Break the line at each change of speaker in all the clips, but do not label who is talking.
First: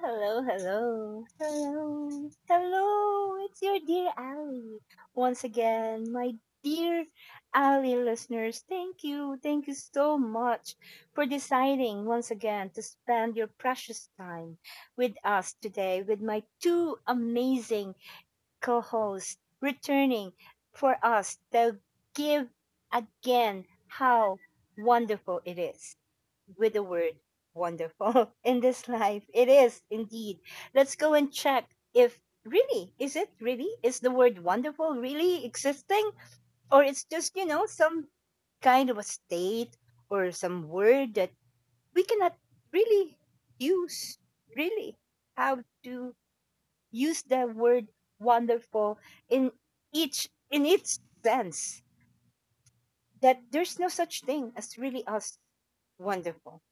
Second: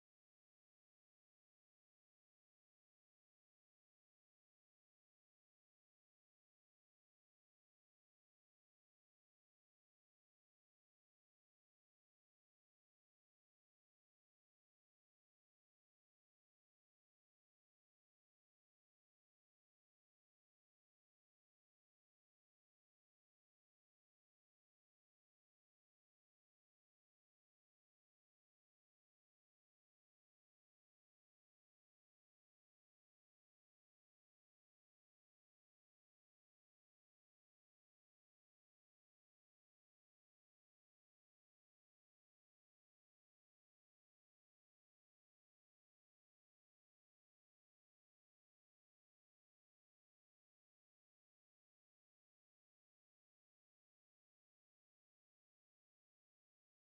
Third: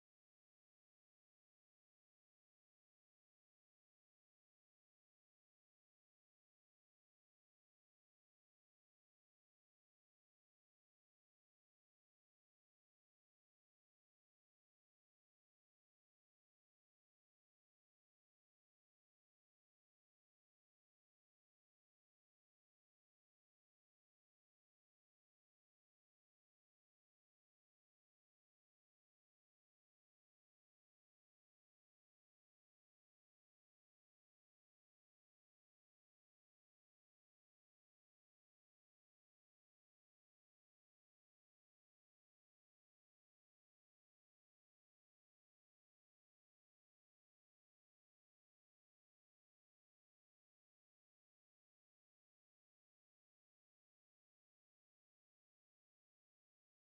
hello, hello, hello, hello. It's your dear Ali once again, my dear Ali listeners. Thank you so much for deciding once again to spend your precious time with us today with my two amazing co-hosts returning for us to give again how wonderful it is with the word wonderful in this life. It is indeed. Let's go and check if really, is it really? Is the word wonderful really existing? Or it's just, you know, some kind of a state or some word that we cannot really use, really, how to use the word wonderful in each in its sense that there's no such thing as really us wonderful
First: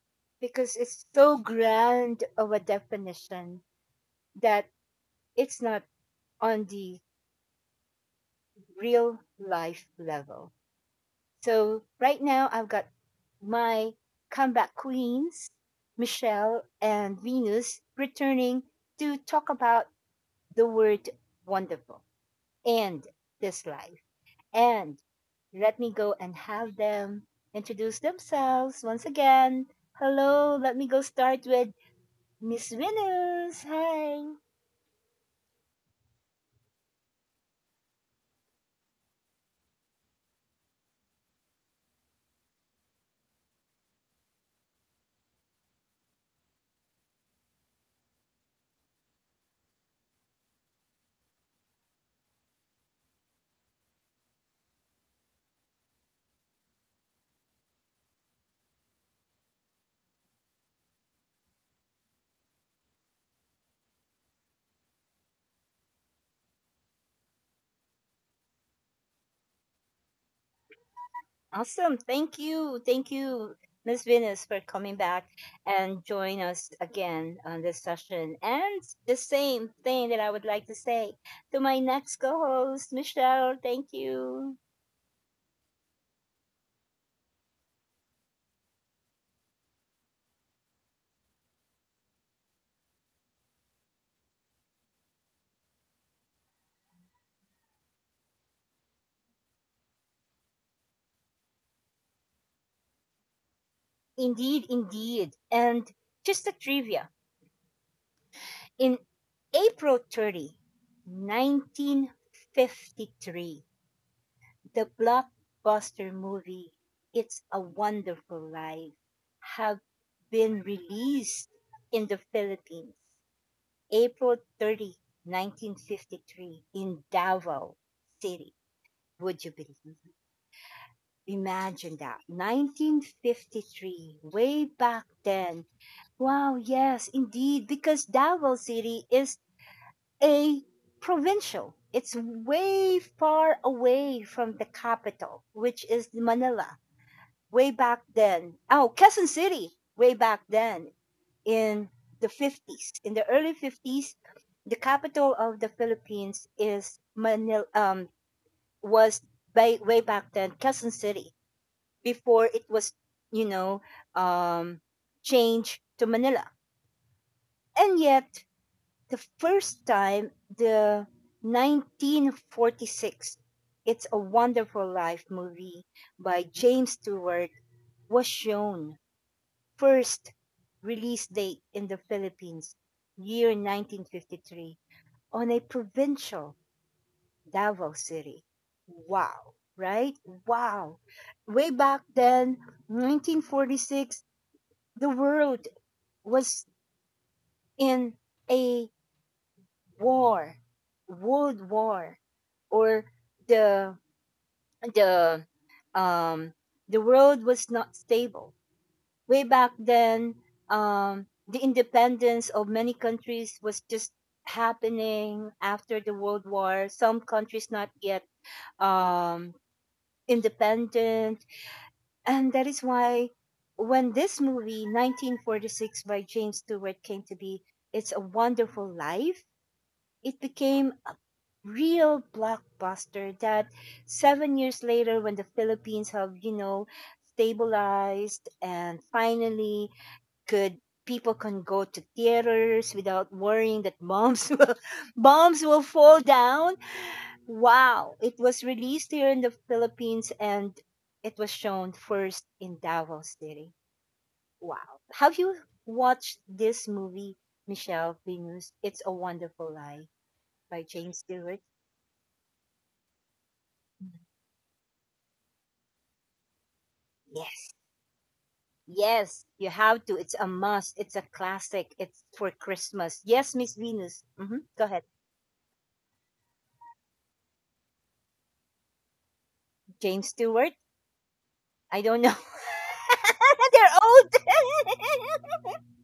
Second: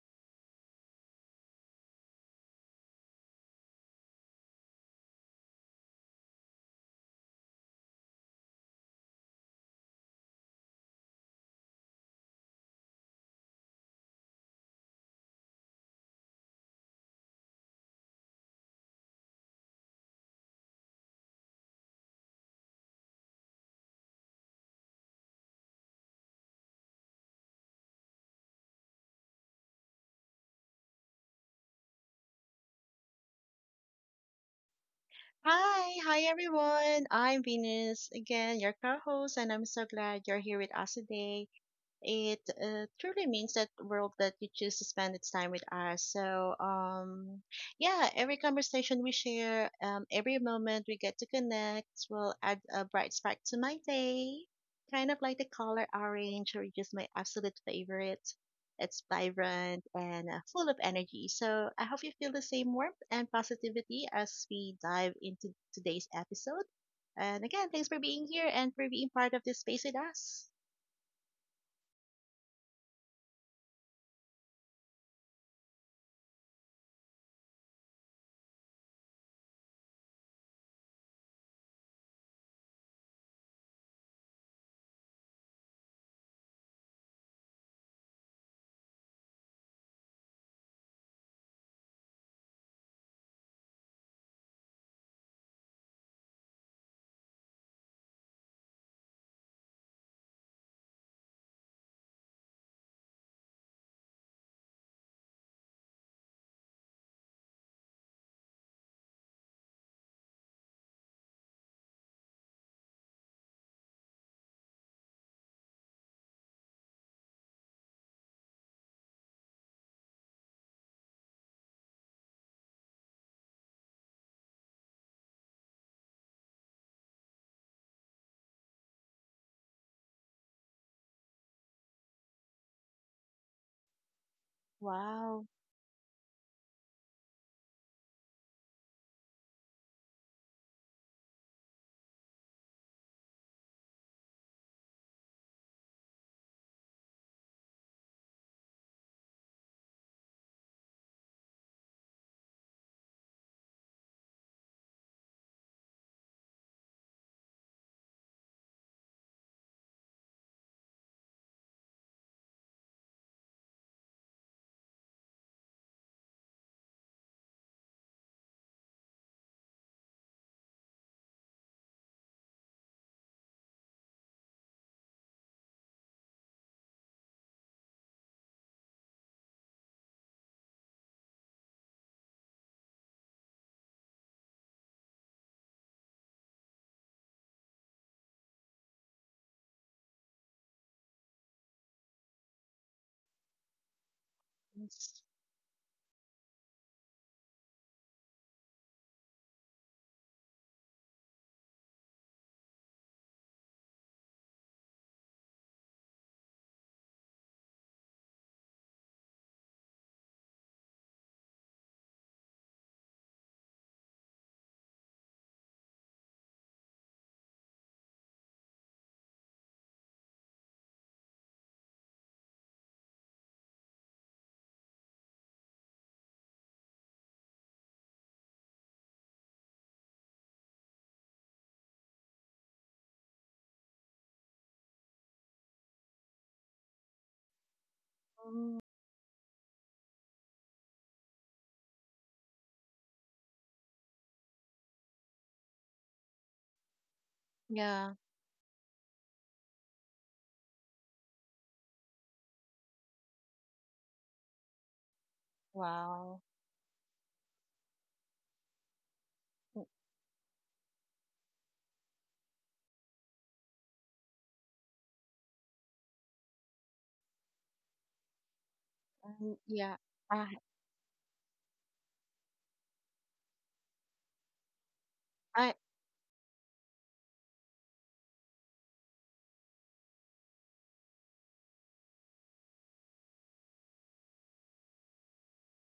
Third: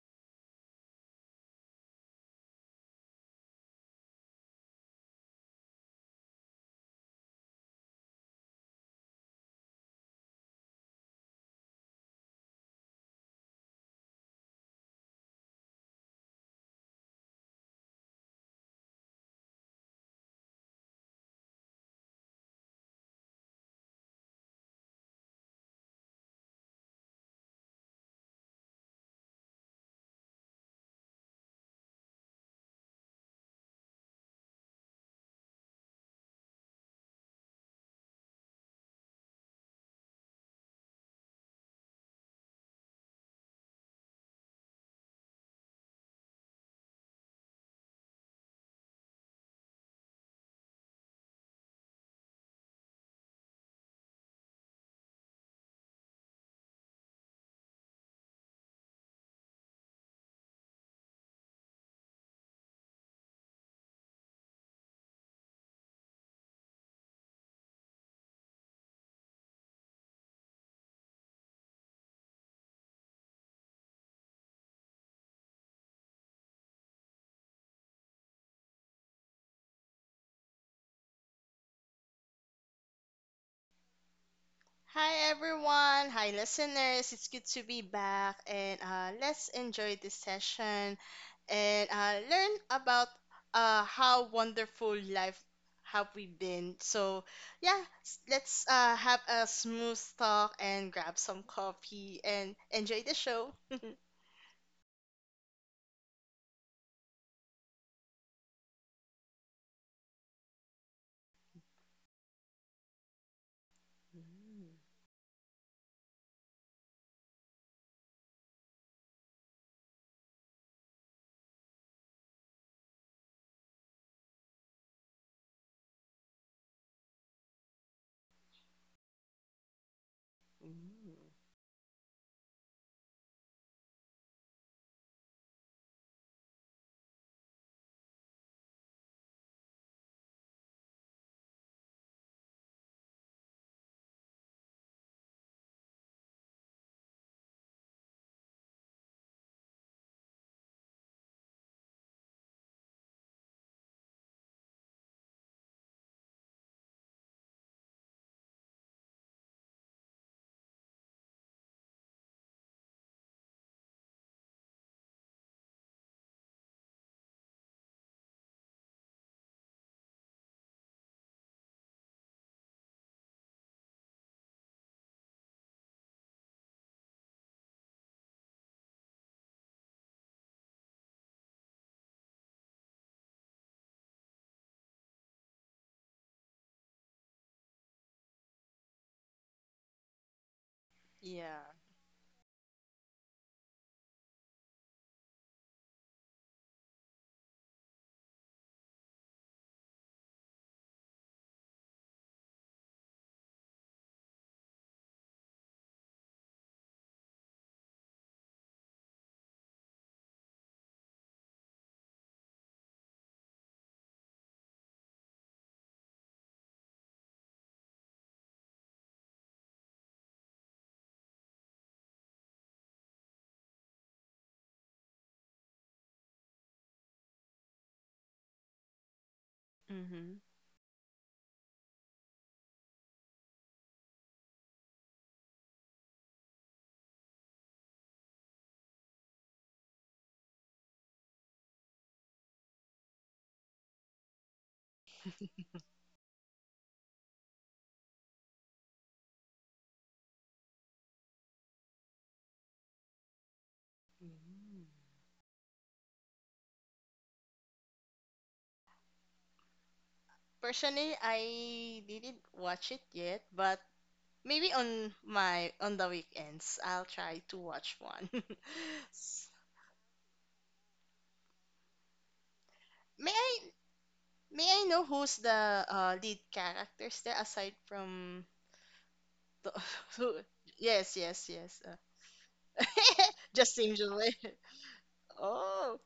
because it's so grand of a definition that it's not on the real life level. So right now I've got my comeback queens, Michelle and Venus, returning to talk about the word wonderful and this life. And let me go and have them introduce themselves once again. Hello, let me go start with Miss Venus. Hi.
Hi, everyone. I'm Venus again, your co-host, and I'm so glad you're here with us today. It truly means that world that you choose to spend its time with us. So, yeah, every conversation we share, every moment we get to connect will add a bright spark to my day. Kind of like the color orange, or just my absolute favorite. It's vibrant and full of energy. So, I hope you feel the same warmth and positivity as we dive into today's episode. And again, thanks for being here and for being part of this space with us.
Awesome. Thank you. Thank you, Miss Venus, for coming back and join us again on this session. And the same thing that I would like to say to my next co-host, Michelle. Thank you.
Hi everyone, hi listeners. It's good to be back and let's enjoy this session and learn about how wonderful life have we been. So yeah, let's have a smooth talk and grab some coffee and enjoy the show.
Indeed, indeed. And just a trivia, in April 30, 1953, the blockbuster movie It's a Wonderful Life have been released in the Philippines, April 30, 1953, in Davao City. Would you believe?
Ooh.
Imagine that. 1953, way back
Wow.
then. Wow, yes, indeed, because Davao City is a provincial. It's way far away from the capital, which is Manila, way back then. Oh, Quezon City, way back then in the 50s. In the early 50s, the capital of the Philippines is Manila, was by, way back then Quezon City before it was, you know, um, changed to Manila. And yet, the first time, the 1946 It's a Wonderful Life movie by James Stewart was shown, first release date in the Philippines year 1953, on a provincial Davao City. Wow, right. Wow. Way
Yeah.
back then, 1946, the
Yes.
world was in a war, world war, or the the um the world was not stable. Way back then, the independence of many countries was just happening after the world war. Some countries not yet um independent, and that is why when this movie 1946 by James Stewart came to be, it's a wonderful life. It
Hmm.
became real blockbuster that 7 years later when the Philippines have, you know, stabilized
Mm,
and finally could, people can go to theaters without worrying that bombs will, bombs will fall down. Wow,
yeah.
it was released here in the Philippines, and it was shown first in Davao City.
Mm.
Wow, have you watched
Wow.
this movie, Michelle, Venus? It's a Wonderful
Mm,
Life by James
Personally,
Stewart.
I didn't watch it yet, but maybe on my on the weekends, I'll try to watch one.
Yes,
S-
you
Um,
have
yeah.
to. It's a
I,
must. It's a classic. It's for Christmas.
may
Yes,
I
Miss Venus. Hmm. Go ahead.
know who's the
I,
lead characters there aside from the,
James
who?
Stewart?
Yes, yes, yes.
I don't know. They're
Justin Joel.
old.
Oh,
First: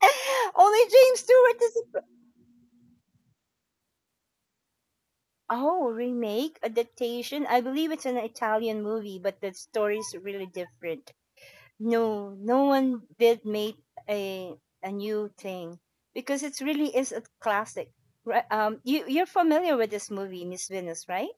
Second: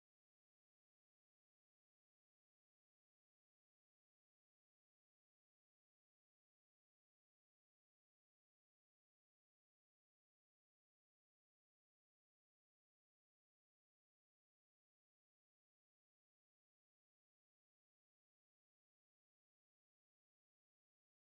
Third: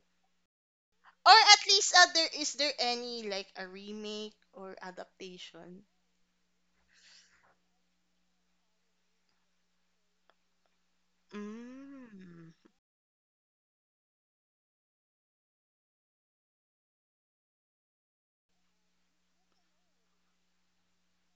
Only James
or at
Stewart is.
least there is there any like a remake or adaptation?
Oh, remake, adaptation. I believe it's an Italian movie, but the story is really different. No,
Mm.
no one did make a a new thing because it really is a classic. Right? You're familiar with this movie, Miss Venus, right?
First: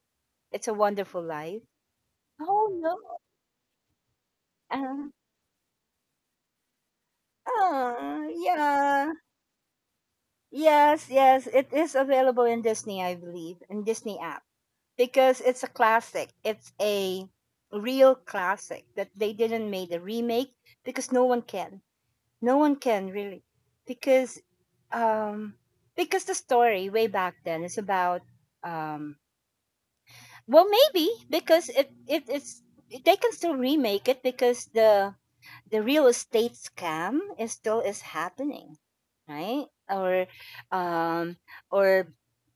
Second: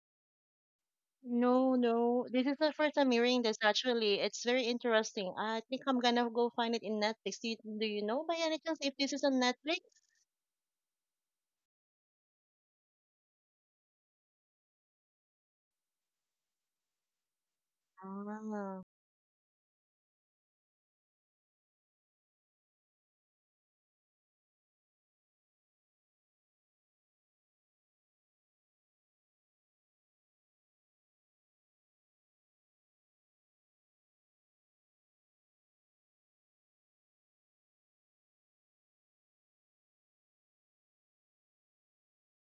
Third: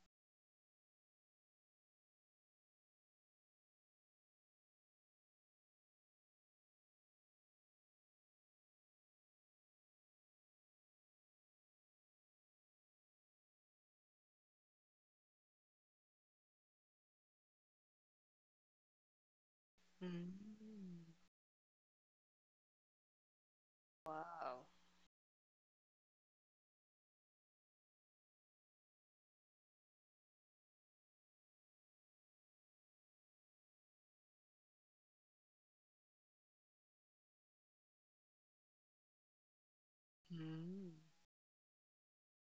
It's a Wonderful Life.
no, no. This is
Oh
the
no.
first time hearing this, actually. It's very
Uh,
interesting. I think I'm gonna go find it in Netflix. Do you know
oh
by any chance if
yeah.
this is on Netflix?
Yes, yes. It is available in Disney, I believe, in Disney app. Because it's a classic. It's a real classic
Ah.
that they didn't make a remake
Mm.
because no one can. No one can really. Because
Wow.
um because the story way back then is about, um well, maybe because if it's, they can still remake it because the real estate scam is still is happening, right? Or
Mm.
um or,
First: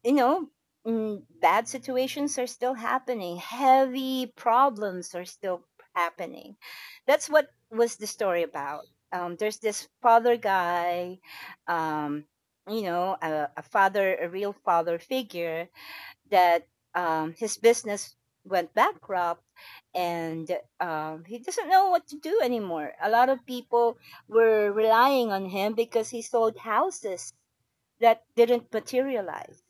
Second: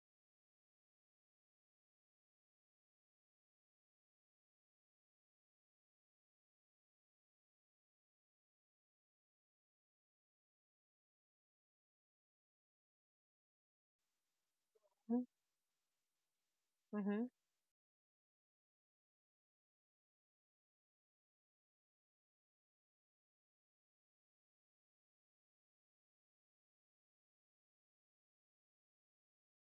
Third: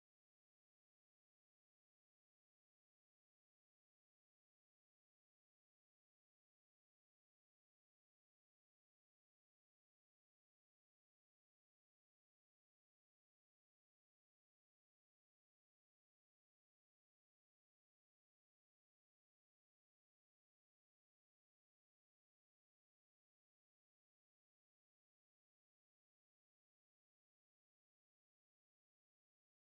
you know, mm, bad situations are still happening. Heavy problems are still happening. That's what was the story about. There's this father guy, um, you know, a father, a real father
Mm-hmm.
figure that
Mm-hmm.
his business went bankrupt and, he doesn't know what to do anymore. A lot of people were relying on him because he sold houses that didn't materialize.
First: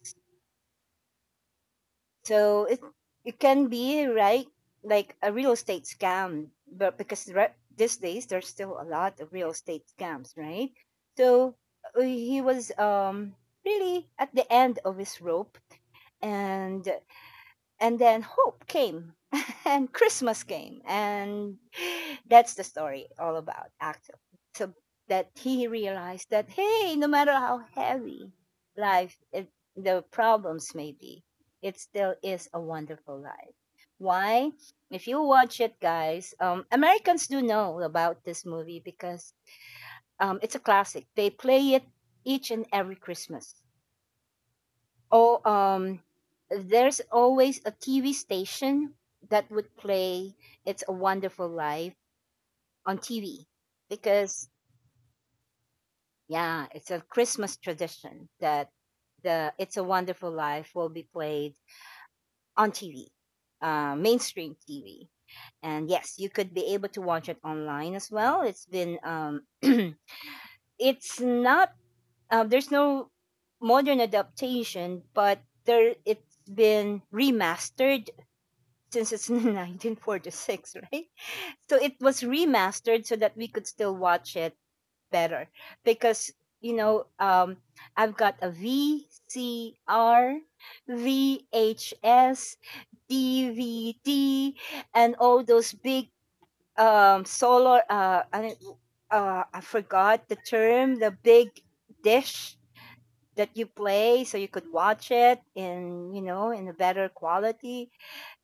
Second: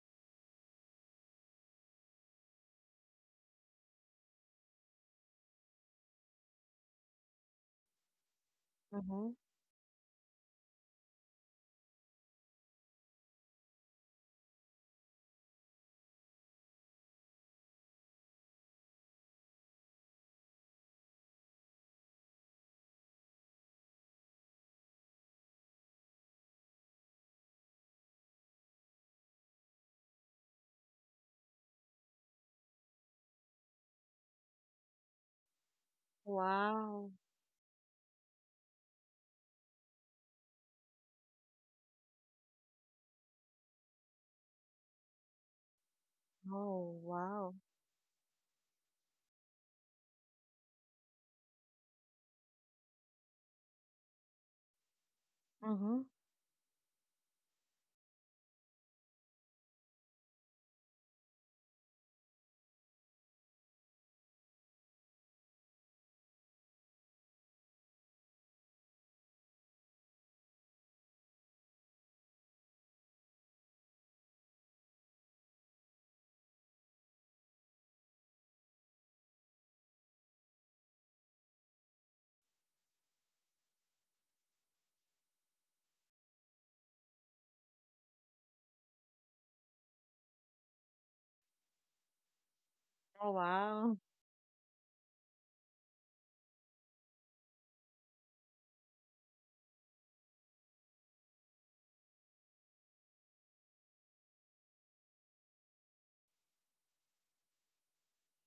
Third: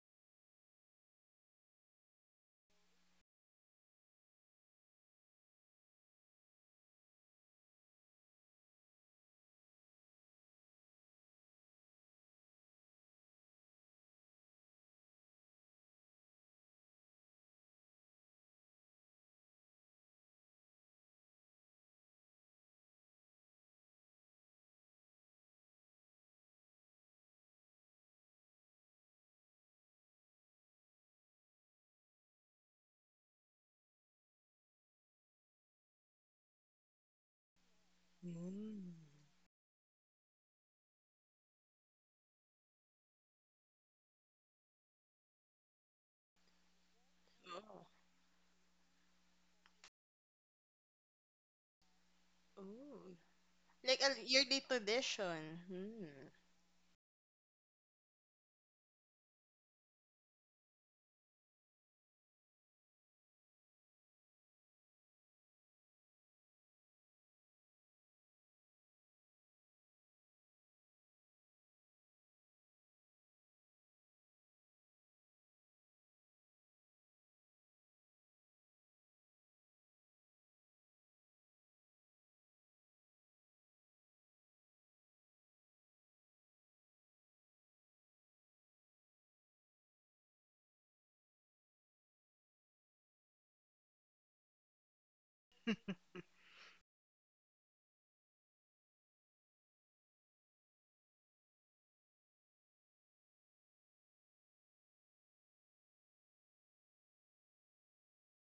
So it can be right, like a real estate scam, but because re- these days there's still a lot
Mm-hmm.
of real estate scams, right? So he was really at the end of his rope, and and then hope came and Christmas came, and that's the story all about actually. So that he realized that, hey, no matter how heavy life it, the problems may be, it still is a wonderful life. Why? If you watch it, guys,
Wow.
Americans do know about this movie
Mm.
because, it's a classic, they play it each and every Christmas. Oh,
Oh,
there's
wow.
always a
Oh.
TV station that would play "It's a Wonderful Life" on
Oh.
TV
Like a
because,
yearly tradition.
Mm-hmm.
Hmm.
yeah, it's a Christmas tradition that the "It's a Wonderful Life" will be played on TV, mainstream TV. And yes, you could be able to watch it online as well. It's been, it's not, there's no modern adaptation, but there it's been remastered since it's 1946, right? So it was remastered so that we could still watch it better because, you know, I've got a VCR, VHS,
Oh, wow.
DVD, and all those big solar. I forgot the term. The big dish that you play so you could watch it in, you know, in a better quality,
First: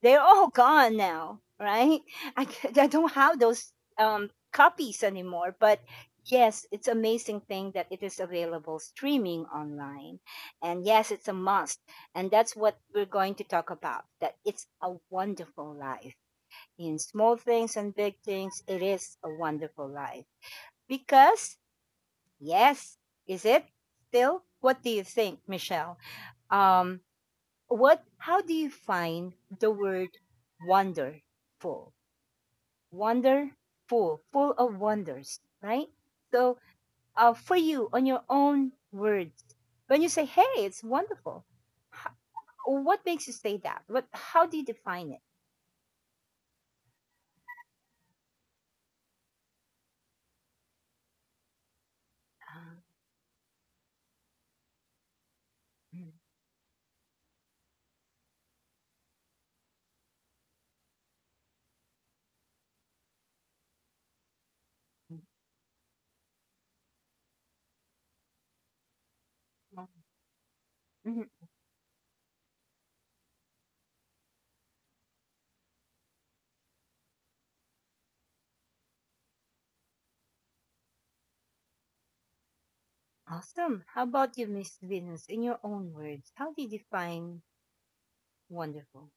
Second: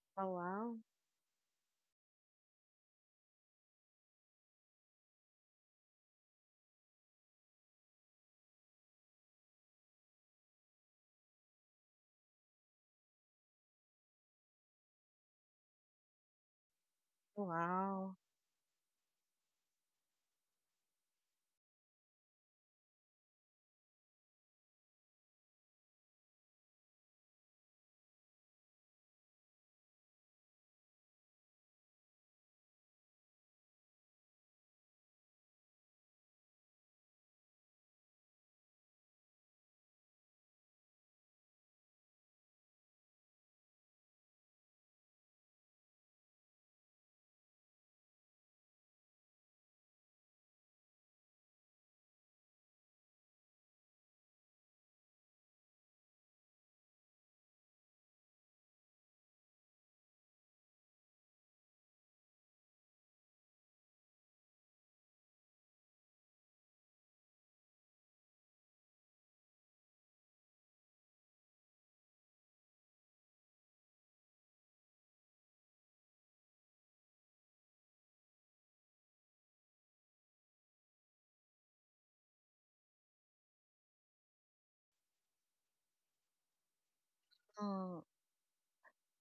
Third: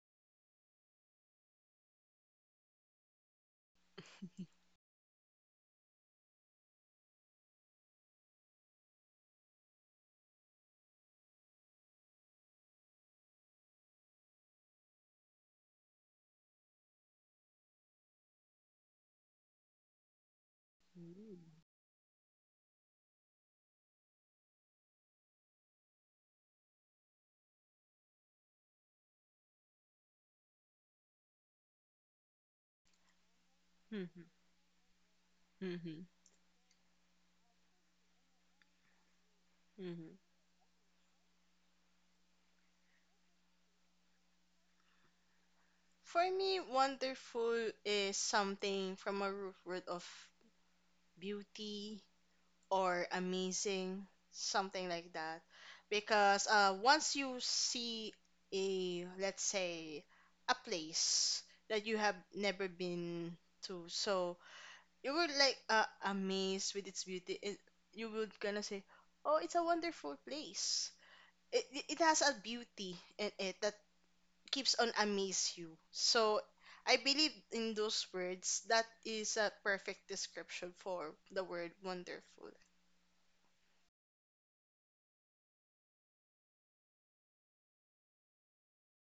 they're
Oh,
all
wow.
gone now, right? I don't have those copies anymore. But yes, it's amazing thing that it is available streaming online. And yes, it's a must. And that's what we're going to talk about, that it's a wonderful life. In small things and big
Wow.
things, it is a wonderful life. Because, yes, is it still? What do you think, Michelle? Um, what how do you find the word wonderful, wonderful full of wonders, right?
Hmm.
So for you, on your own words, when you say, hey, it's wonderful, h- what makes you say that? What how do you define it?
For me, wonderful is something from a root word of beauty
Ah,
or amazing, something like that.
mm,
Because once you see a, let's say, a place that you have never been to, so you
mm,
were like amazed with its beauty. It, you would gonna say, "Oh, it's a
mm,
wonderful place."
mhm.
It has a beauty in it that keeps on amaze you. So I believe in those words. That is a perfect description for the word wonderful.
Awesome. How about you, Miss Venus, in your own words, how do you define
Oh,
wonderful?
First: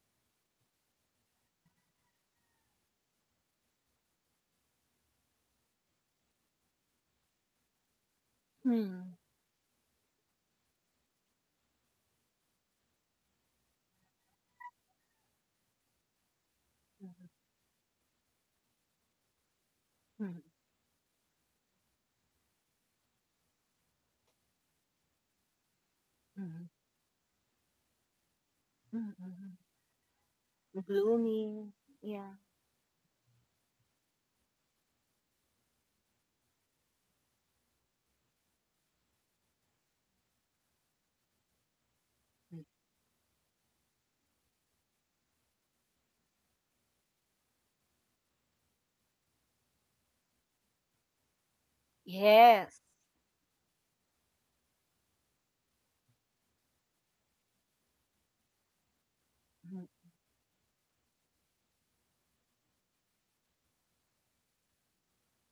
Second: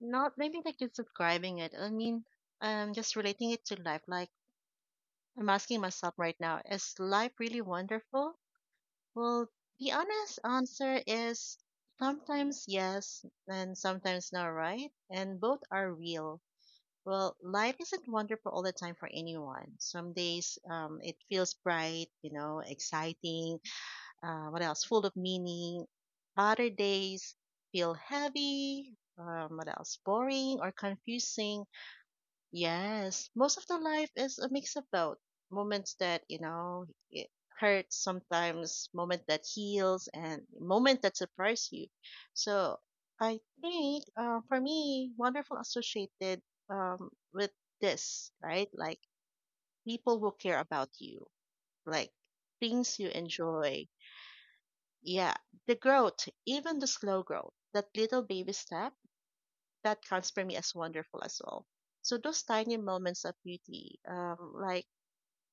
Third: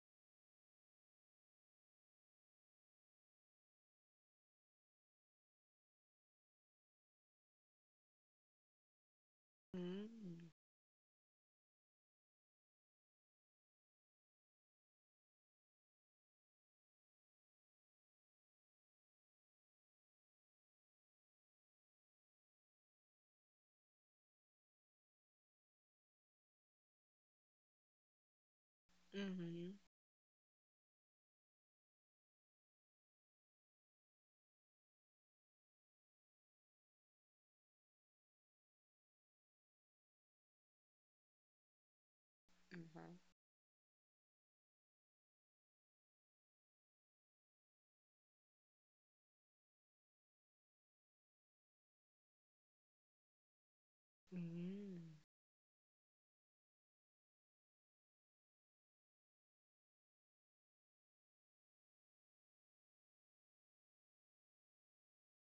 not maybe like just describing it. I mean, just relating it to life, like I'm asking myself right now, is life really wonderful?
Mm,
Well, the honest
Mm.
answer is sometimes yes and sometimes no, right? And both are real.
mhm,
Well, life isn't wonderful all the time for anyone. Some
mhm,
days it feels bright, you know, exciting, what else, full of meaning.
mhm,
Other days feel heavy,
mhm, mhm.
what
Mhm.
else, boring or
Gloomy,
confusing.
yeah.
Yes, most of the life is a mix of both. Moments that, you know, it hurts sometimes, moment that heals, and moment that surprise you. So
Mhm.
I think for me, wonderful associated with this, right? Like people who care about you, like
Yes.
things you enjoy.
Mm.
Yeah, the growth, even the slow growth, that little baby step
Mhm,
that counts for me as wonderful as well. So those tiny moments of beauty, like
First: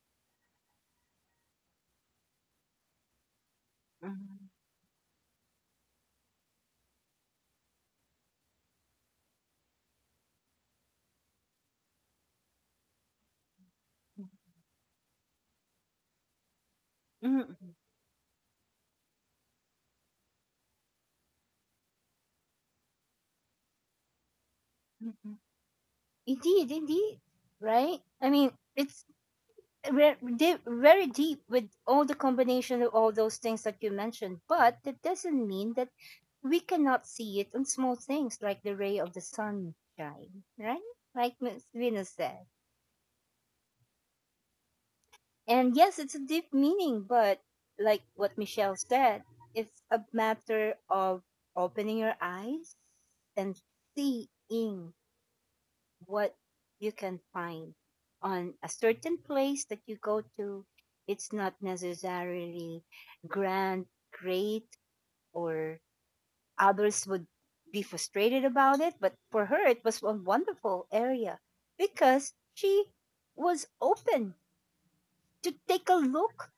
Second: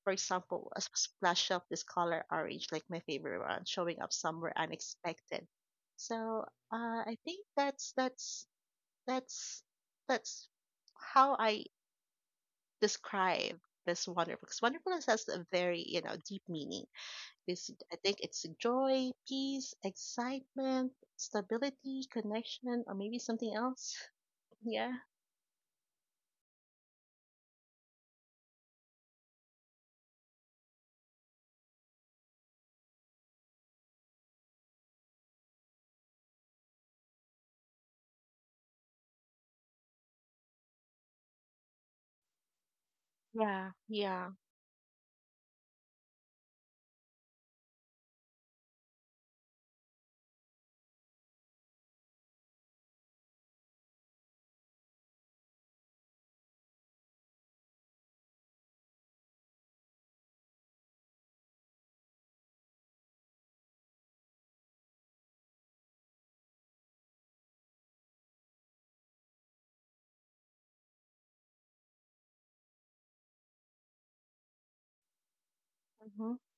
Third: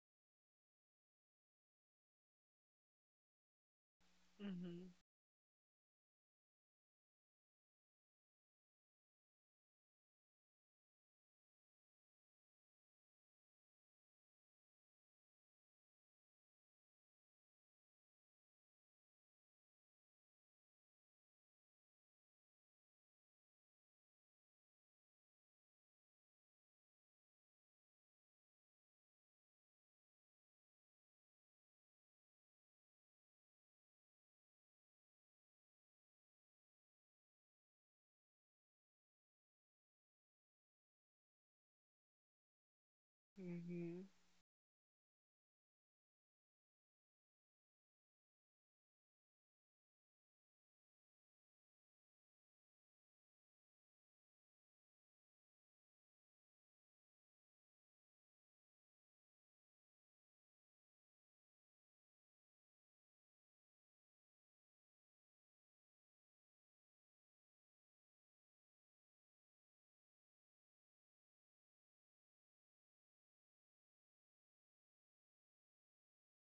for example, a splash of this color orange, like my favorite one, showing up
mhm,
somewhere
Mhm.
unexpected. So I think that's that's how I describe this
mhm,
wonderful. Because wonderfulness has a very you know deep meaning.
mhm,
This I think it's joy, peace, excitement, stability, connection, or maybe something else. Yeah.
mhm, mhm. Indeed, indeed. Right? I mean, it's very deep with all the combination of all those things that you mentioned, but that doesn't mean that we cannot see it on small things like the ray of the sunshine, right? Like Miss Venus said.
Yeah,
Mhm.
yeah.
And yes, it's a deep meaning, but like what Michelle said, it's a matter of opening your eyes and seeing what you can find on a certain place that you go to. It's not necessarily grand, great, or others would be frustrated about it. But for her, it was a wonderful area because she was open to take a
Mm-hmm.
look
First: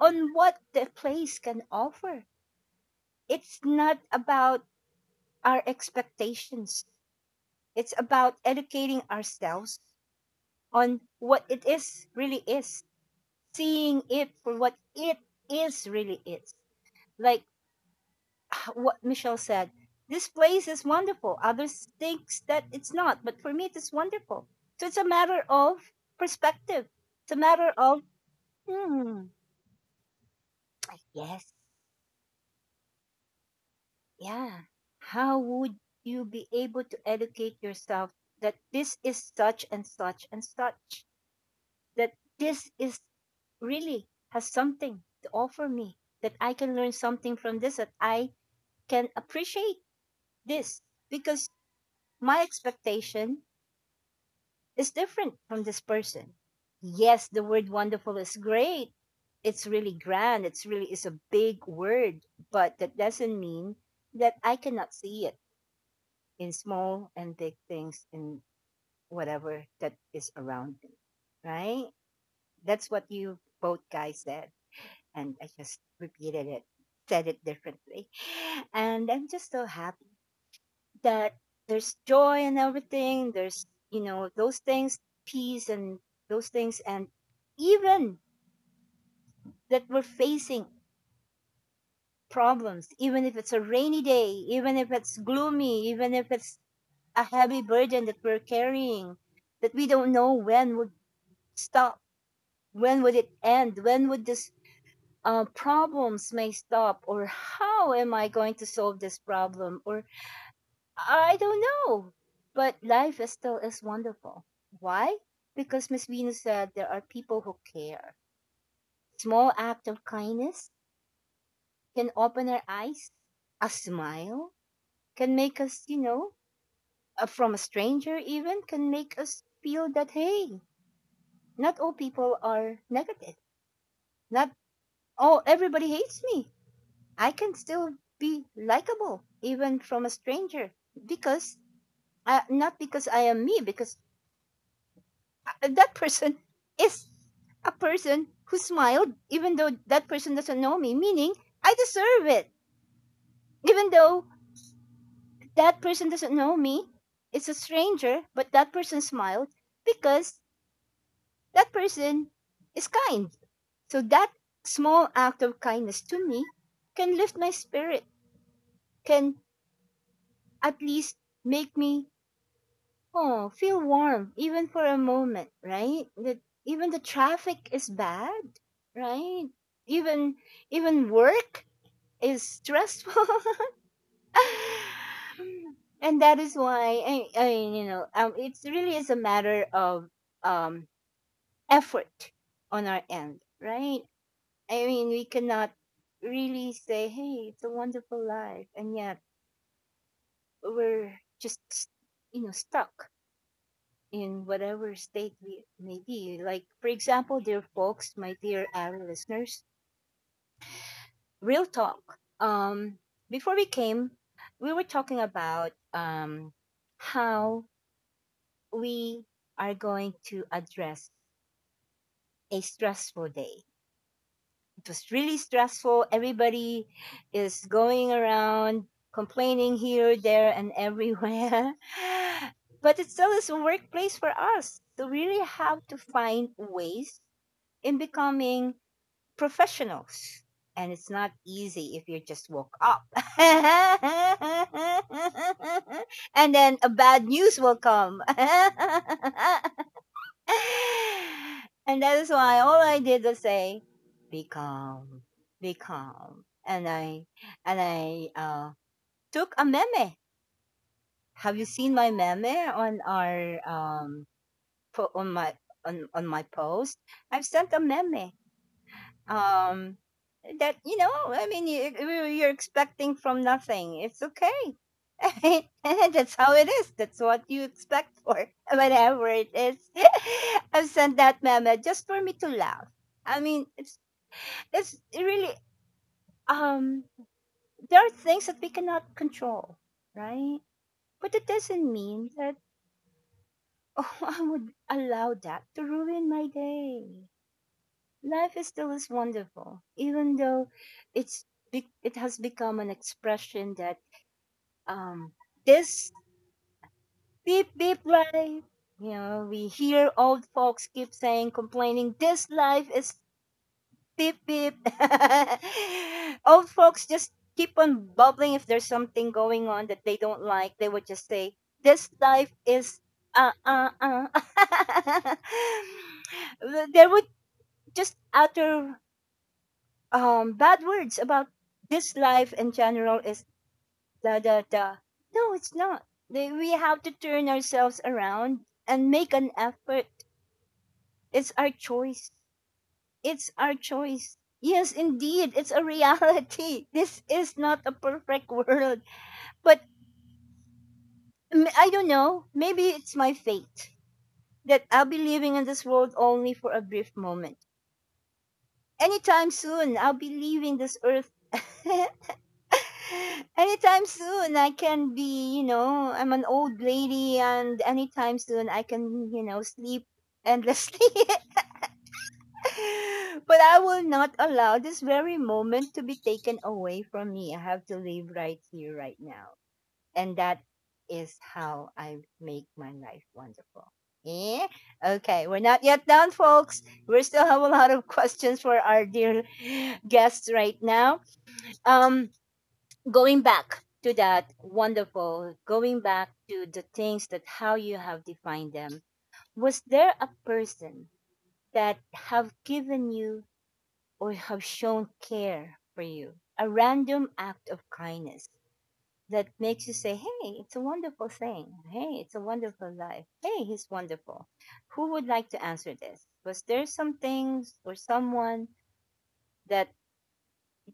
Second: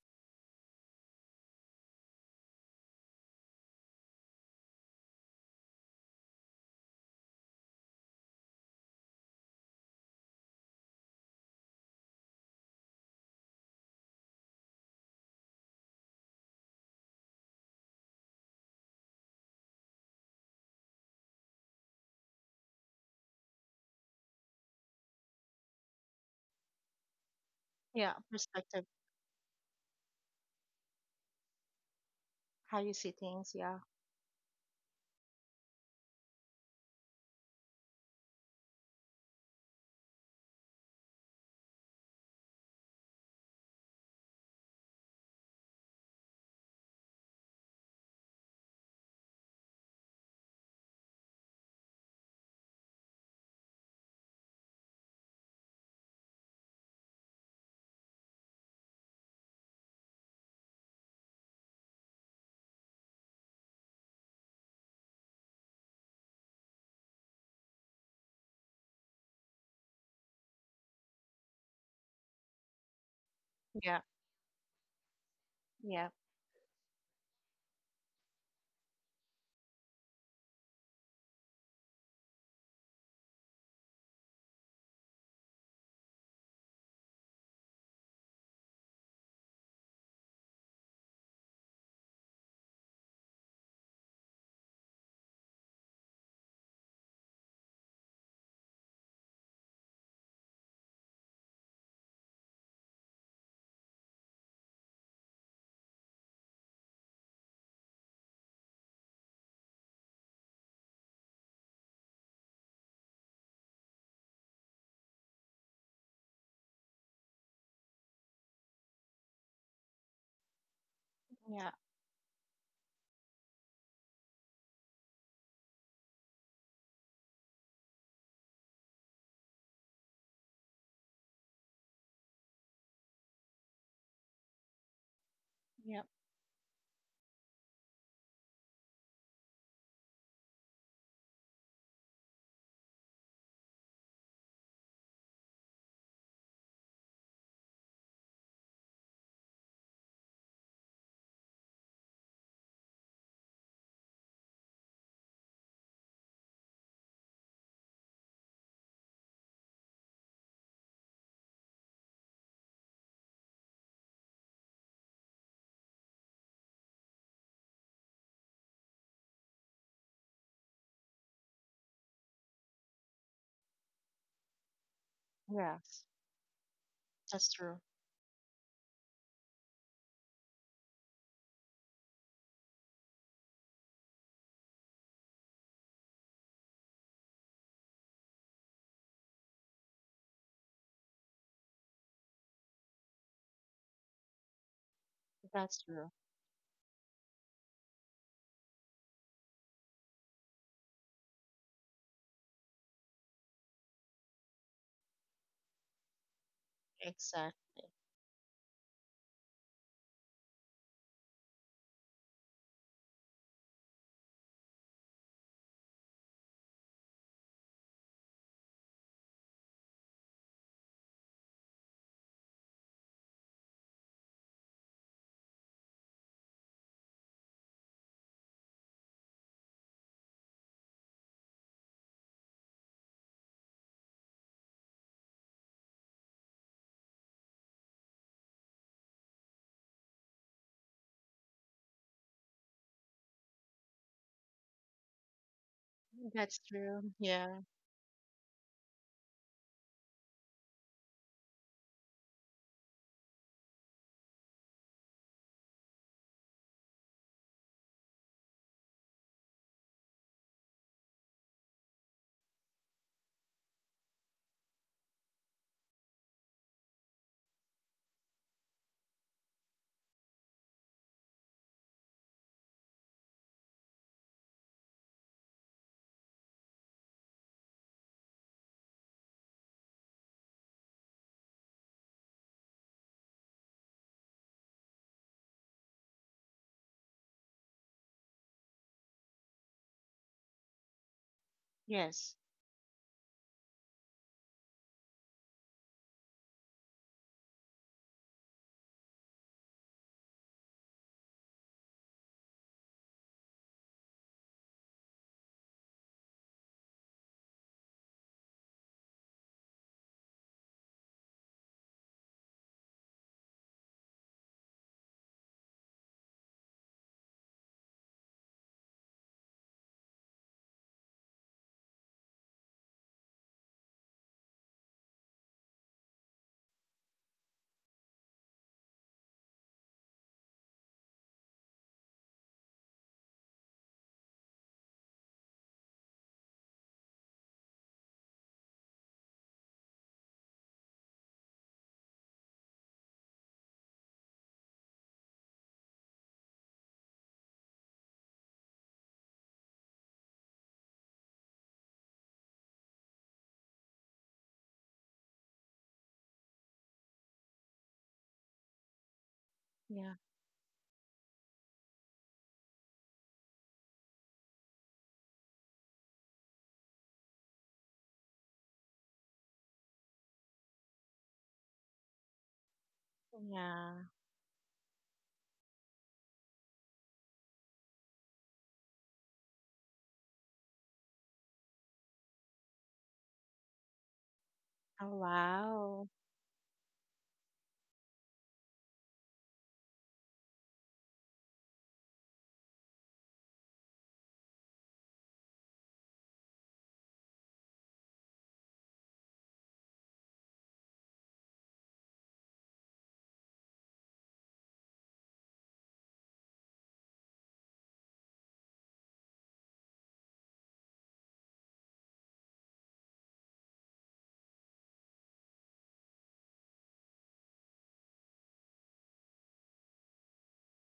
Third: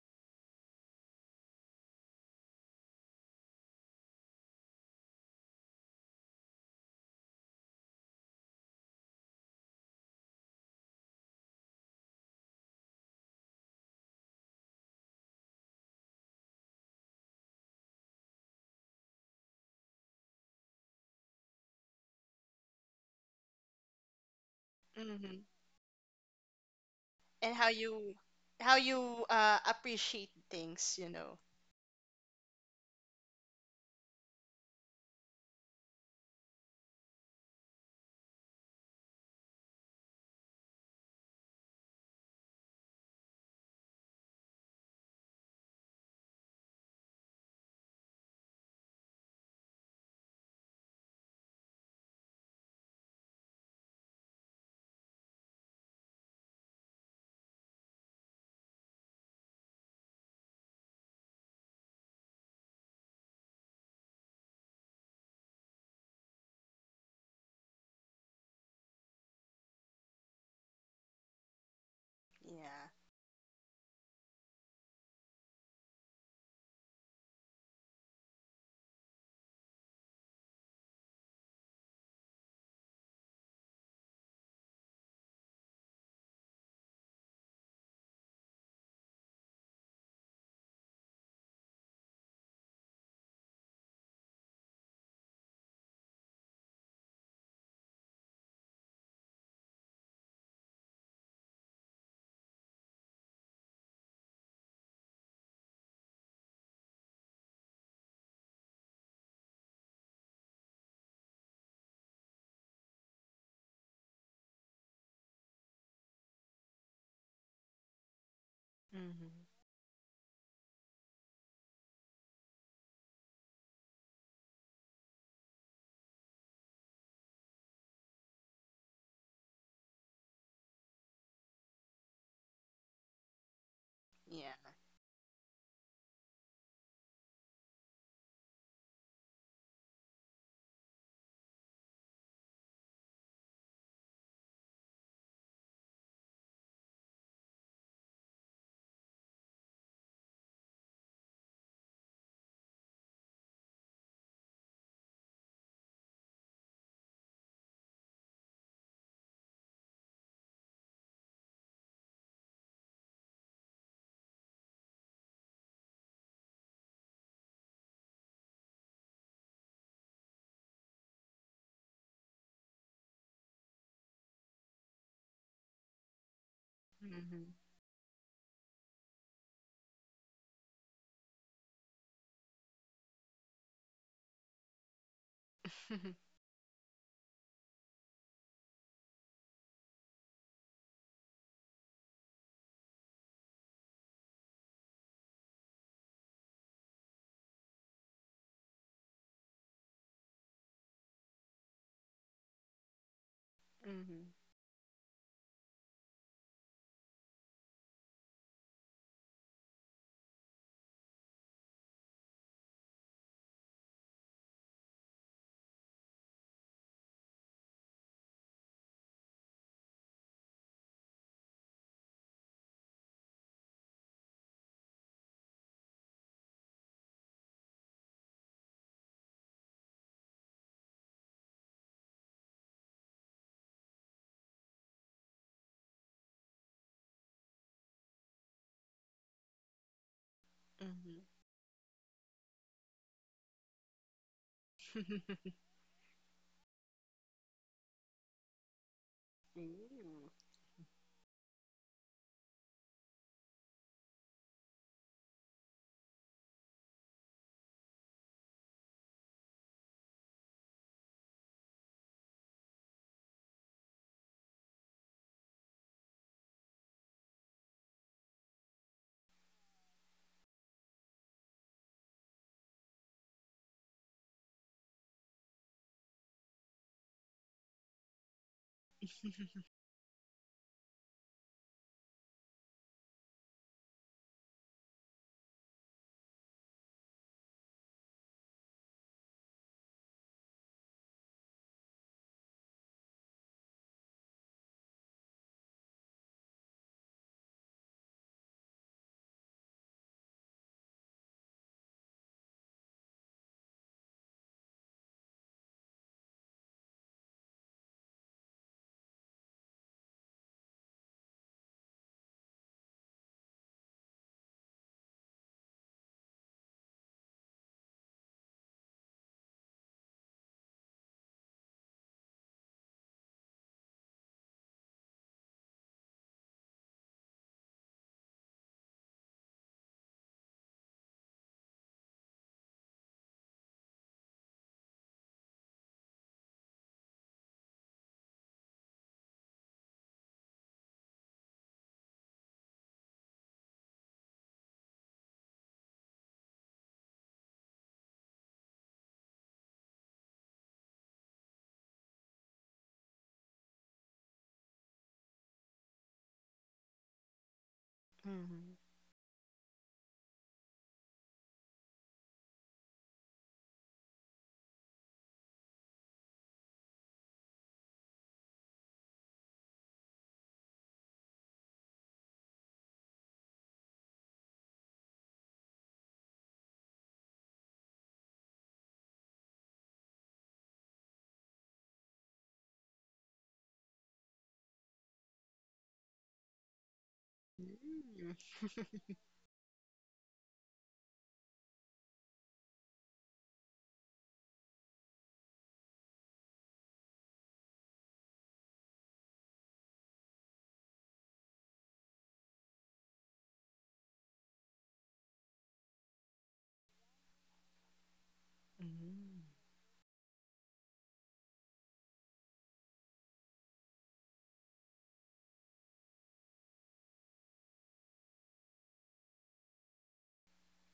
on what the place can offer. It's not about our expectations. It's about educating ourselves on what it is really is, seeing it for what it is really is. Like what Michelle said, this place is wonderful. Others thinks that it's not, but for me it is wonderful. So it's a
Hmm.
matter of perspective. It's a
And
matter of,
Yeah,
how
perspective,
you
hmm,
appreciate
I
things, you know.
guess,
how you see things. Yeah,
yeah. How would you be able to educate yourself that this is such and such and such? That this is really has something to offer me, that I can learn something from this, that I can appreciate this because my expectation is different from this person. Yes, the word wonderful is great. It's really grand. It's really is a big word, but that doesn't mean that I cannot see it in small and big things in whatever that is around me. Right?
Yeah,
That's what you both
yeah,
guys said. And I just
yeah,
repeated it, said it differently. And I'm just so happy that there's joy and everything, there's, you know, those things, peace and those things, and even that we're facing problems, even if it's a rainy day, even if it's gloomy, even if it's a heavy burden that we're carrying that we don't know when would stop, when would it end, when would this problems may stop, or how am I going to solve this problem, or I don't know. But life is still is wonderful. Why? Because Miss Venus said there are people who care.
mhm,
Small act of kindness
yeah,
can open our eyes. A smile can make us, you know, from a stranger, even can make us feel that, hey, not all people are negative. Not
yeah.
all everybody
yeah.
hates me. I can still be likable even from a stranger because not because I am me because that person is a person who smiled even though that person doesn't know me, meaning I deserve it even though that person doesn't know me. It's a stranger, but that person smiled because that person is kind. So that small act of kindness to me can lift my spirit, can at least make me, oh, feel warm even for a moment,
Yes,
right? That even the
that's
Mhm.
traffic
true.
is bad, right? Even even work is stressful. And that is why I it really is a matter of um effort on our end, right? I mean, we cannot
That's true.
really say, "Hey, it's a wonderful life," and yet we're just, stuck
Mhm.
in whatever state we may be. Like, for example,
Exactly.
dear folks, my dear our listeners, real talk. Um, Before we came, we were talking about how we are going to address a stressful day. It was really stressful. Everybody is going around complaining here, there, and everywhere. But it still is a workplace for us. So we really have to find ways in becoming professionals. And it's
Mhm.
not easy if you just woke up. And
That's
then a
true.
bad news
Yeah.
will come.
Ooh.
And that is why all I did was say, be calm, be calm. And I and I uh, took a meme. Have you seen my meme on our on my on my post? I've sent a meme um that I mean you're expecting from nothing, it's okay. I mean, that's how it is, that's what you expect for, whatever it is. I've sent that meme just for me to laugh. I mean, it's really, um there are things that we cannot control, right? But it doesn't mean
Yes.
that, oh, I would allow that to ruin my day. Life is still is wonderful, even though it's, it has become an expression that, um this beep beep life. You know, we hear old folks keep saying, complaining, this life is beep beep. Old folks just keep on bubbling if there's something going on that they don't like. They would just say, this life is uh. There would just utter bad words about this life in general is da da da. No, it's not. We have to turn ourselves around and make an effort. It's our choice. It's our choice. Yes, indeed, it's a reality. This is not a perfect world, but, I don't know. Maybe it's my fate that I'll be living in this world only for a brief moment.
Mhm.
Anytime soon,
Yeah.
I'll be leaving this earth. Anytime soon I can be, I'm an old lady, and anytime soon I can, sleep endlessly. But I
Yeah.
will not allow this very moment to be taken away from me. I have to live right here, right now. And that is how I make my life wonderful. Yeah?
Oh,
Okay, we're not
wow.
yet done, folks. We still have a lot of
Mm.
questions for our dear guests right now. Um, Going back to that wonderful, going back to the things that how you have defined them, was there a person that have given you or have shown care for you? A random act of kindness that makes you say, hey, it's a wonderful thing. Hey, it's a wonderful life. Hey, he's wonderful. Who would like to answer this? Was there some things or someone that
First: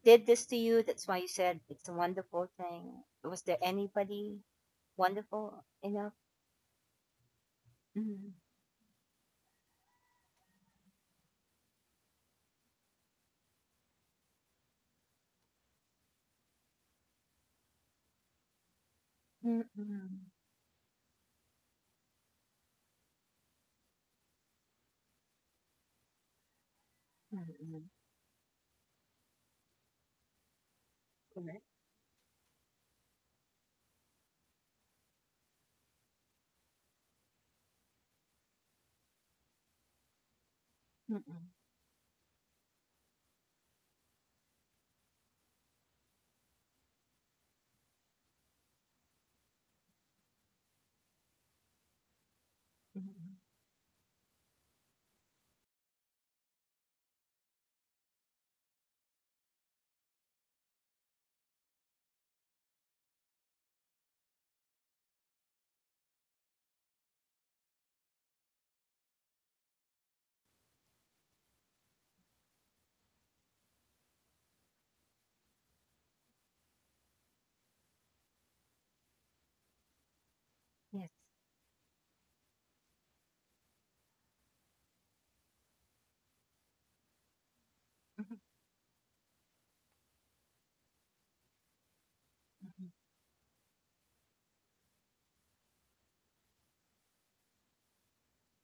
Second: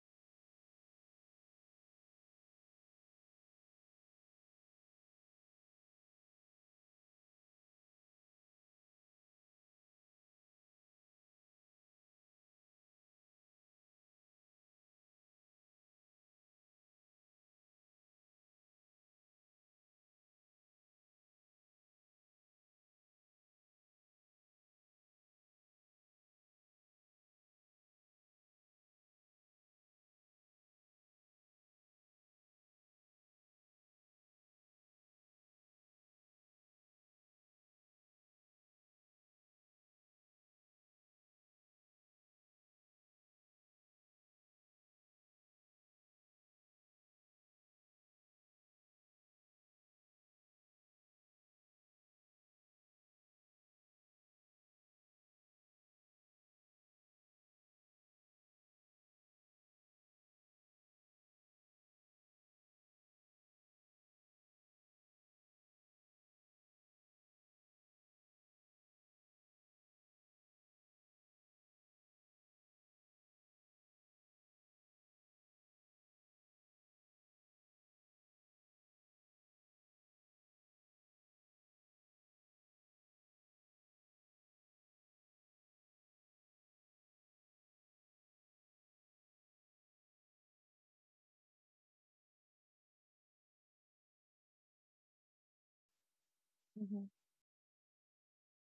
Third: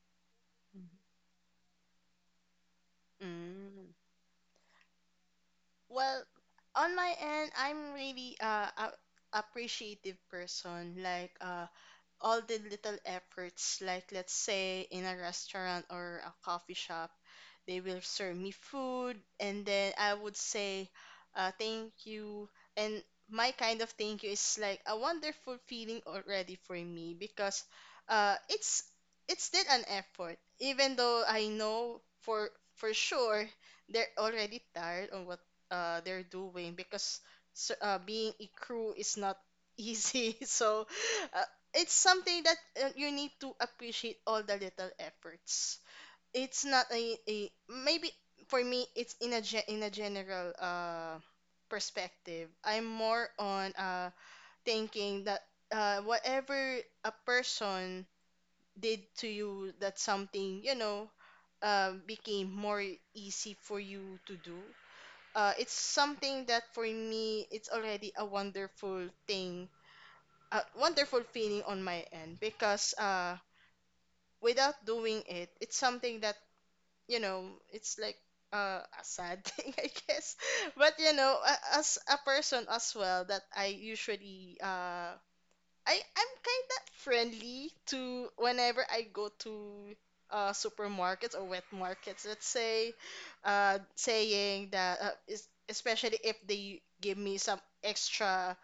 did this to you? That's why you said it's a wonderful thing. Was there
Mm.
anybody wonderful enough?
Well, on my end, I'm
Mm-hmm.
really a appreciative person. Like, all the little efforts, like let's say in a restaurant or a coffee shop, they will serve me food, and then I
Mm-hmm.
would say, thank you. And my kind of thank you is like a wonderful feeling already for me because
Mm-hmm.
uh, it's it's still an effort, even though I
Correct.
know for sure they're already tired on what they're doing because being a crew is not easy. So uh,
Mm-hmm.
it's something that you need to appreciate all the little efforts. It's not a maybe for me it's in a general perspective. I'm more
Mm-hmm.
on thinking that whatever a person did to you that something you know became more easy for you to do. It's something that for me it's already a wonderful thing a wonderful feeling on my end because without doing it, it's something that you know, it's like a sad thing, I guess. But
Yes.
you know, as a person as well, that I usually I'm kind of friendly to
Mm-hmm.
whenever I go to supermarkets or wet markets, let's
Mm-hmm.
say, saying that especially if they
Mm-hmm.
give me some extra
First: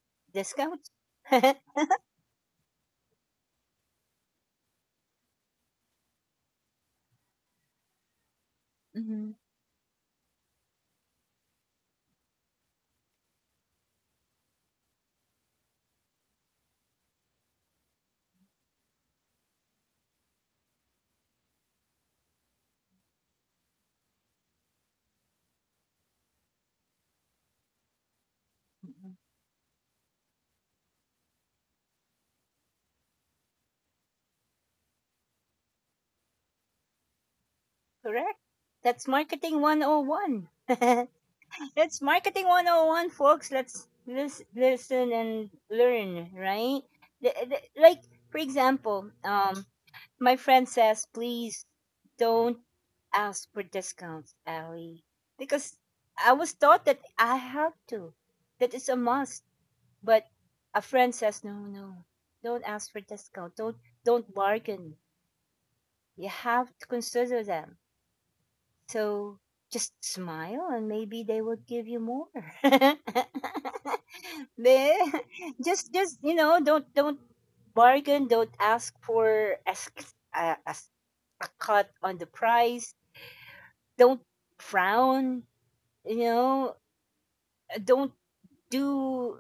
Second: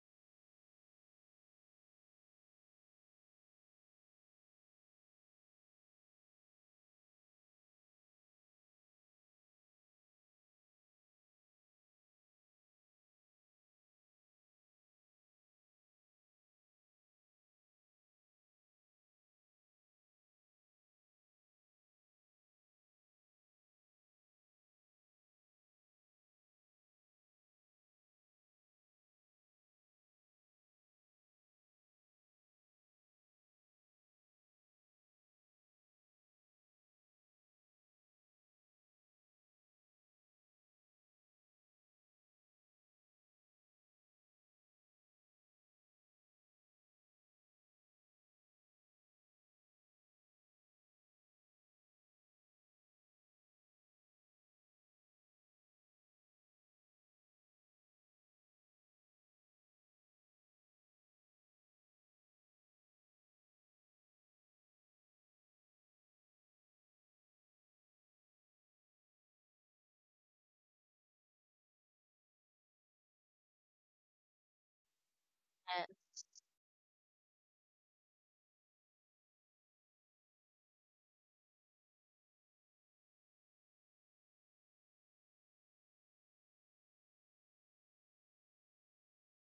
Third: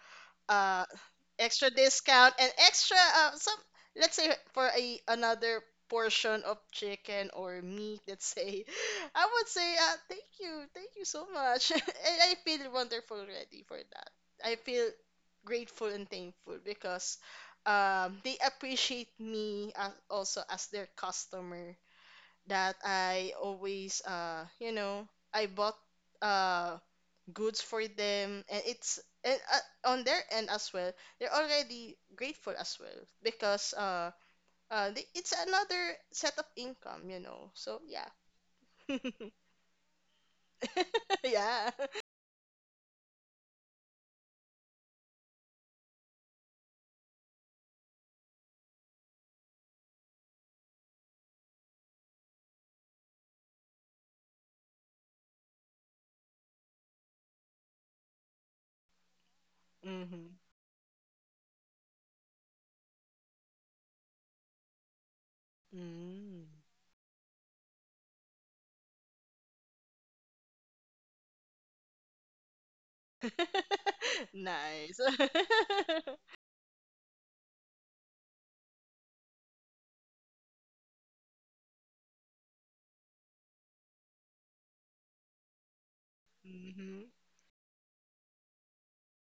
uh
Discounts.
extra discount and extra some let's say for a another portion of chicken or meat let's say. I
Mm-hmm.
would say, thank you, thank you so much. And I feel wonderful already for that. I feel grateful and thankful because they appreciate me as, also as their customer that I always, you know, I bought uh, goods for them and it's
Mm-hmm.
and on their end as well they're already grateful as well because it's another set of income, you know, so yeah.
Correct. That's marketing 101. That's
Yeah.
marketing 101, folks. Let's listen and learn, right? Like, for example, my friend says, please don't ask for discounts, Ellie, because I was taught that I have to, that it's a must. But
Mm-hmm.
a friend says, no, no, don't ask for discount. Don't bargain. You
Mm.
have to consider them. So just smile and maybe they will give you more.
Nice.
They-
Yes.
just don't bargain, don't ask for a, a s- a cut on the price. Don't frown, you know,
Mm-hmm.
don't do,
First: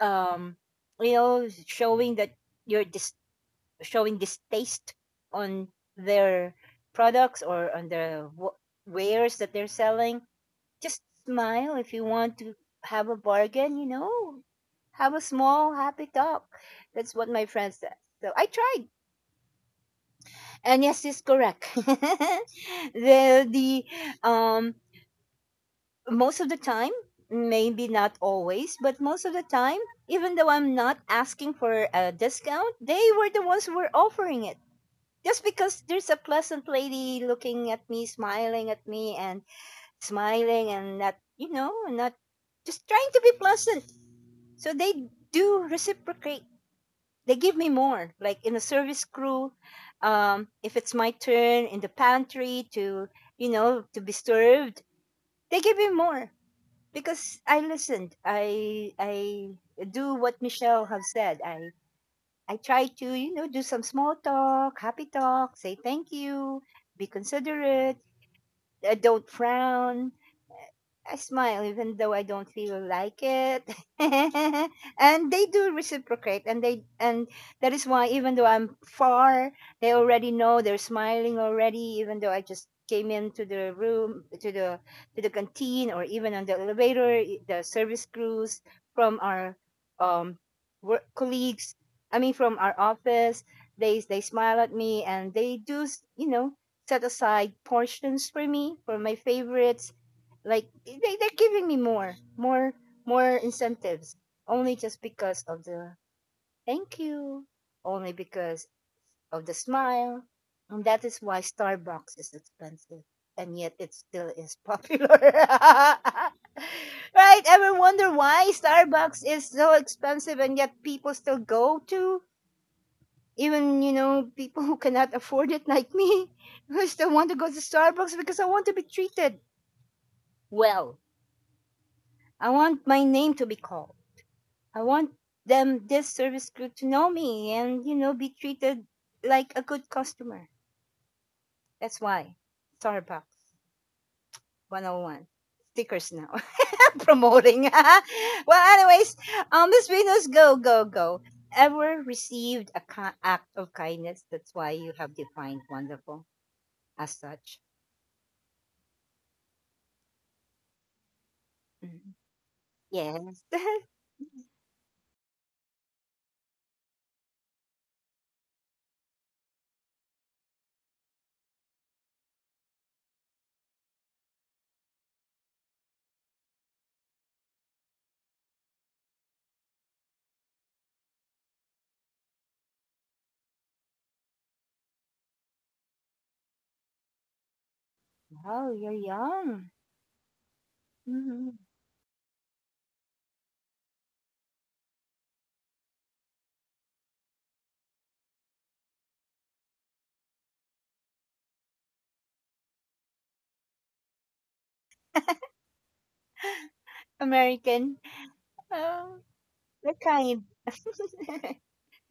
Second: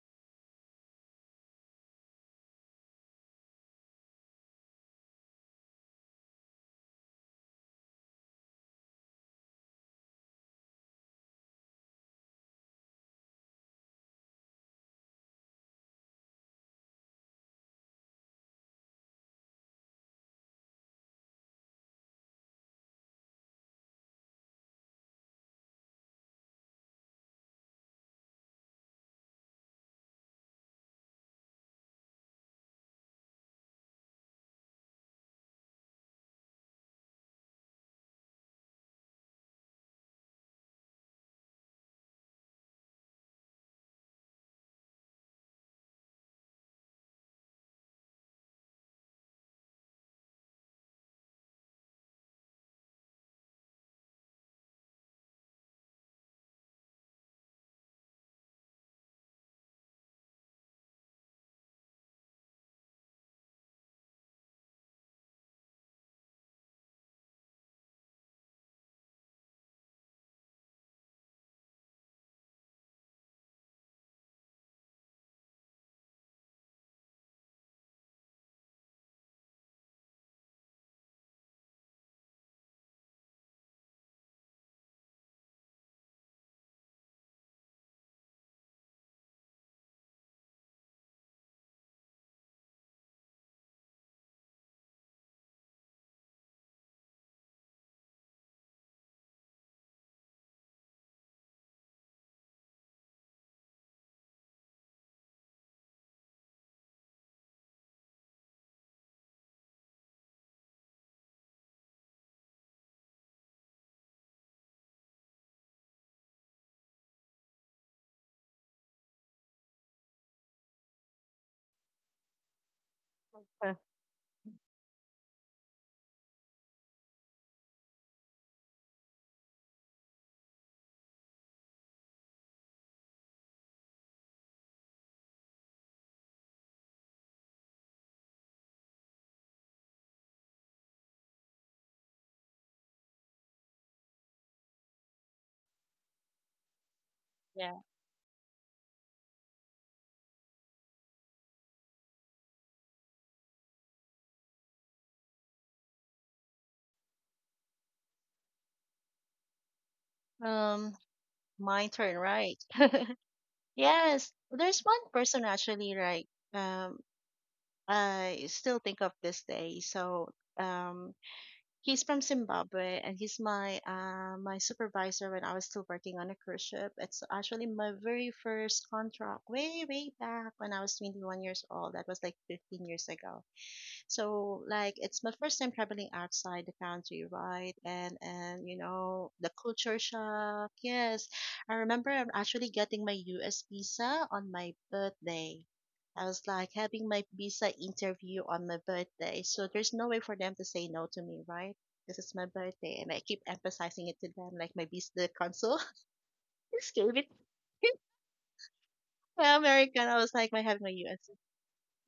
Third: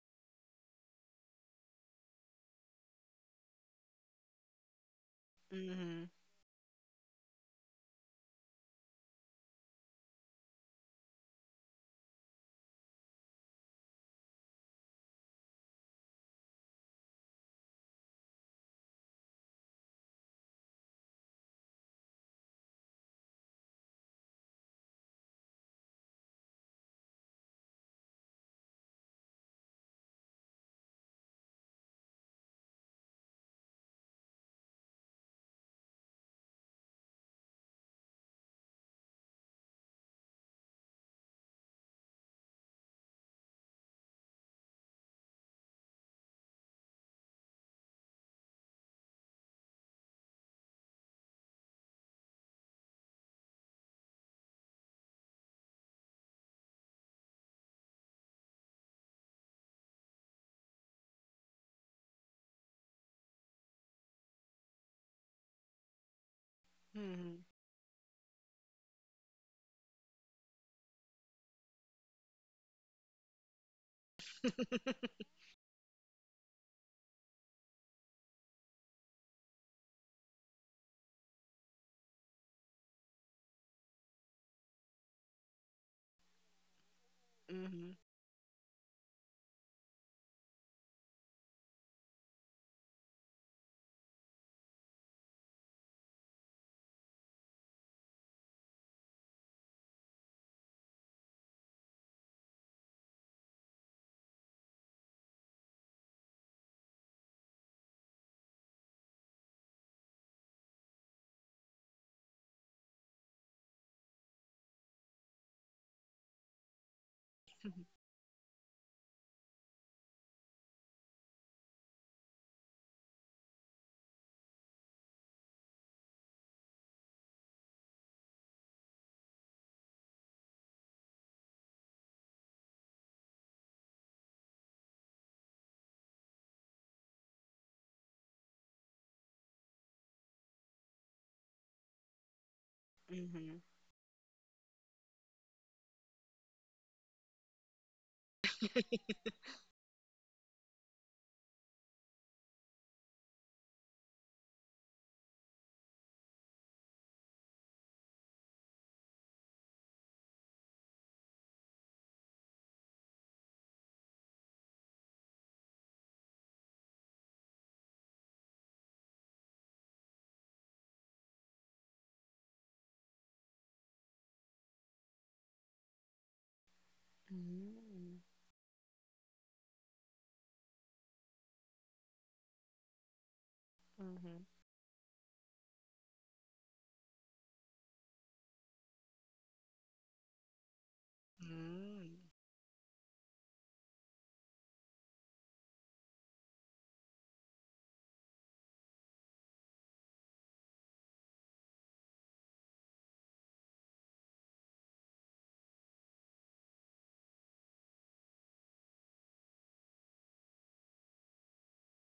um showing that you're dis- showing distaste on
Mm-hmm.
their products or on the wares that they're selling. Just smile if you want to have a bargain. Have a small, happy talk. That's what my friend said. So I tried. And yes, she's correct. The um Most of the time, maybe not always, but most of the time, even though I'm not asking for a discount, they were the ones who were offering it. Just because there's a pleasant lady looking at me, smiling at me, and smiling and not, not just trying to be pleasant. So they do reciprocate. They give me more, like in a service crew. If it's my turn in the pantry to be served, they give me more because I listened. I do what Michelle have said. I try to do some small talk, happy talk, say thank you, be
Mm-hmm.
considerate, don't frown, I smile even though I don't feel like it. And they do reciprocate, and that is why even though I'm far, they already know, they're smiling already, even though I just came into the room to the canteen, or even on the elevator, the
Mm-hmm.
service crews from our, um work colleagues, I mean from our office, they smile at me and they do, set aside portions for me, for my favorites, like, they're giving me more, more, more incentives, only just because of the thank you, only because of the smile. And that is why Starbucks is expensive and yet it still is popular. Right? Ever wonder why Starbucks is so expensive and yet people still go to?
Uh,
Even, people who cannot afford it like me, who still want to go to Starbucks because I want to be treated well. I want my name to be called. I want them, this service crew, to know me and be treated like a good customer. That's why
Mm-hmm.
Starbucks 101 stickers now, promoting.
yeah.
Well, anyways, Miss Venus, go go go. Ever received a act of kindness? That's why you have defined wonderful as such.
Um, my turn,
Mhm.
right?
Yes.
Yes. There's one person actually, right? Um, I still think of this day. So, um, he's from Zimbabwe and he's my my supervisor when I was still working on a cruise ship. It's actually my very first contract way back when I was 21 years old. That was like 15 years ago.
Mm-hmm.
So like it's my first time traveling outside the country, right? And you
Oh, you're
know the
young.
culture shock. Yes,
Mhm.
I remember I'm actually getting my U.S. visa on my birthday. I was like having my visa interview on my birthday, so there's no way for them to say no to me, right? This is my birthday, and I keep emphasizing it to them, like my visa the consul just gave it.
American. Oh,
My
they're
American, I was
kind.
like, my having my U.S.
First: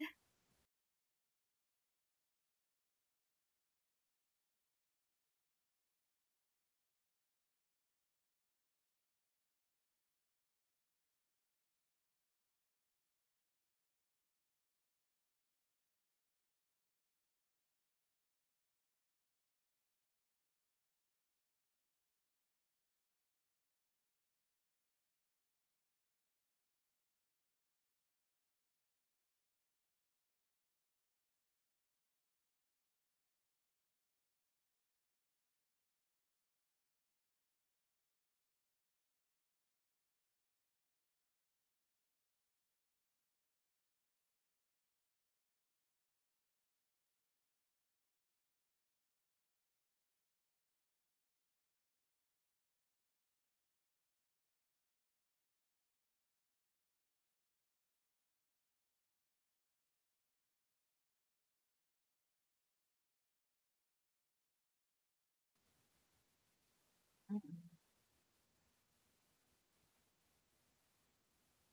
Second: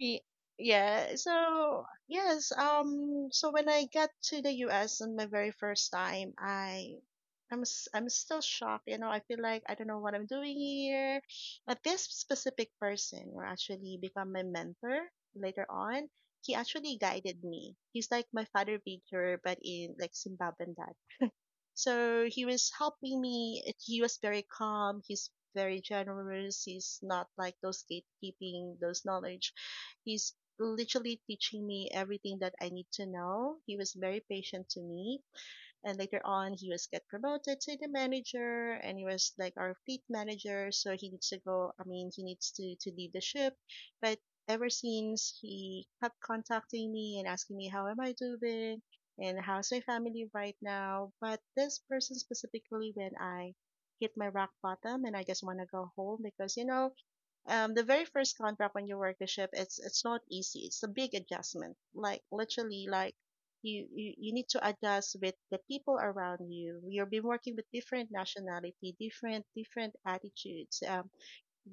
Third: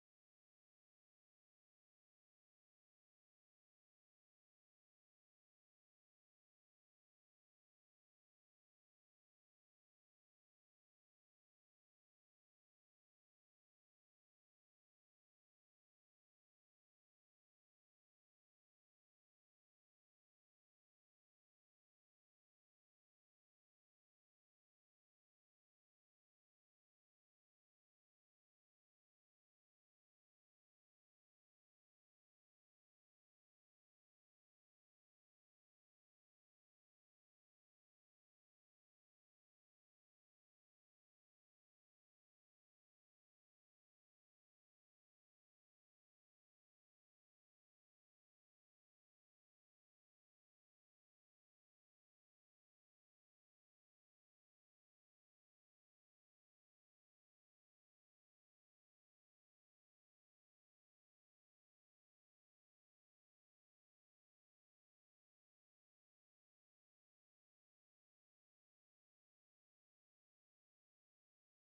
Y- Yeah. So yes. So when I got to the U.S. on my very first time, I'm still shocked. You know, I feel like I don't know what I'm doing here. But this specific person who actually become my mentor later on. He actually guided me. He's like my father figure, but in like Zimbabwean, so he was helping me. He was very calm. He's very generous. He's not like those gatekeeping, those knowledge. He's literally teaching me everything that I need to know. He was very patient to me, and later on he was get promoted to the manager, and he was like our fleet manager, so he needs to go, I mean he needs to leave the ship, but ever since he kept contacting me and asking me how am I doing and how's my family right now. But this person specifically, when I hit my rock bottom and I just want to go home, because you know, the very first contract when you work the ship, it's not easy. It's a big adjustment. Like literally, like you need to adjust with the people around you. You've been working with
Mhm.
different nationality, different attitudes,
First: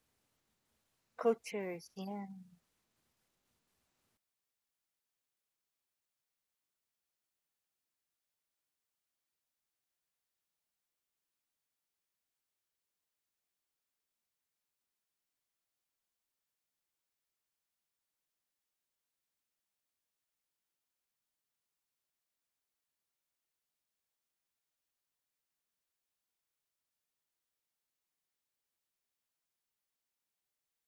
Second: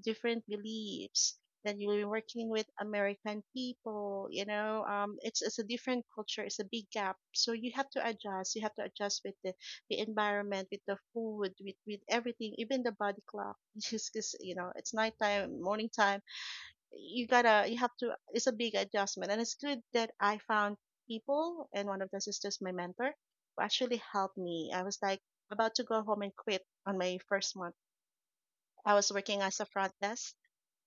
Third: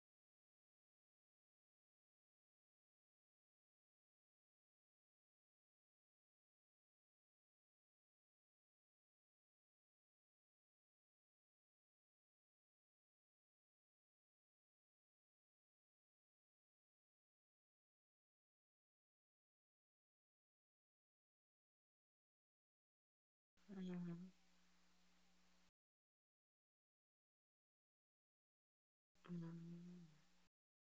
different beliefs, then
Cultures,
you'll be
yeah.
working with American people, you know. It's a different culture, it's a big gap, so you have to adjust. You have to adjust with the environment, with the food, with everything, even the body clock. Just 'cause you know it's nighttime morning time, you gotta you have to, it's a big adjustment. And it's good that I found people, and one of the sisters, my mentor, who actually helped me. I was like about to go home and quit on my first month. I was working as a front
Mm-hmm.
desk,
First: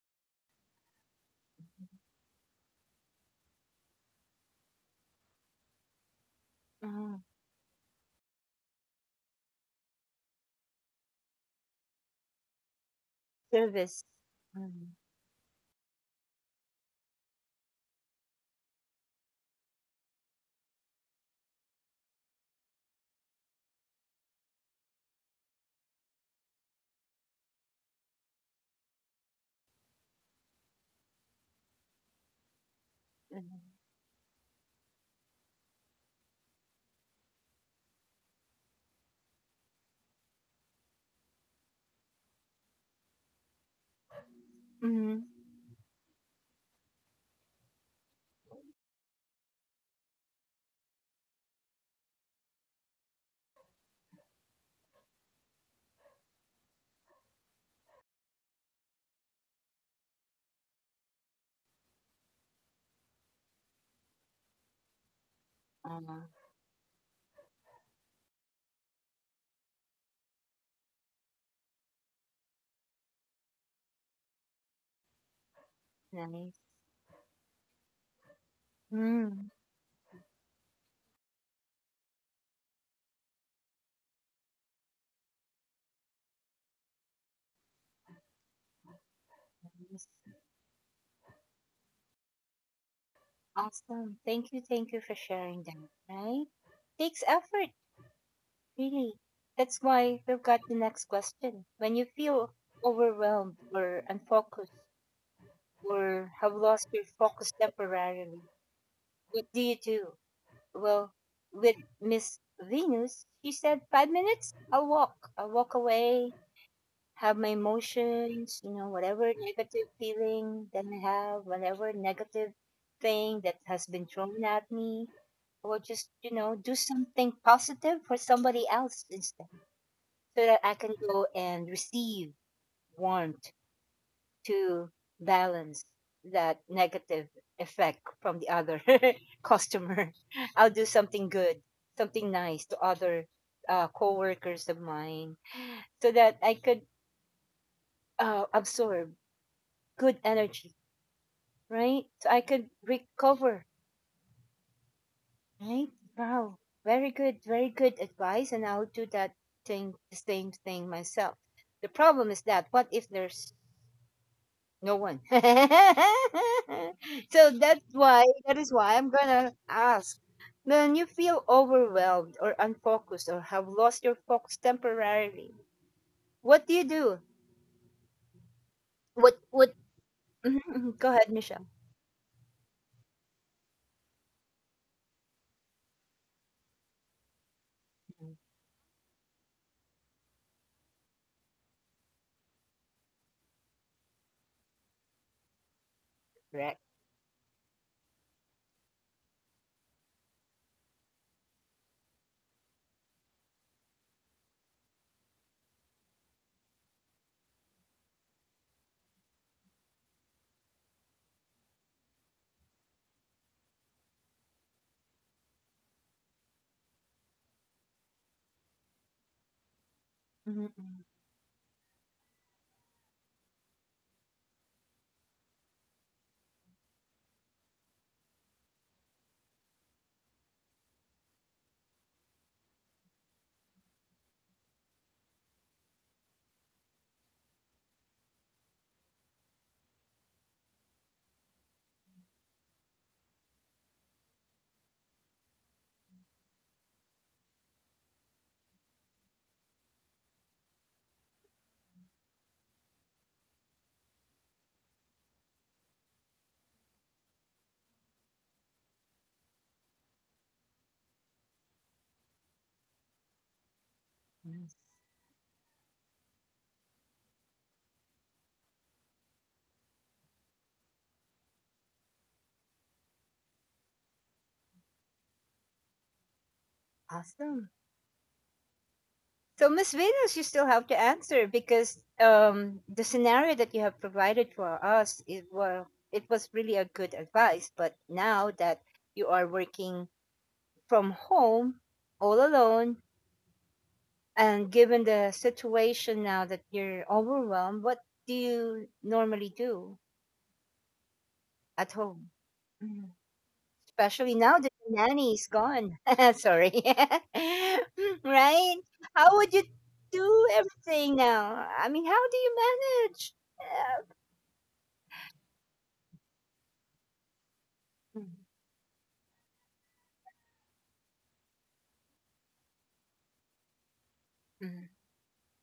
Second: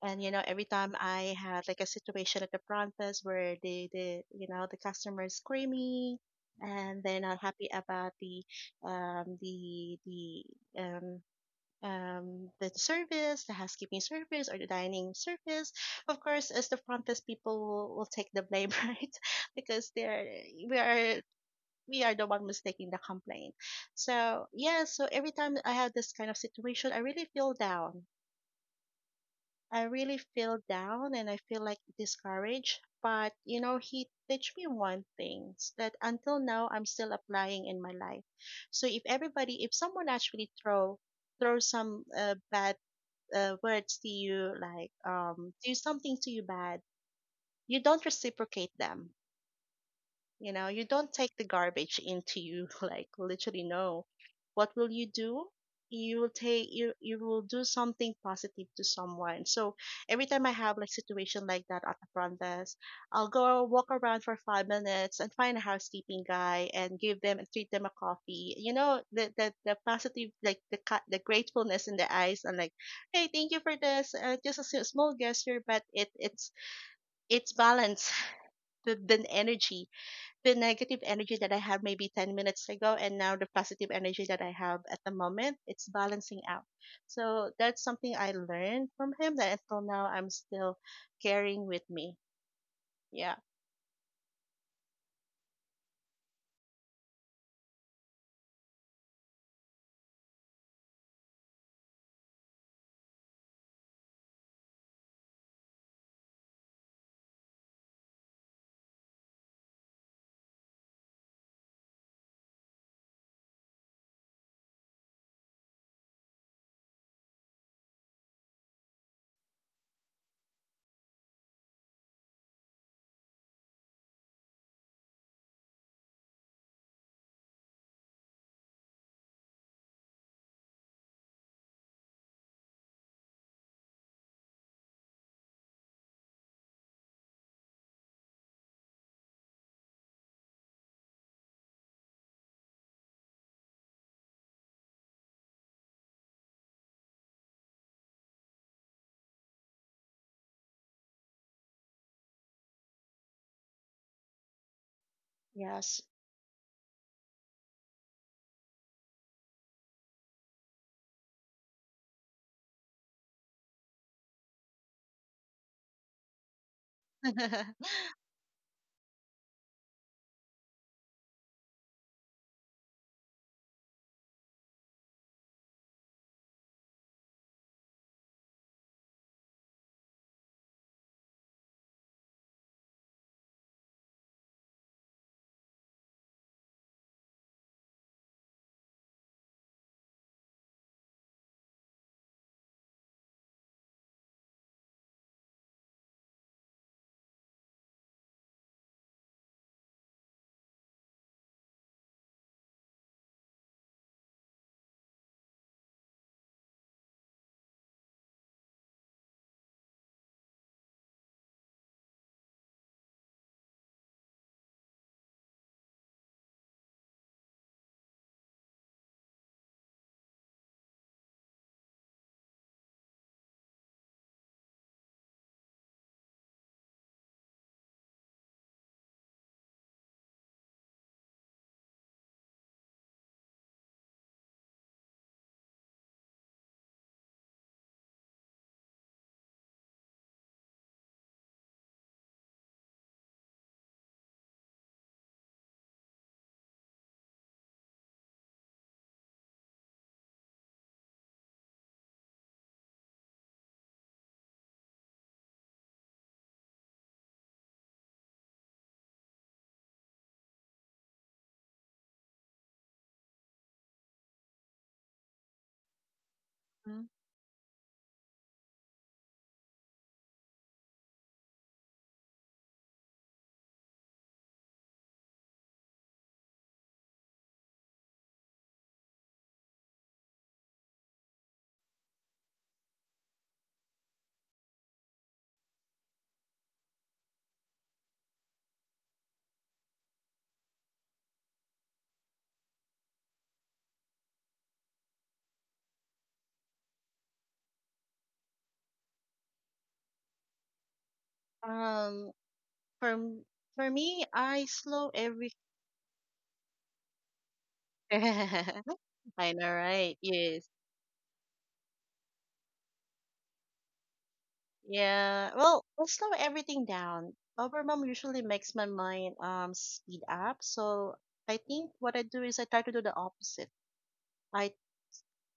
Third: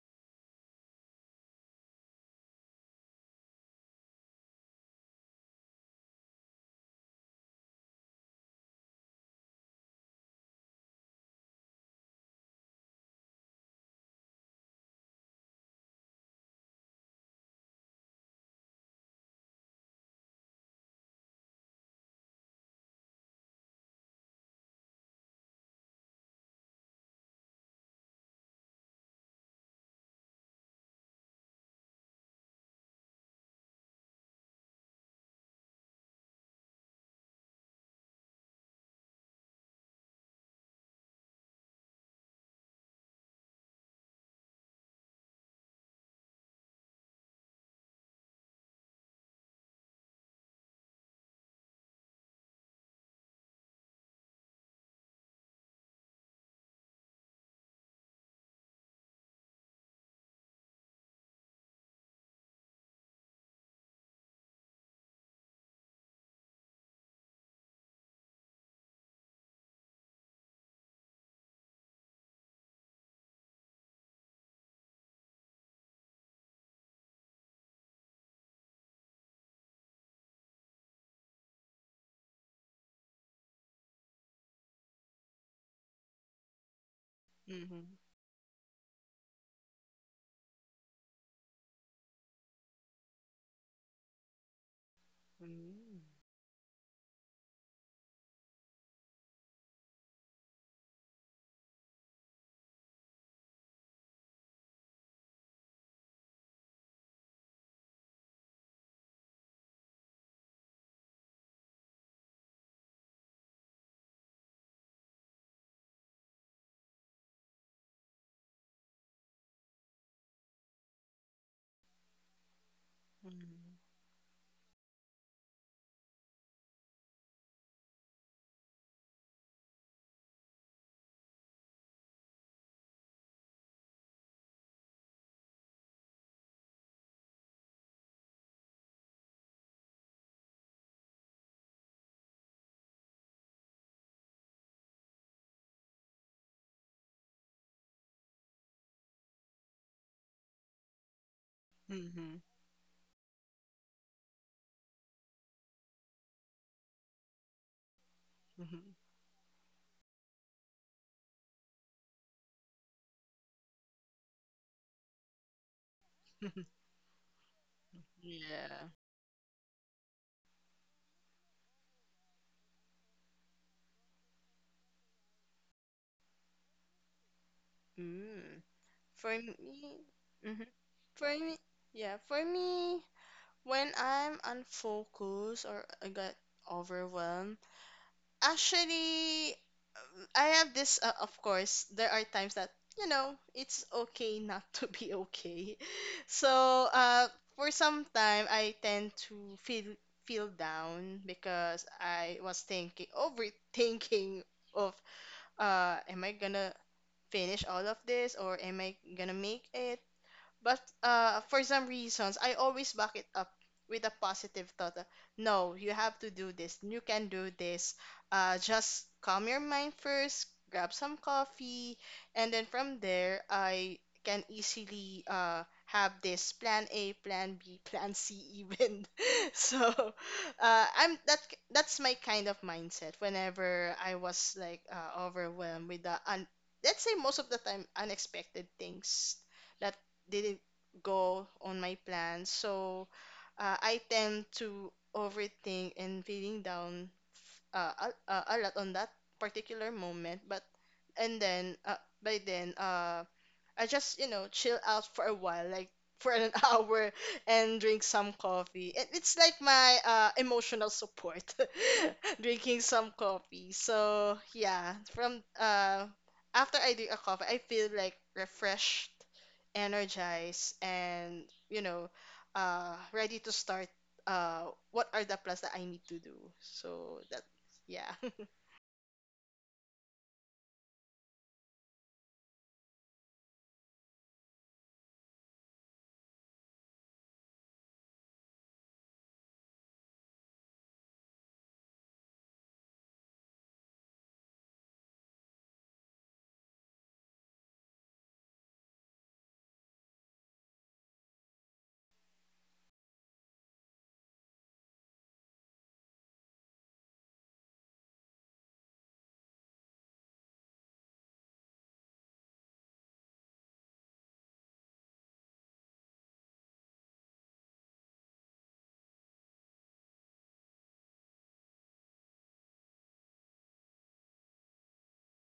and you know every time I had like a situation at the front desk where the you know the customer is screaming and they're
Ah,
not happy about the um the the um the service, the housekeeping
service.
service or the
Mm,
dining service. Of course as the front desk people will take the blame right, because they're we are we are the one who's taking the complaint. So yeah, so every time I have this kind of situation I really feel down. I really feel down and I feel like discouraged. But you know,
mm,
he teach me one thing that until now I'm still applying in my life. So if everybody, if someone actually throw some bad words to you, like
mhm.
do something to you bad, you don't reciprocate them. You know, you don't take the garbage into you, like literally no. What will you do? You will do something positive to someone. So every time I have like situation like that at the front desk, I'll go walk around for 5 minutes and find a housekeeping
Ah,
guy and give them and treat them a coffee. You know, the positive like the gratefulness in the eyes and like, hey, thank you for this. Just small gesture, but it's
nice.
it's balance the
Mm,
energy, the negative energy that I had maybe 10 minutes ago, and now the positive energy that I have at the moment, it's balancing out. So
Mm-hmm. Mm-hmm.
that's something I learned from him that until now
nice.
I'm still carrying with me. Yeah.
Awesome. Thank you. Thank you for sharing that. Right? Takes effort, really. That's why we've got the next question. When you feel overwhelmed or unfocused or have lost your focus temporarily, what do you do? Well, with Miss Venus, she said 5 minutes. I'll walk. I'll walk away. Have my emotions, whatever negative feeling that I have, whatever negative thing that has been thrown at me, or just, do something positive for somebody else instead, so that I can go and receive warmth to balance that negative effect from the other customer. I'll do something good, something nice to other, co-workers of mine, so that I could, absorb good energy, right? So
Mm-hmm.
I could recover, right?
Yes.
Wow. Very good, very good advice. And I'll
Mm-hmm.
do that thing, the same thing myself. The problem is that, what if there's no one? So that's why, that is
Yeah.
why I'm going to ask. When you feel overwhelmed or unfocused or have lost your focus temporarily, what do you do?
Mm. For
What,
me,
what, Mhm,
hmm,
mhm. Go ahead,
For me,
Michelle.
yeah, for me, when I'm unfocused or I got overwhelmed,
Mhm.
actually, I have this, of course, there are times that, you know, it's okay not to be okay.
Correct.
So, for some time, I tend to feel down because I was thinking, overthinking of, am I gonna finish all of this or am I gonna make it? But for some reasons, I always back it up with a positive thought. No, you have to do this. You can do this. Just calm your mind first,
Mhm,
grab
mhm.
some coffee, and then from there, I can easily have this plan A, plan B, plan C even. So I'm that's my kind of mindset whenever I was like overwhelmed with the let's say most of the time unexpected things that didn't go on my plans. So I tend to overthink and feeling down a lot on that particular moment. But and then by then, I just, you know, chill out for a while, like for an hour and drink some coffee. And it's like my emotional support, drinking some coffee. So,
Yes.
yeah, from after I
Mhm.
drink a coffee, I feel like refreshed, energized, and, you know, ready to start uh, what are the plans that I need to do. So, that,
Awesome.
yeah.
So, Miss Venus, you still have to answer, because, the scenario that you have provided for us, it well, it was really a good advice. But now that you are working from home all alone, and given the situation now that you're overwhelmed, what do you normally do at home?
um for m- for me,
Especially now
I
that the
slow
nanny is
every
gone. Sorry. Right? How would
I
you
know, right?
do
Yes.
everything now? I mean, how do you manage? Uh,
Yeah. Well, I slow everything down. Overwhelm
mm,
usually makes my mind speed up. So I think what I do is I try to do the opposite. I
mm,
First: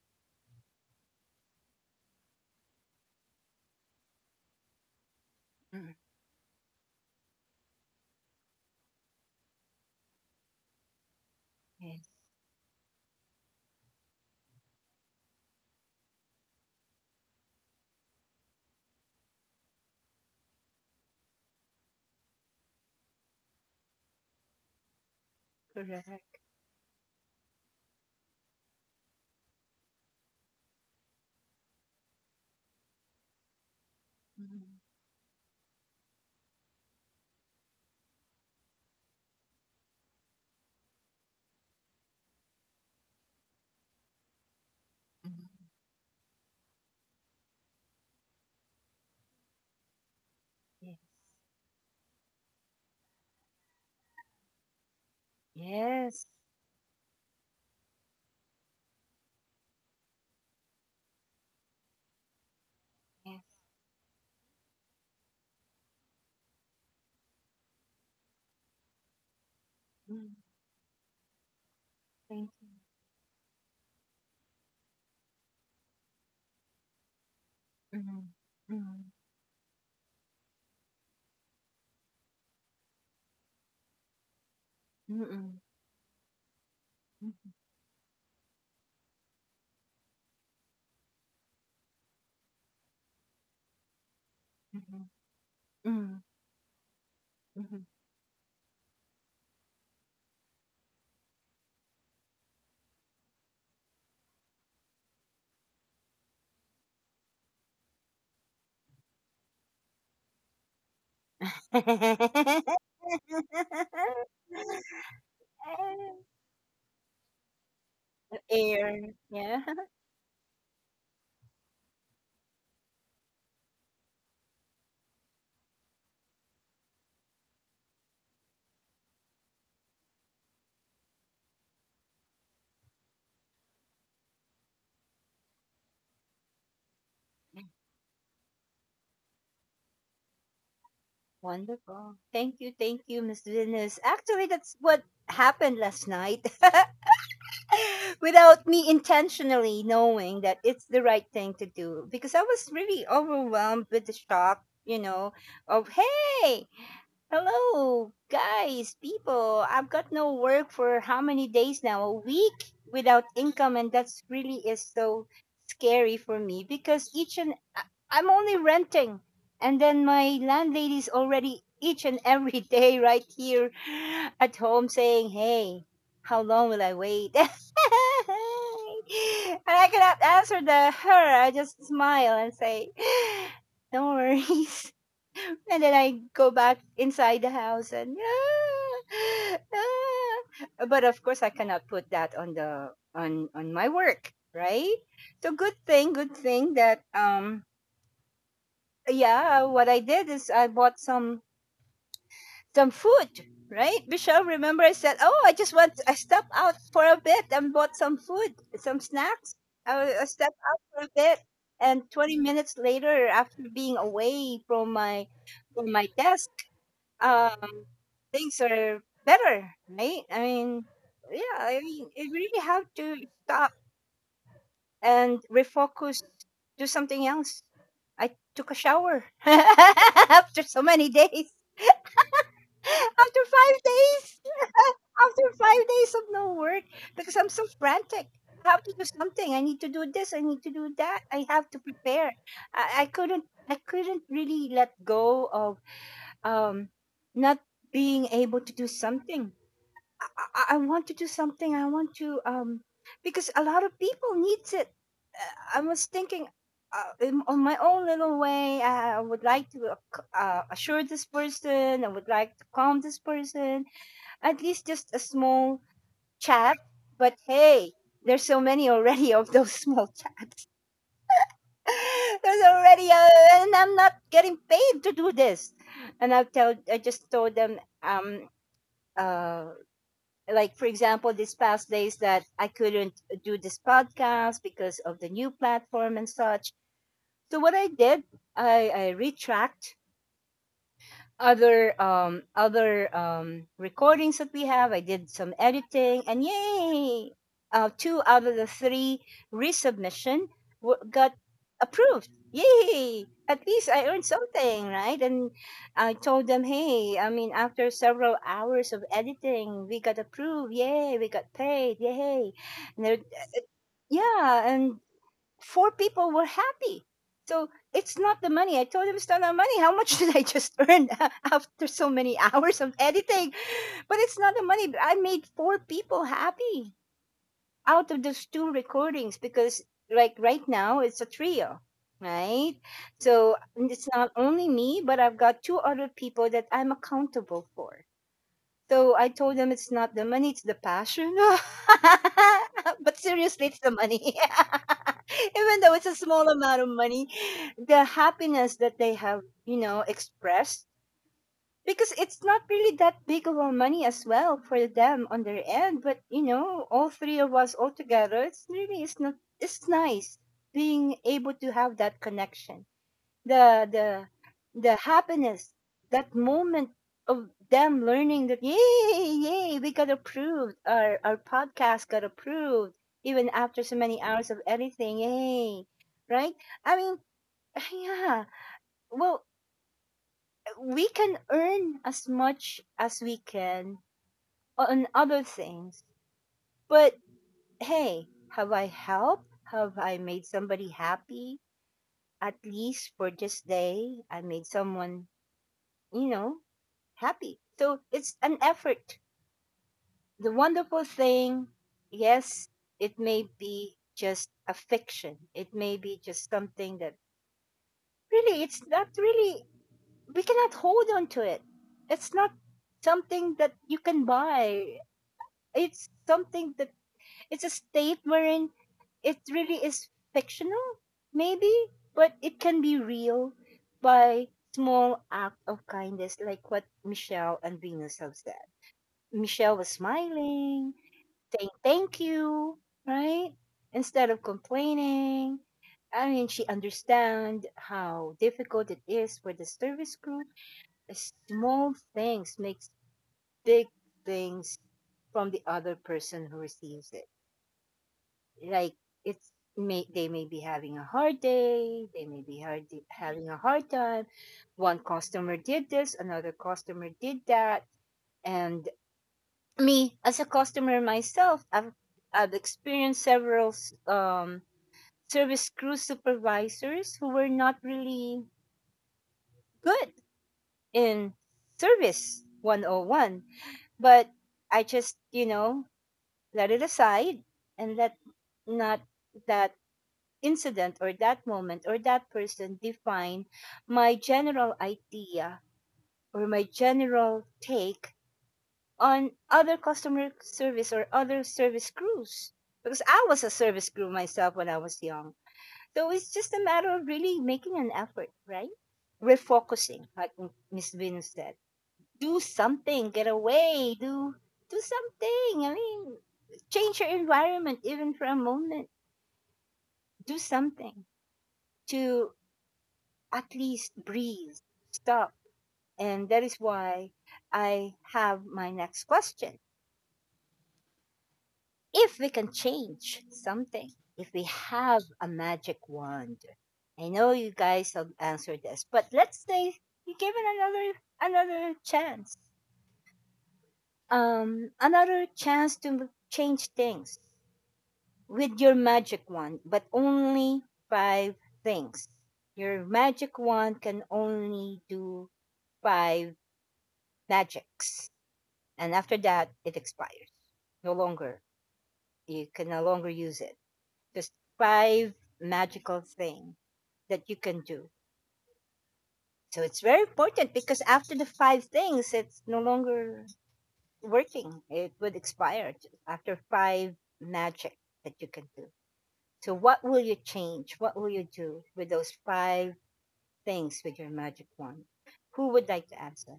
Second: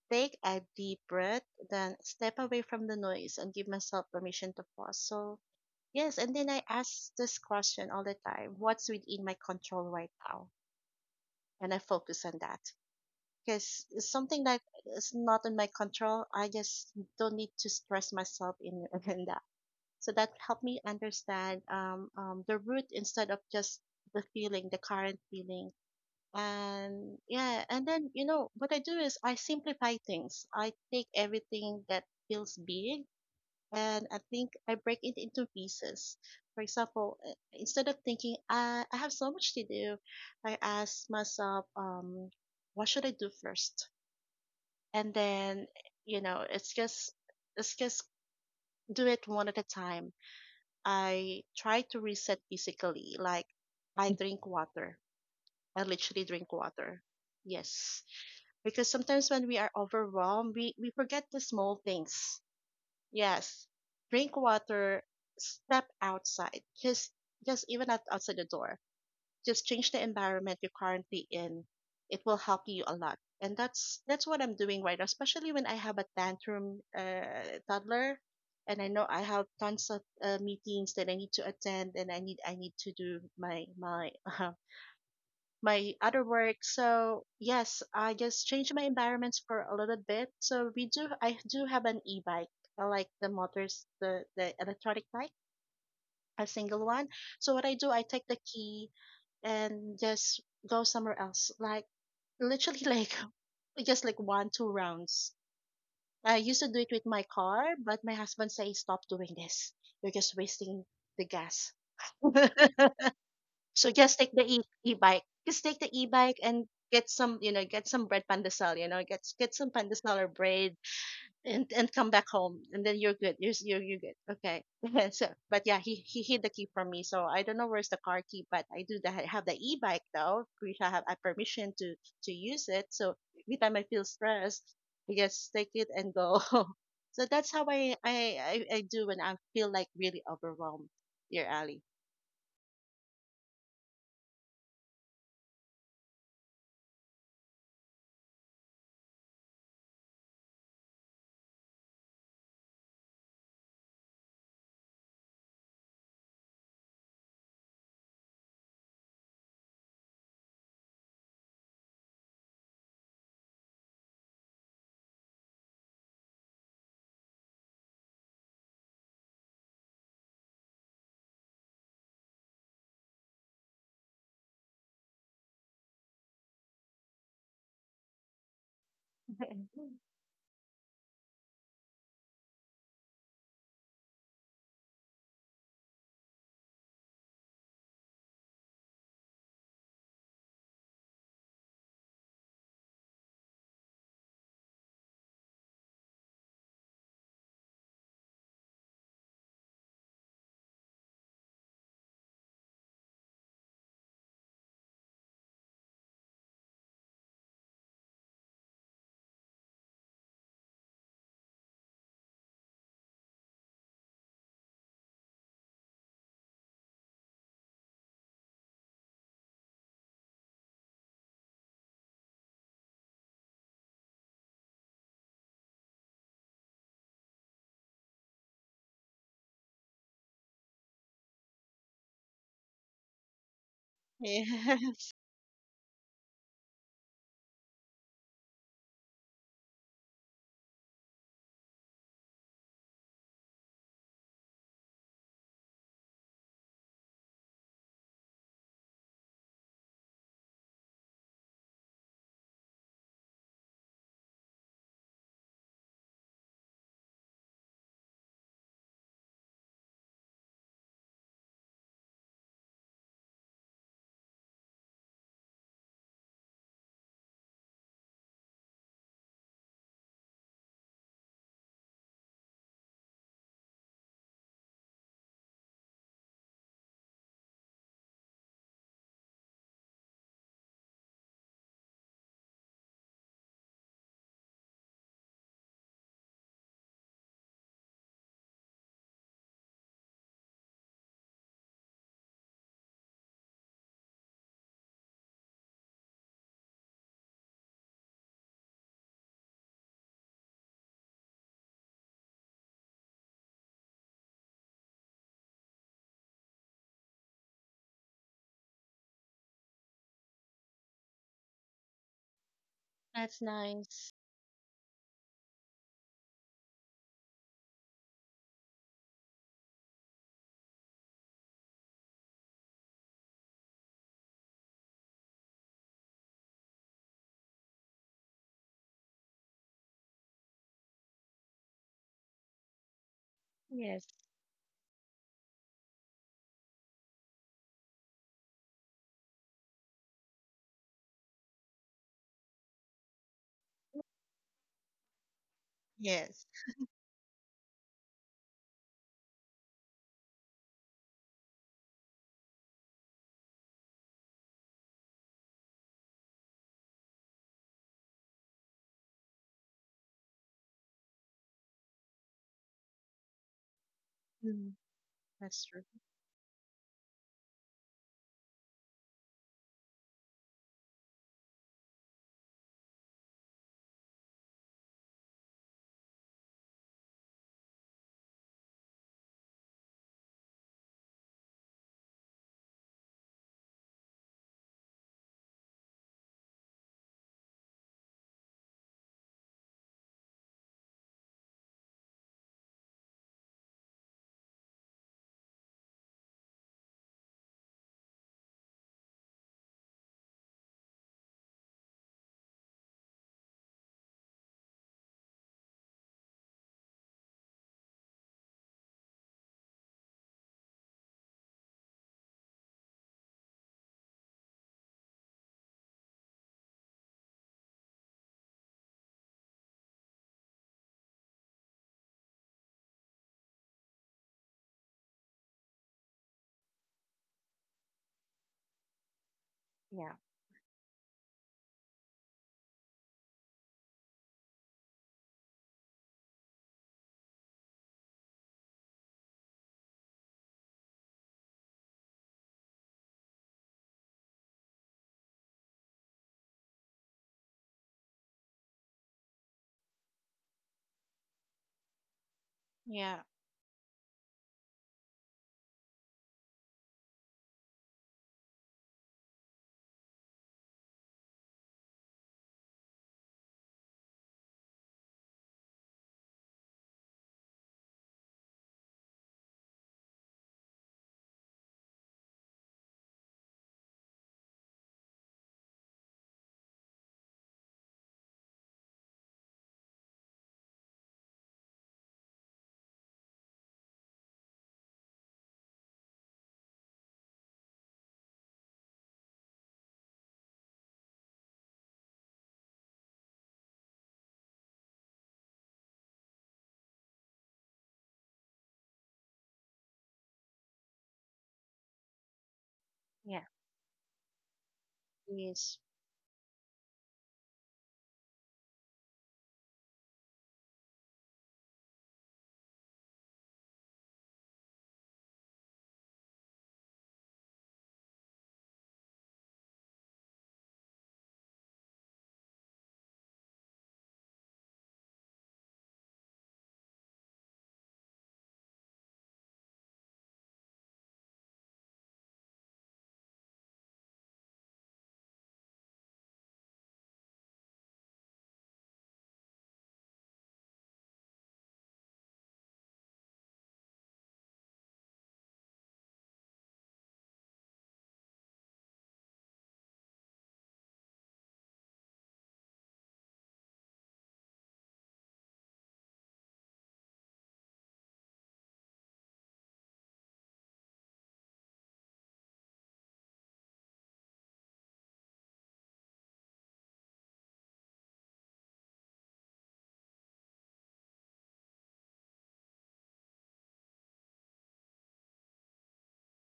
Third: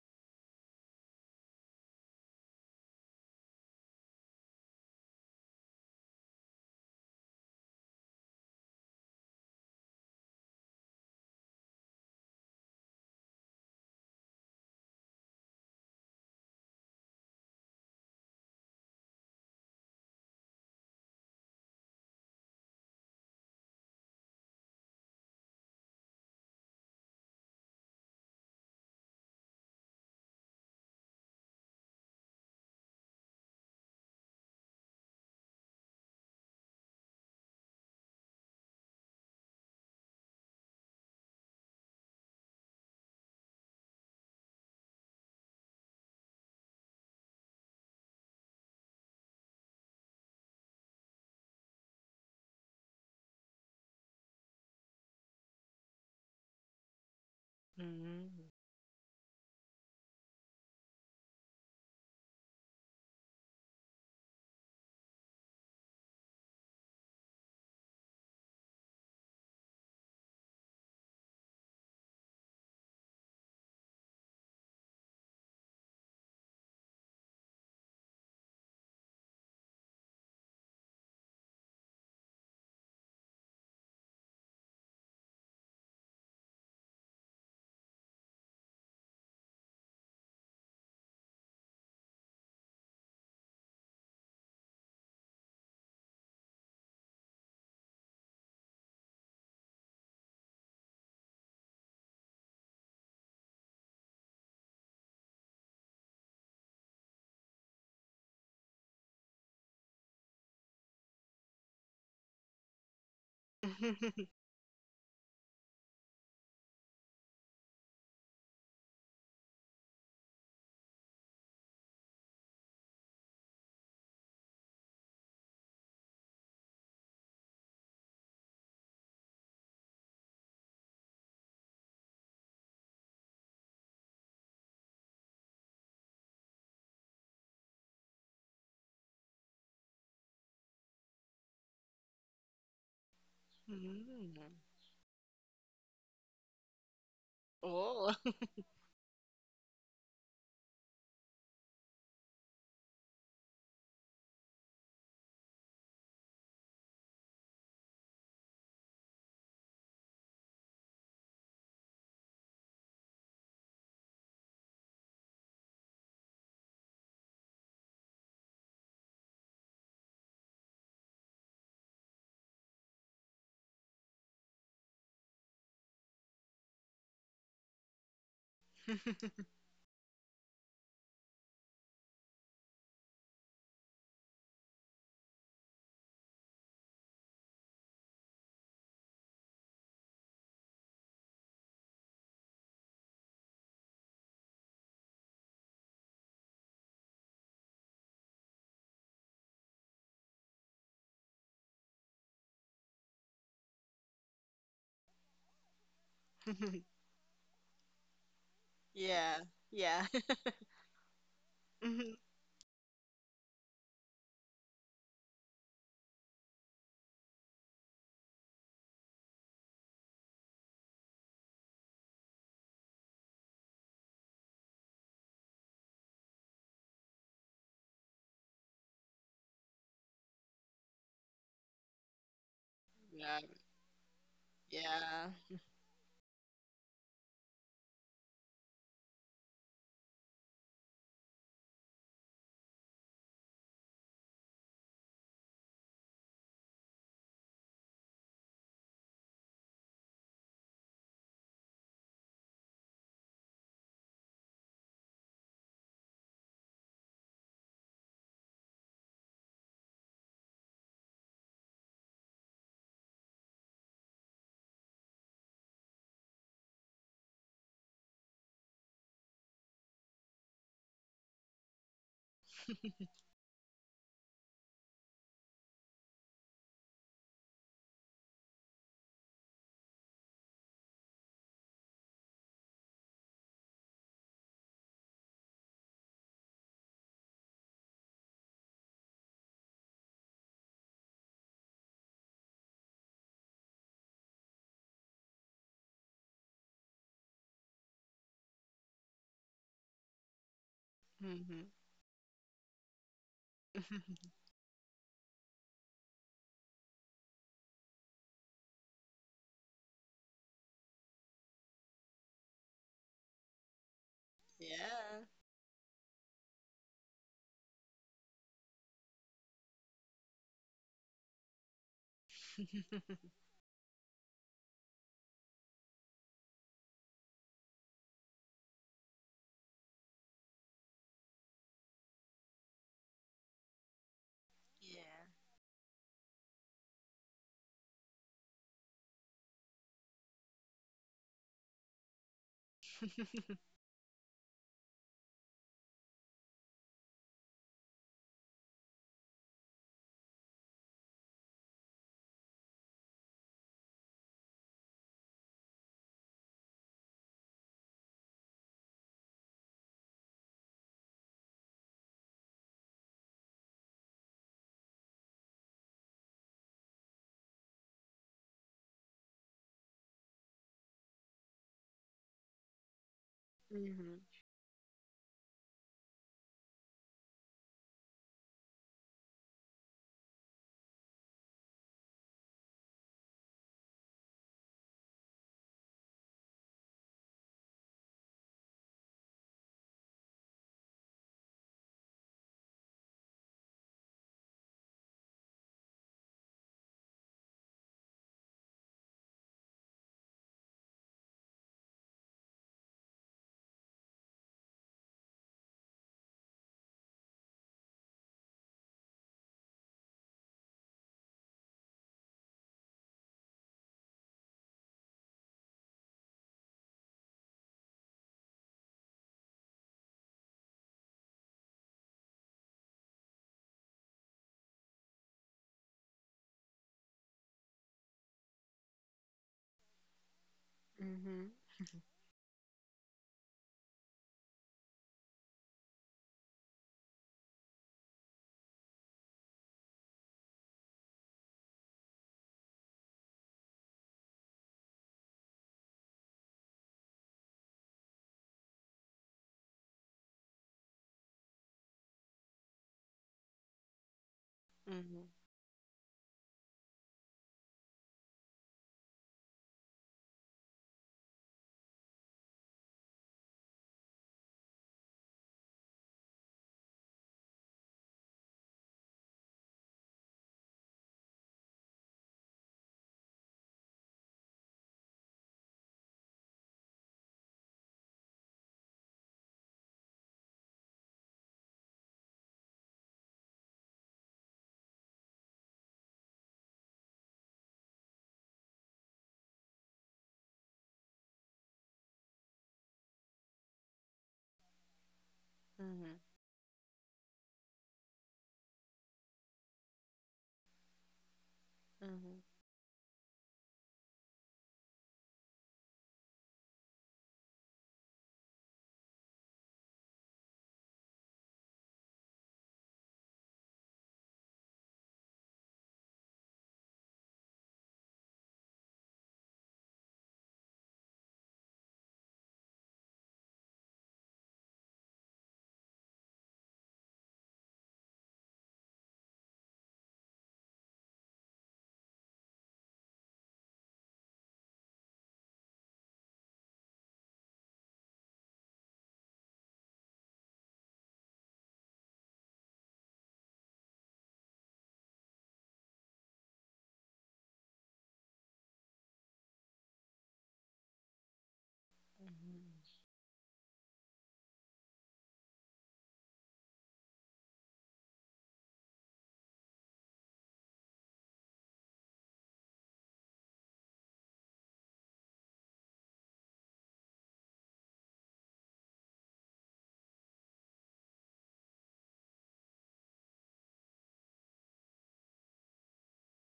take a deep breath, then step away from the noise and give myself permission to pause. So,
mm,
yes, and then I ask this question all the time, what's within my control right now? And I
yes,
focus on that, because it's something that is not in my control. I just don't need to stress myself in, in that. So, that helped me understand the root instead of just the feeling, the current feeling.
correct.
And yeah, and then you know what I do is I simplify things. I take everything that feels big, and I think I
Mm,
break it into pieces. For example, instead of thinking I have so much to do, I ask myself what should I do first? And
mm,
then you know it's just do it one at a time.
yes.
I try to reset physically, like I drink water. I literally
Yes.
drink water, yes,
Mm.
because sometimes when we are overwhelmed, we forget the small things.
Yes.
Yes, drink water, step outside, just even at outside the door, just change the
Mm,
environment you're currently in. It will
thank
help
you.
you a lot, and that's what I'm doing right now. Especially when I have a tantrum toddler,
Mm,
and I know
mm,
I have tons of meetings that I need to attend, and I need to do my
mm, mm,
my other work. So
mm,
yes, I just changed my environments for a little bit. So we do I do have an e-bike, I like the motors, the electronic bike,
mm,
a single one. So
mm,
what I
mm.
do, I take the key and just go somewhere else, like literally like just like one two rounds. I used to do it with my car, but my husband says stop doing this. You're just wasting the gas. So just take the e-bike. Just take the e-bike and get some bread pandesal,
Air.
get
Yeah.
some pandesal or bread and come back home, and then you're good. You're good. Okay. So but yeah, he hid the key from me. So I don't know where's the car key, but I have the e-bike though. We shall have a permission to use it. So every time I feel stressed, I just take it and go. So that's how I do when I feel like really overwhelmed, dear Ali.
Wonderful. Thank you, Miss Venus.
Mm.
Actually, that's what happened last night,
Oh.
without me intentionally knowing that it's the right thing to do, because I was really overwhelmed with the shock, of hey, hello, guys, people. I've got no work for how many days now? A week without income, and that's really is so scary for me, because each and I'm only renting, and then my landlady's already each and every day right here at home saying, "Hey, how long will I wait?" And I cannot answer the her. I just smile and say, "No worries." And then I go back inside the house and, yeah, ah." But of course I cannot put that on the, on my work, right? So good thing, good thing that yeah, what I did is I bought some food, right? Michelle, remember I said, "Oh, I just want I stepped out for a bit and bought some food, some
Yeah,
snacks."
yeah.
I stepped out for a bit and
Mhm.
20 minutes later after being away from my desk. um Things are better, right? I mean, yeah, I mean, you really have to stop and refocus, do something else. I took a shower after so many days,
Yeah,
after 5 days,
Yeah.
yeah.
after 5 days of no work, because I'm so frantic. I have to do something. I need to do this, I need to do that, I have to prepare. I couldn't really let go of um not being able to do something. I, I want to do something. I want to because a lot of people needs it. I was thinking on my own little way. I would like to assure this person. I would like to calm this person. At least just a small chat. But hey, there's so many already of those small chats. there's already, uh, and I'm not getting paid to do this. I just told them, uh, like for example these past days that I couldn't do this podcast because of the new platform and such. So what I did, I retract other other recordings that we have. I did some editing, and yay! Two out of the three resubmission got
Mhm.
approved. Yay! At least I earned something, right? And I told them, hey, I mean, after several hours of editing, we got approved. Yay! We got paid. Yay! And they're,
That's nice.
yeah, and
Yeah.
four people were happy. So it's not the money. I told him it's not the money. How much did I just earn after so many hours of editing? But it's not the money. But I made four people happy out of those two recordings because, like, right now it's a trio, right? So
Yes.
it's not only me, but
Yeah.
I've got two other people that I'm accountable for. So I told them it's not the money, it's the passion. But seriously, it's the money. Even though it's a
Yes.
small amount of money, the happiness that they have, you know, expressed, because it's not really that big of a money as well for them on their end. But you know, all three of us all together, it's really, it's not, it's nice being able to have that connection, the the
Mm,
the
that's
happiness,
true.
that moment of them learning that yay, yay, we got approved. Our podcast got approved even after so
Mhm.
many hours of editing. Yay. Right? I mean, yeah. Well, we can earn as much as we can on other things. But hey, have I helped? Have I made somebody happy? At least for this day, I made someone, you know, happy. So it's an effort. The wonderful thing, yes, it may be just a fiction. It may be just something that really, it's not really, we cannot hold on to it. It's not something that you can buy. It's something that, it's a state wherein it really is fictional, maybe, but it can be real by small act of kindness, like what Michelle and Venus have said. Michelle was
Yeah.
smiling,
Mhm.
saying thank you, right? Instead of complaining. I mean, she understand how difficult it is for the service crew. Small things makes big things from the other person who receives it. Like, it's, may, they may be having a hard day, they may be hard,
Yeah.
having a hard time. One
Mhm.
customer did this, another customer did that, and me as a customer myself, I've experienced several service crew supervisors who were not really good in service 101. But I just, you know, let it aside and let not that incident or that moment or that person define my general idea or my general take on other customer service or other service crews, because I was a service crew myself when I was young. So
Mhm.
it's just a matter of really making an effort, right? Refocusing, like Miss Vin said.
Mhm.
Do something, get
Yeah.
away, do something.
Yes.
I mean, change your environment even for a moment. Do something to at least breathe, stop. And that is why I have my next question. If we can change something, if we have a magic wand. I know you guys have answered this, but let's say you give it another another chance. Another chance to change things with your magic wand, but only five things. Your magic wand can only do five magics. And after that it expires. No longer. You can no
Mhm.
longer use it. There's five magical thing that you can do. So it's very important because after the five things, it's no longer working. It would expire after five magic that you can do. So what will you change? What will you do with those five things with your magic wand? Who would like to answer?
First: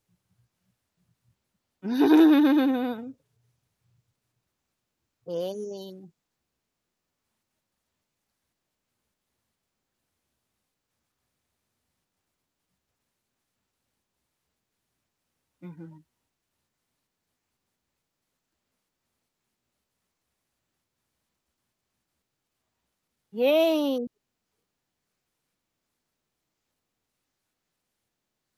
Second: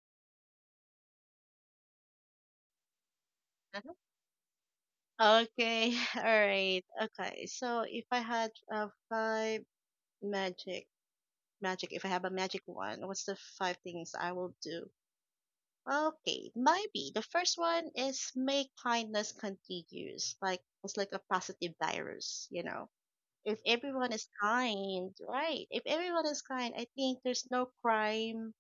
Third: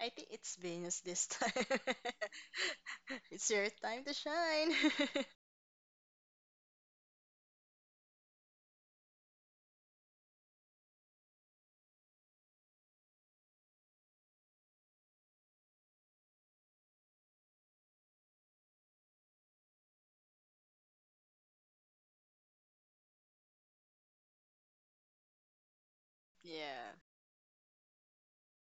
I think it's Venus this time. It's your
Uh-huh.
time to shine.
Okay.
Yay.
All right. Okay. So if I had five magic magic, if I have a magic one, what's the five things I will do?
Hmm.
Okay, maybe the first one is make kindness continuous. Like it's like a positive virus, you know. If
Yay.
everyone is kind, right? If everyone is kind, I
Yeah.
think there's no crime,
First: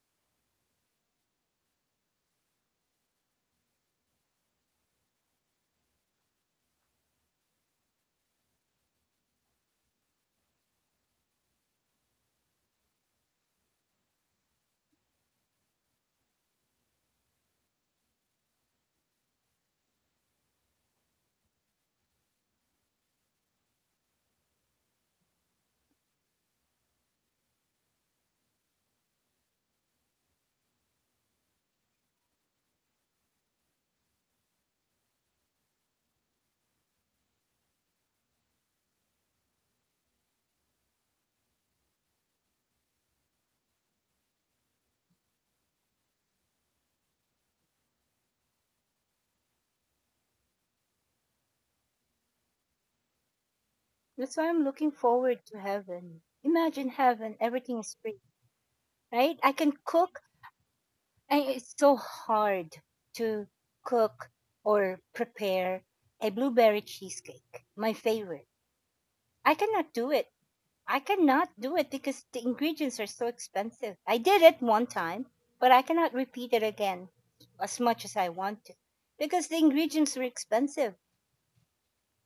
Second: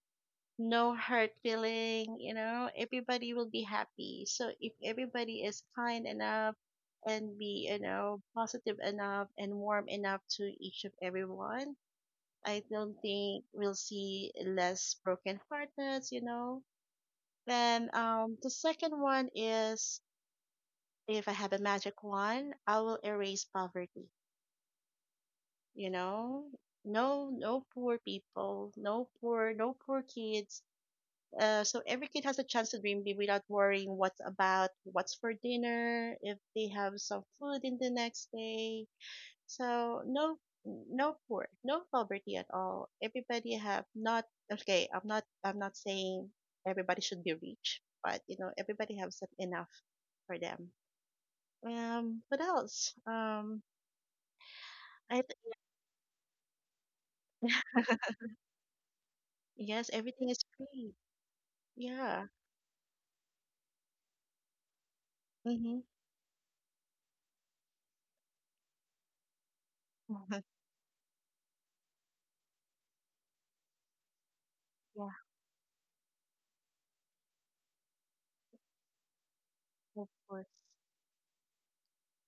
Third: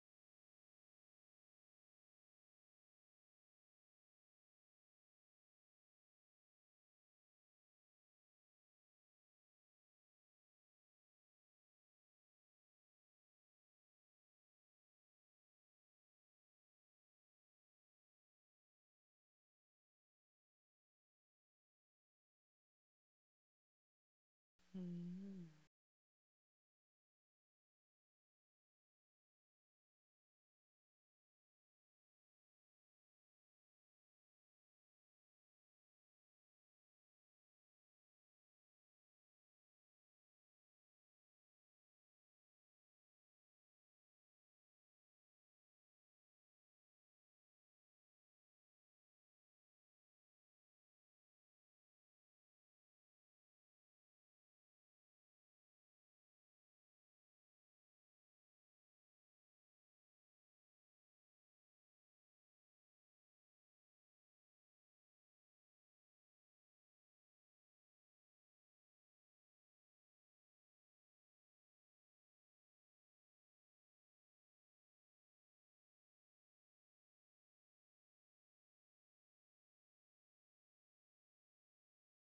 no hurt feeling, you know, everybody will be happy. So if everybody is kind enough and be, you know, positive enough and warm enough to each of everyone, I don't think we'll see less broken heartedness, you know. Then the second one is, if I have a magic wand, I will erase poverty,
Mhm.
you know. No poor people, no poor kids. So every kid has a chance to dream big without worrying what's for dinner, if they have some food in the next day. So no, no poor, no poverty at all. Everybody have not. Okay. I'm not saying everybody should be rich, but you know everybody has some enough for them. What else?
That's why I'm looking
I th-
forward to heaven. Imagine heaven, everything is free, right? I can
yes,
cook.
everything is free.
And it's so
Yeah.
hard to cook or
Mhm.
prepare a blueberry cheesecake, my favorite. I cannot do it. I cannot do it because the ingredients are so expensive. I did it one
yeah,
time, but I cannot repeat it again as much as I want to because the
of
ingredients were
course.
expensive.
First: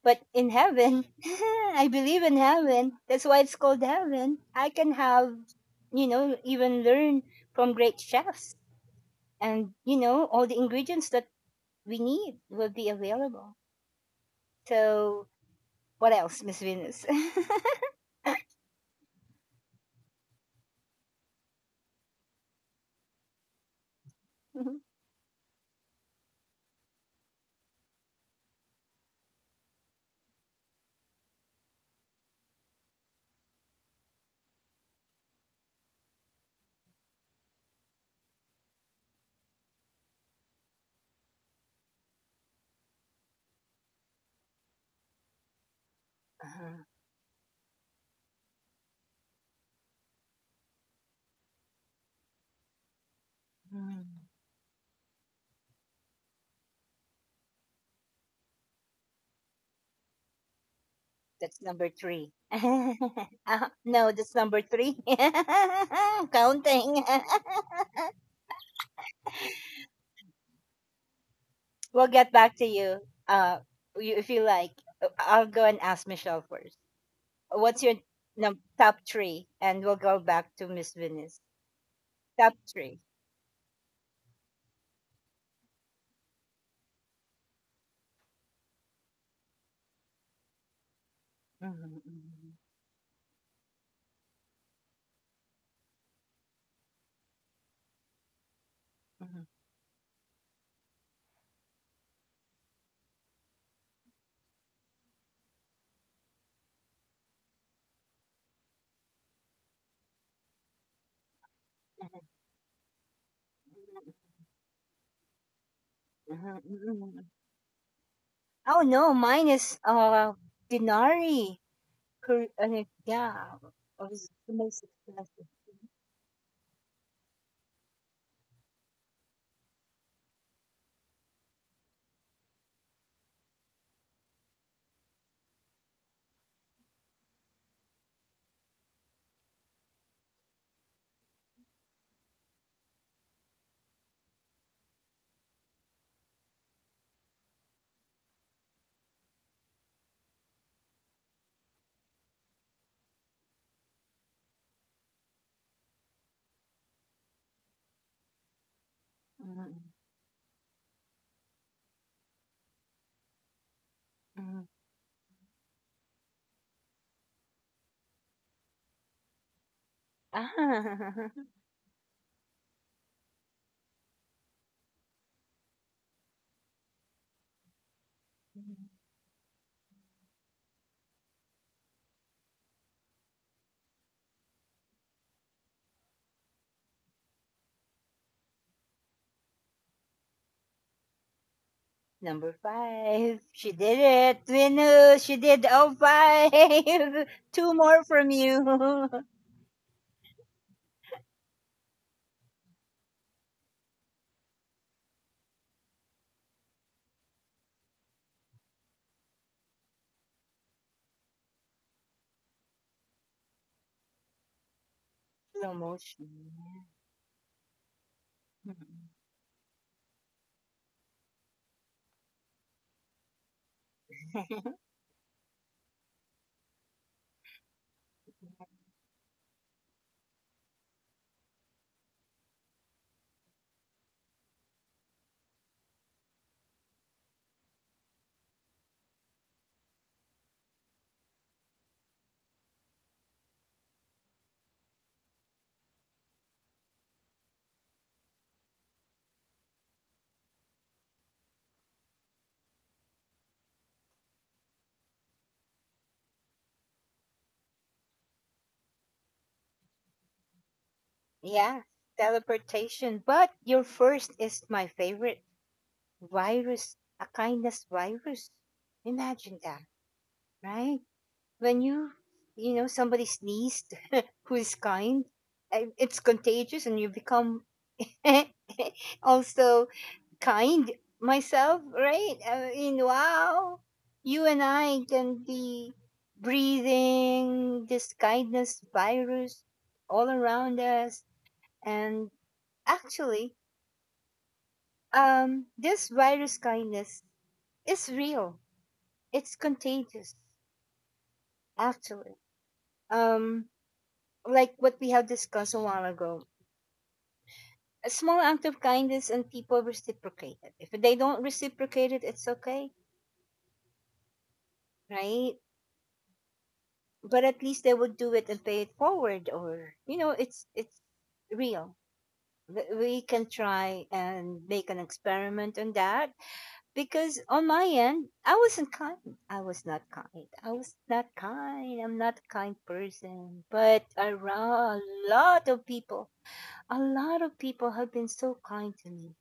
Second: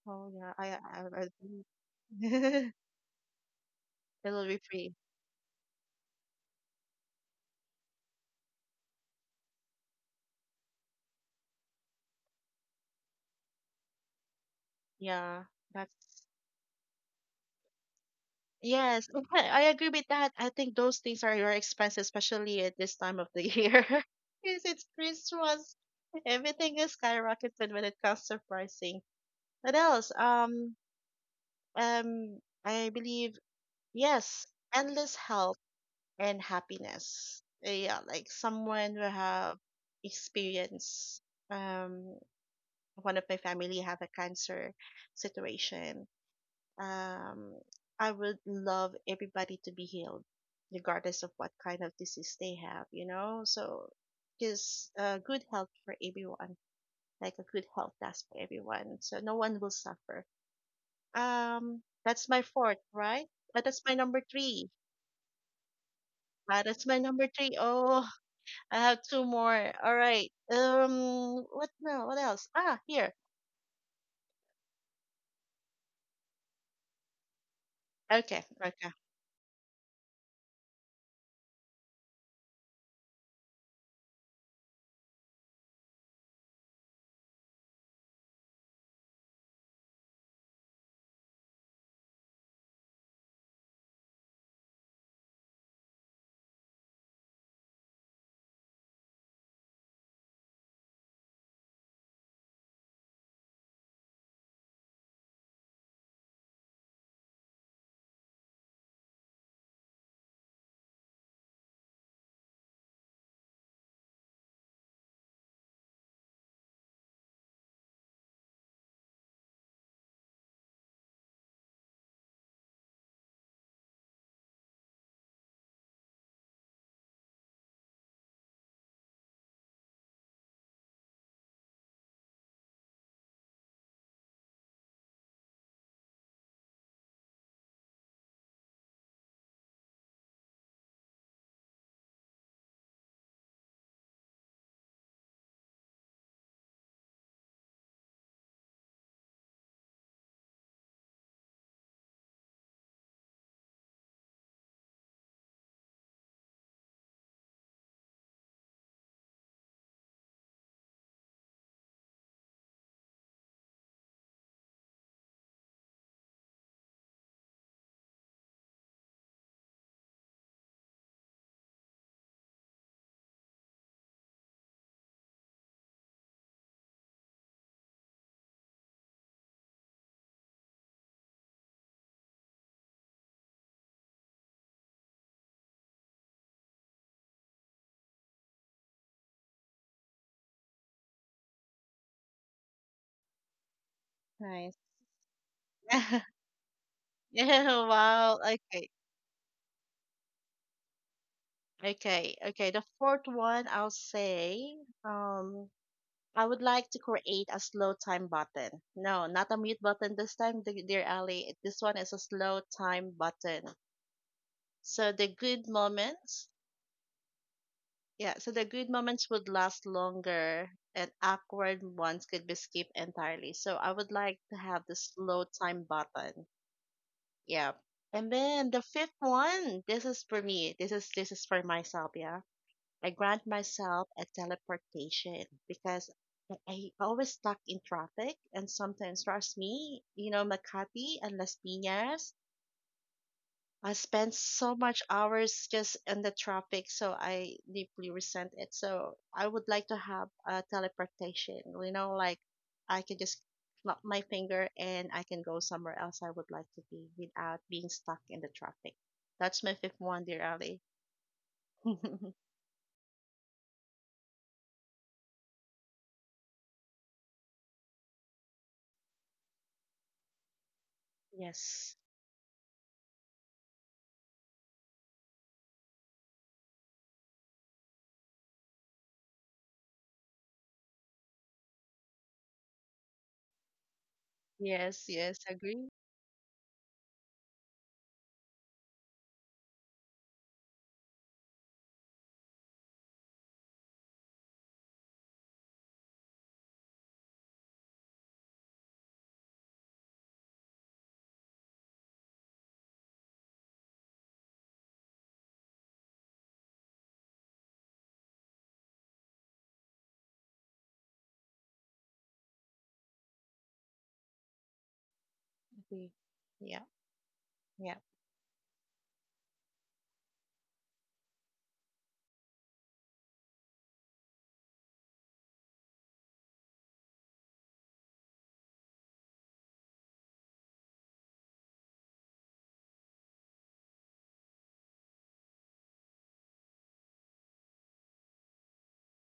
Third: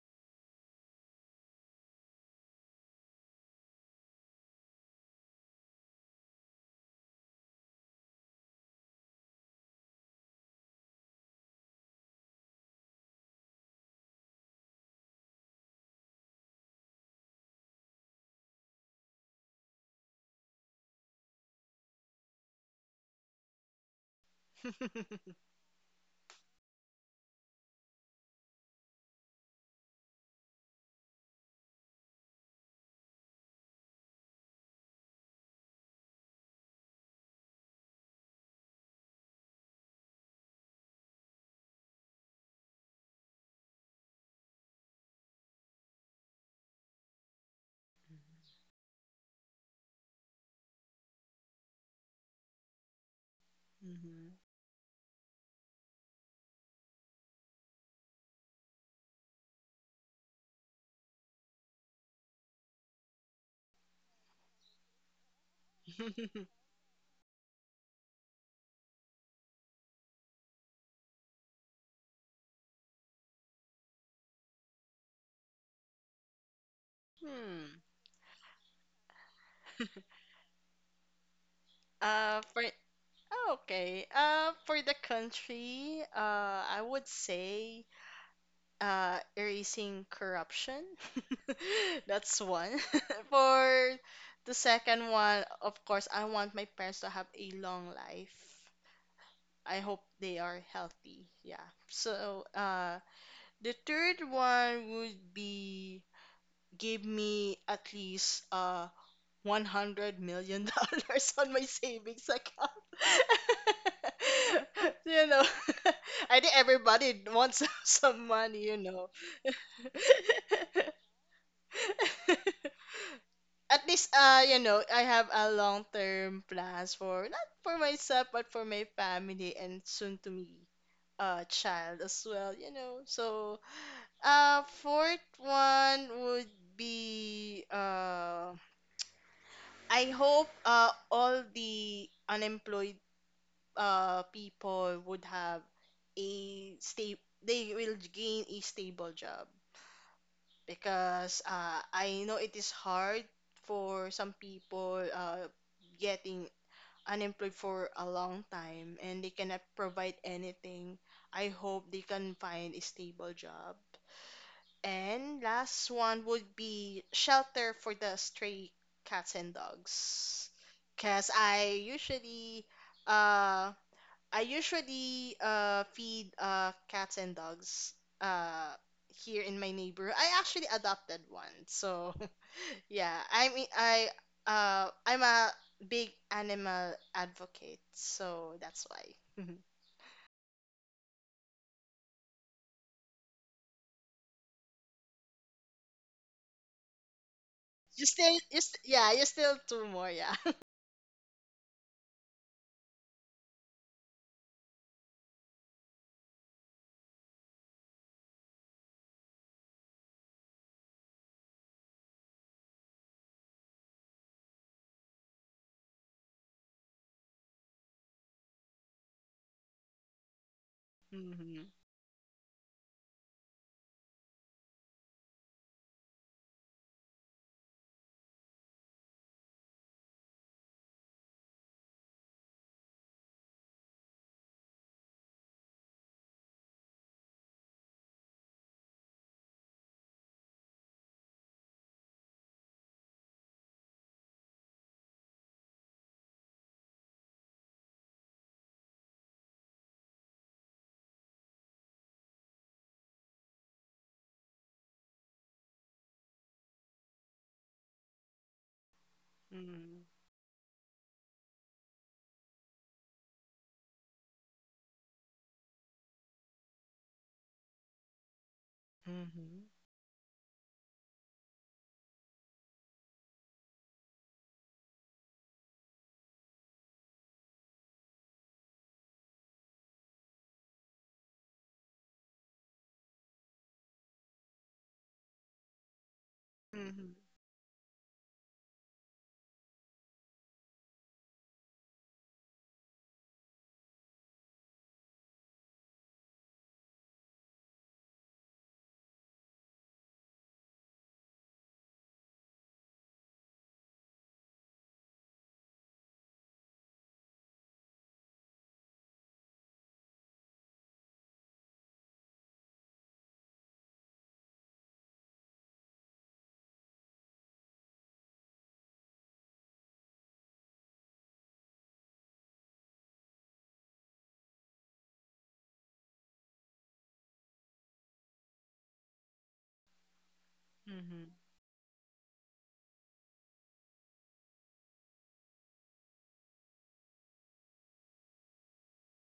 But
Oh
in
yeah, I I,
heaven,
I
I believe in
agree.
heaven. That's why it's called heaven.
It'll be
I can
free.
have, you know, even learn from great chefs and, you know, all the ingredients that we need will be available. So,
Yeah,
what
that's
else, Miss Venus?
yes. I agree with that. I think those things are your expense, especially at this time of the year, because it's Christmas. Everything is skyrocketed when it comes to pricing. What else? Um, I believe, yes, endless health and happiness. Yeah, like someone will have experience. Um, one of my family have a cancer situation.
Uh-huh.
um I would love everybody to be healed regardless of what kind of disease they have,
Mm.
Mhm.
because good health for everyone, like a good health does for everyone, so no one will suffer.
That's number three.
That's my fourth, right? But
No, that's number three. I'm
that's my
counting.
number three. Oh, I have two more. All right. What
We'll
now? What
get
else?
back to
Ah,
you.
here.
Uh, you, if you like, I'll go and ask Michelle first. What's
Hmm.
your
Okay. Okay.
top three? And we'll go back to Miss Venus. Top
For
3.
Oh, okay. For the country, I would say erasing corruption.
Mhm,
That's
mhm,
one. For the second one, of course, I want my parents to have a long life.
mhm,
I hope they are healthy. Yeah. So, the third one would be give me at least 100 million dollars on my
mhm,
savings account. You know, I
mhm,
think
mhm,
everybody
mhm.
wants some money,
Oh
you
no,
know.
mine is Denari. Correct, ano, yeah,
At least, you
may
know, I
success.
have a long term plans for not for myself but for my family and soon to me child as well, you know. So, fourth one would be I hope all the unemployed people would have a stable they will gain a stable job because I know it is hard for some people getting unemployed for a long time and they cannot
Mm,
provide anything. I hope they can find a stable job.
mm.
And last one would be shelter for the stray cats and dogs.
Ah,
Because uh, I usually feed cats and dogs uh, here in my neighbor. I actually adopted one, so yeah, I'm a big animal advocate, so that's why.
number 5. She did it,
Nice.
Venus. She did all 5. 2
Yeah.
more
You
from
still,
Wow. Okay.
you.
yeah, you still two more, yeah.
Okay. Okay. The fourth one, I'll say, um, I would like to create a slow time button. No, not a mute button this time, dear Ali. This one is a slow time button. So the
Slow
good
motion.
moments, yeah, so the good
Mm.
moments would last longer and
Mhm,
awkward ones could be skipped entirely. So I would like to have the slow time button. Yeah. And then the fifth one, this is for me. This is for myself, yeah. I grant myself a teleportation because I always stuck in traffic, and sometimes trust me, Makati and Las Piñas. I spent so much hours just in the traffic, so I deeply resent it. So I would like to have a teleportation, like I can just snap my finger and I can go somewhere else I would like to be without being stuck in the traffic. That's my fifth
mhm,
one, dear Ali.
Yeah, teleportation. But your first is my favorite, virus, a kindness virus. Imagine that, right? When
yes,
you know, somebody sneezed who's kind, it's contagious and you become also kind myself, right? I mean, wow, you and I
yes,
can
yes, agree.
be
mhm,
breathing this kindness virus all around us. And actually, this virus kindness is real, it's contagious. Actually, um like what we have discussed a while ago, a small act of kindness and people reciprocate it. If they don't reciprocate it, it's okay, right?
Exactly. Yeah.
But at least they
Yeah.
would do it and pay it forward, or you know, it's real. We can try and make an experiment on that because on my end, I wasn't kind. I was not kind. I was
mhm,
not
mhm,
kind. I'm not a kind person. But around a lot of people, a lot of people have been so kind to me.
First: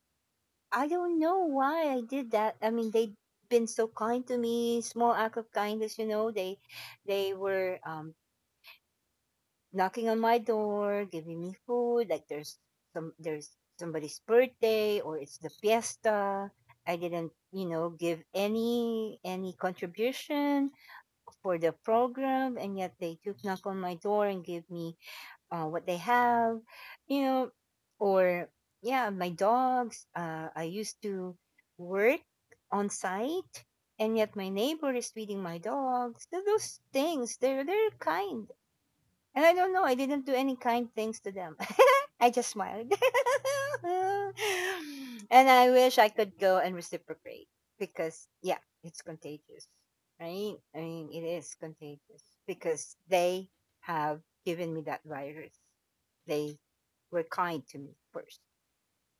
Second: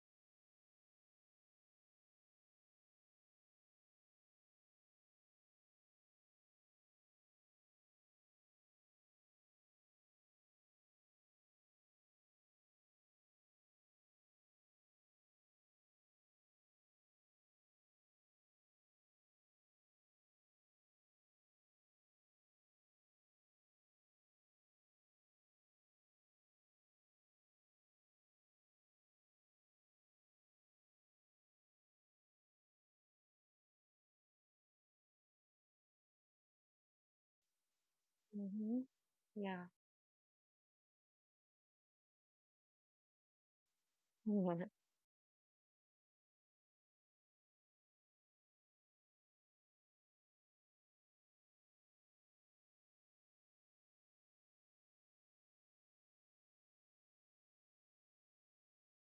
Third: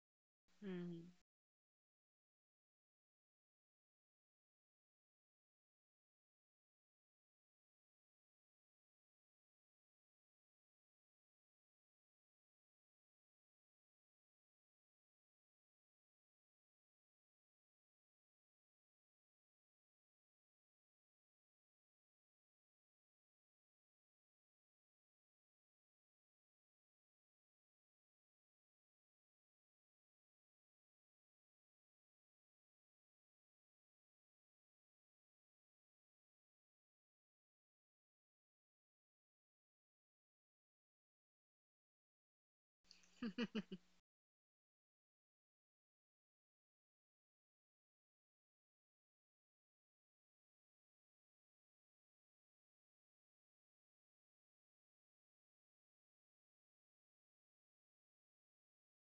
I don't know why I did that. I mean, they've been so kind to me, small act of kindness, you know. They were knocking on my door, giving me food. Like there's some, there's somebody's birthday or it's the fiesta. I didn't, you know, give any contribution for the program, and yet they took knock on my door and gave me what they have, you know, or yeah, my dogs. I used to work on site, and yet my neighbor is feeding my dogs. So those things, they're kind,
Mm-hmm.
and I
Yeah.
don't know. I didn't do any kind things to them. I just smiled.
mhm, mhm.
And I wish I could go and reciprocate because, yeah, it's contagious, right? I mean, it is contagious because they have given me that virus. They were kind to me first.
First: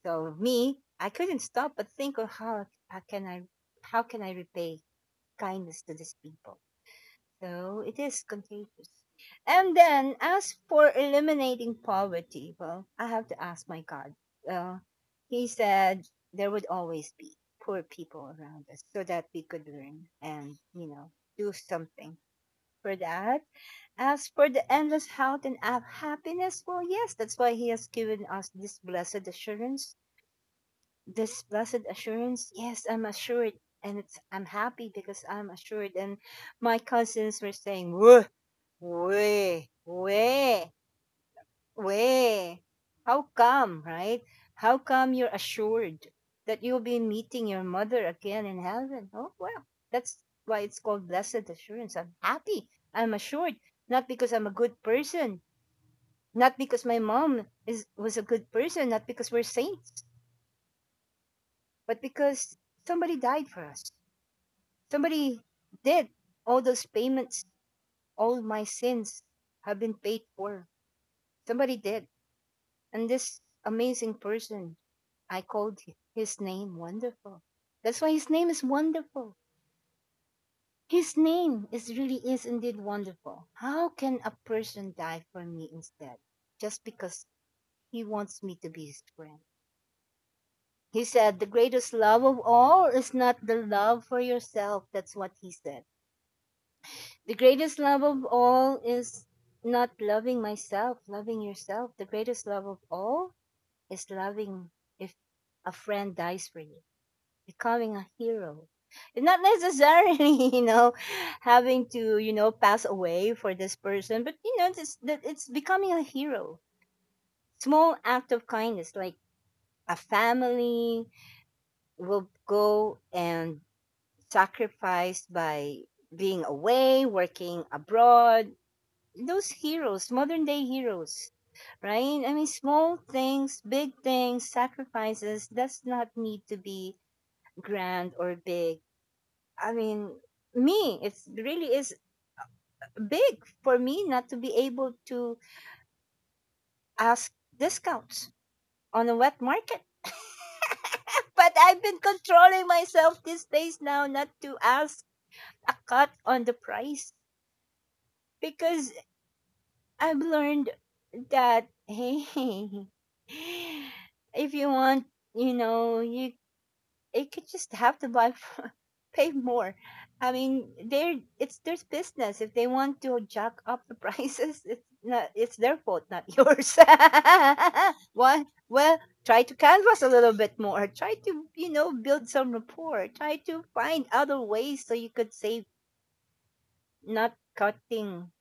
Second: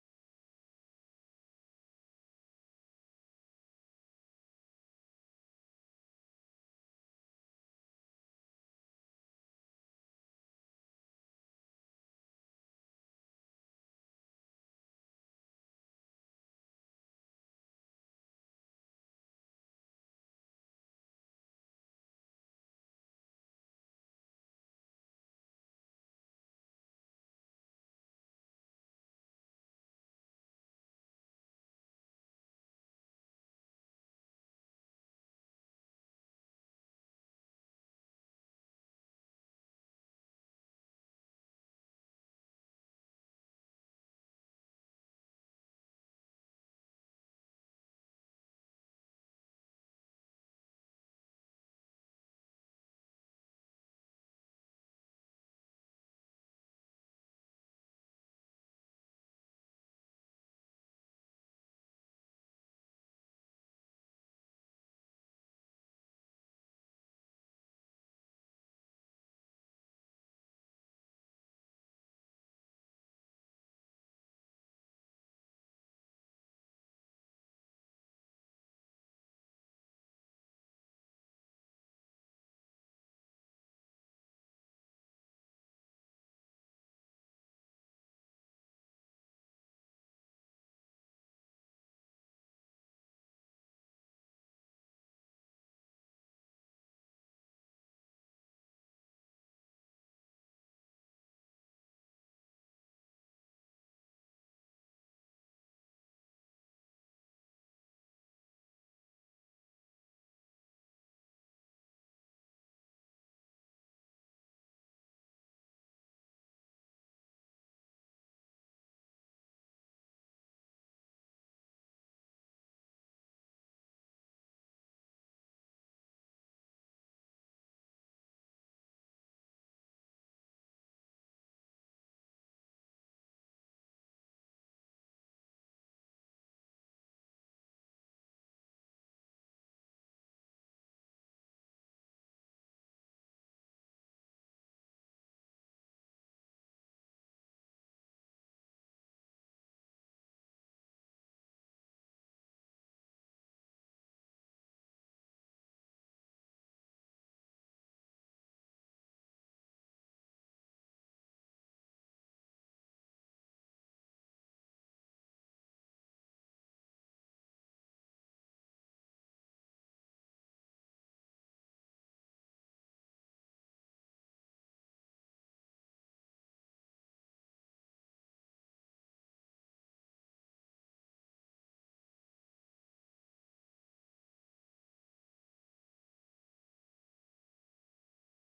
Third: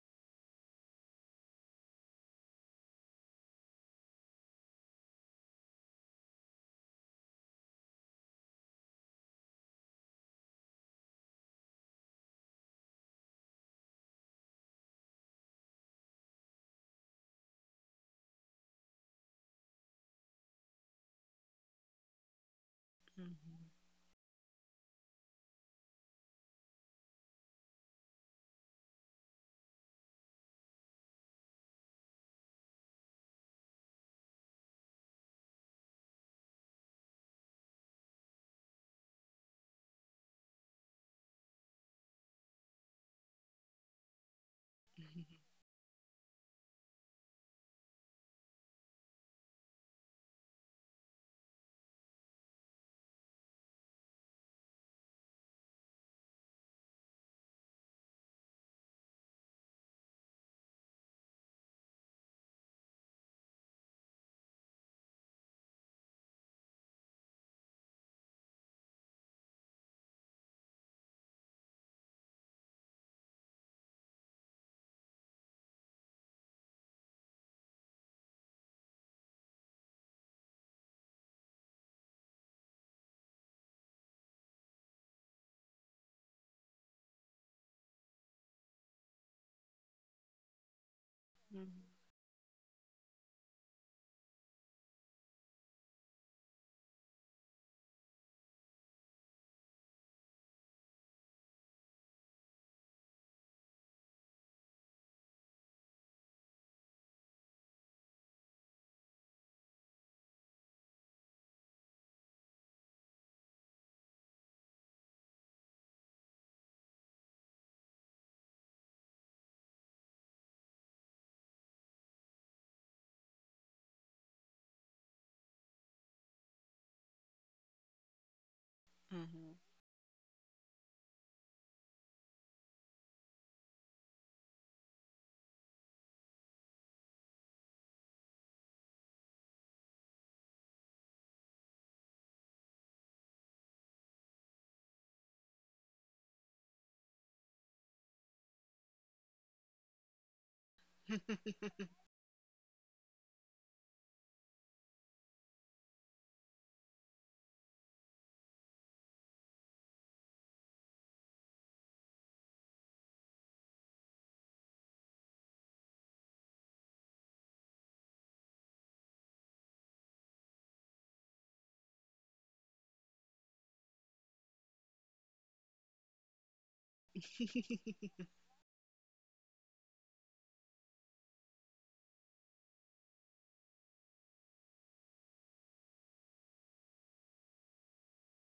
So me, I couldn't stop but think of how, how can I repay kindness to these people? So it is contagious. And then, as for eliminating poverty, well, I have to ask my God. Uh, he said there would always be poor people around us so that we could learn and, you know, do something for that. As for the endless health and happiness, well, yes, that's why He has given us this blessed assurance. This blessed assurance, yes, I'm assured. And it's, I'm happy because I'm assured. And my cousins were saying, "Whoa, way, way, way. How come, right? How come you're assured that you'll be meeting your mother again in heaven? Oh, well, that's why it's called blessed assurance. I'm happy. I'm assured. Not because I'm a good person, not because my mom is, was a good person, not because we're saints, but because somebody died for us. Somebody did. All those payments, all my sins have been paid for. Somebody did. And this amazing person, I called his name Wonderful. That's why his name is Wonderful. His name is really is indeed wonderful. How can a person die for me instead? Just because he wants me to be his friend. He said, the greatest love of all is not the love for yourself. That's what he said. The greatest love of all is not loving myself, loving yourself. The greatest love of all is loving if a friend dies for you. Becoming a hero, and not necessarily having to pass away for this person, but it's that, it's becoming a hero. Small act of kindness, like a family will go and sacrifice by being away working abroad. Those heroes, modern day heroes, right? I mean, small things, big things, sacrifices does not need to be grand or big. I mean, me, it's really is big for me not to be able to ask discounts on a wet market. But I've
Mhm,
been controlling myself these days now not to ask a cut on the price, because I've learned that hey, if you want, you know, you they could just have to buy, pay more. I mean, they're it's their business. If they want to jack up the prices, it's their fault, not yours.
mhm.
Why? Well, try to canvas a little bit more. Try to build some rapport. Try to find other ways so you could save, not cutting,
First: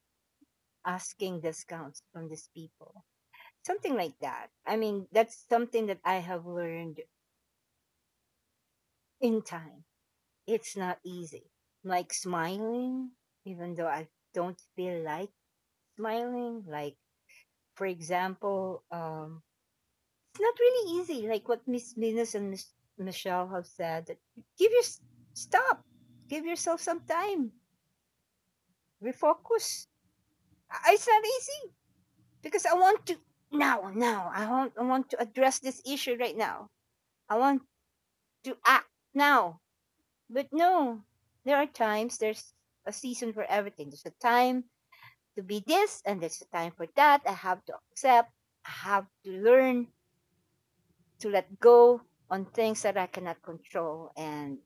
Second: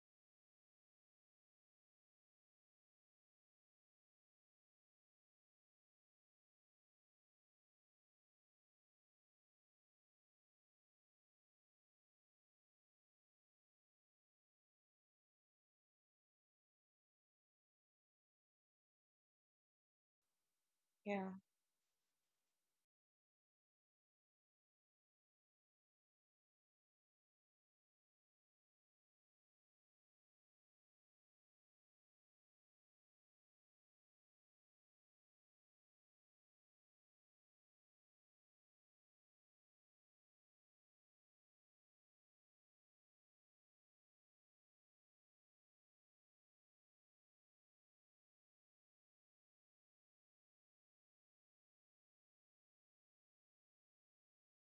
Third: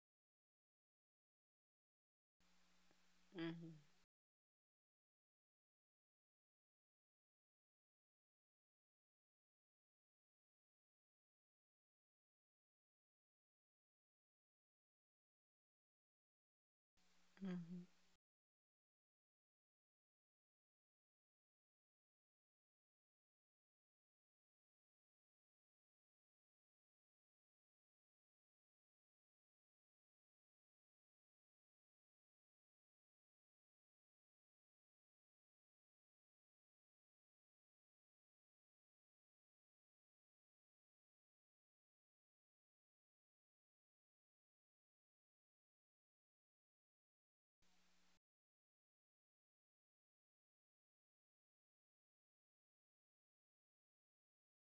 asking discounts from these people.
Mhm,
Something like that. I mean, that's something that I have learned in time. It's not easy. Like smiling, even though I don't feel like smiling. Like,
mhm.
for example, it's not really easy.
Yeah.
Like what Miss Venus and Miss Michelle have said, that give your stop, give yourself some time, refocus. It's not easy because I want to now, now. I want to address this issue right now. I want to act now, but no, there are times. There's a season for everything. There's a time to be this and there's a time for that. I have to accept. I have to learn to let go on things that I cannot control and